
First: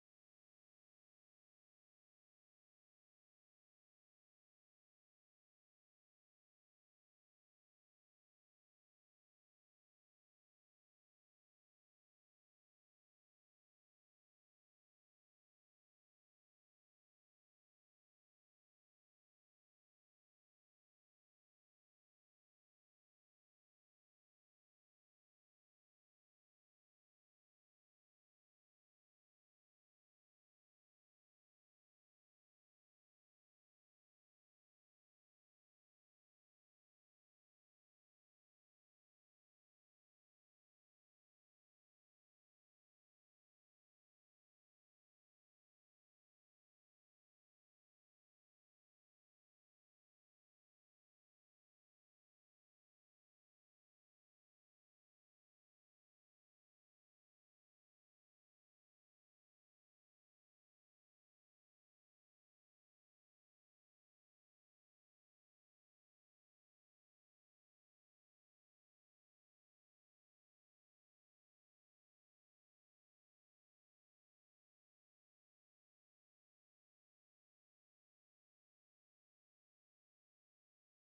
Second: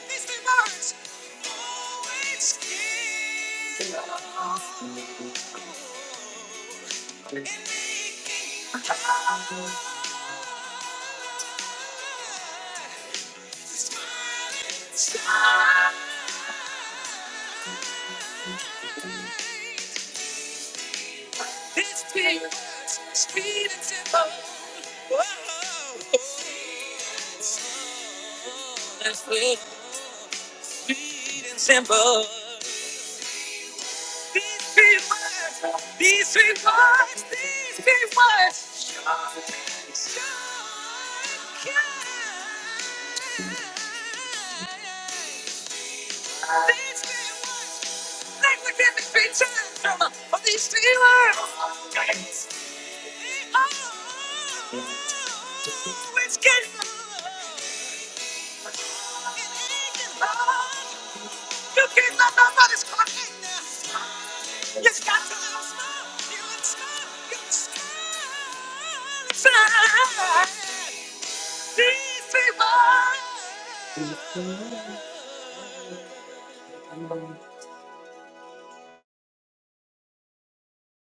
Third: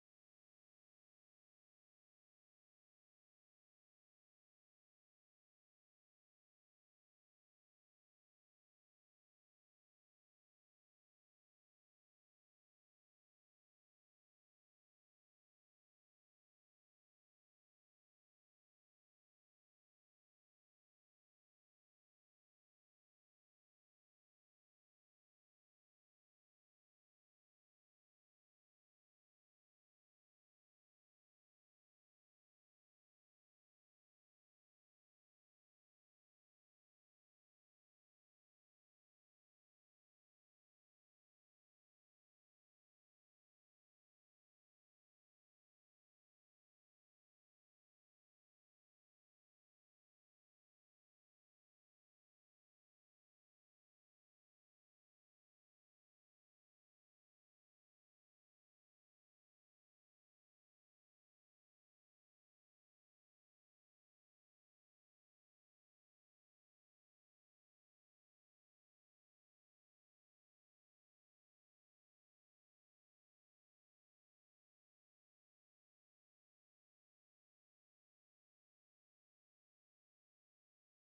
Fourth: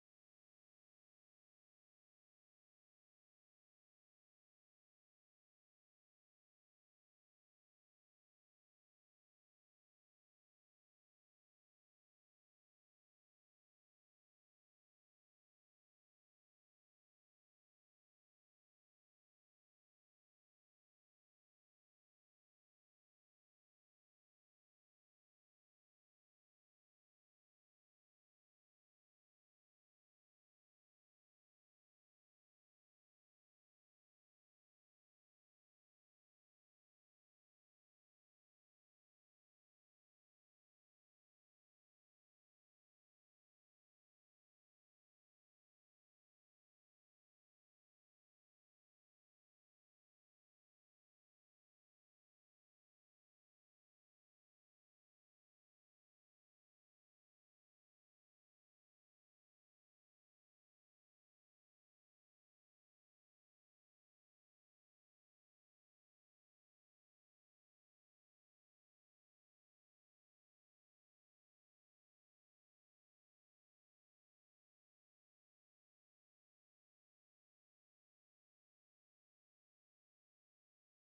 these three words, always give hope in making God the smiling These three words, sweet and simple. Whoa, that's sweet, sweet and simple. These three words, these three words, these three words. Short, short cut. These three words. That would never be time for these feelings. They always get You can't let nobody's crying now. You got to smile. You can smile. You can smile. These people.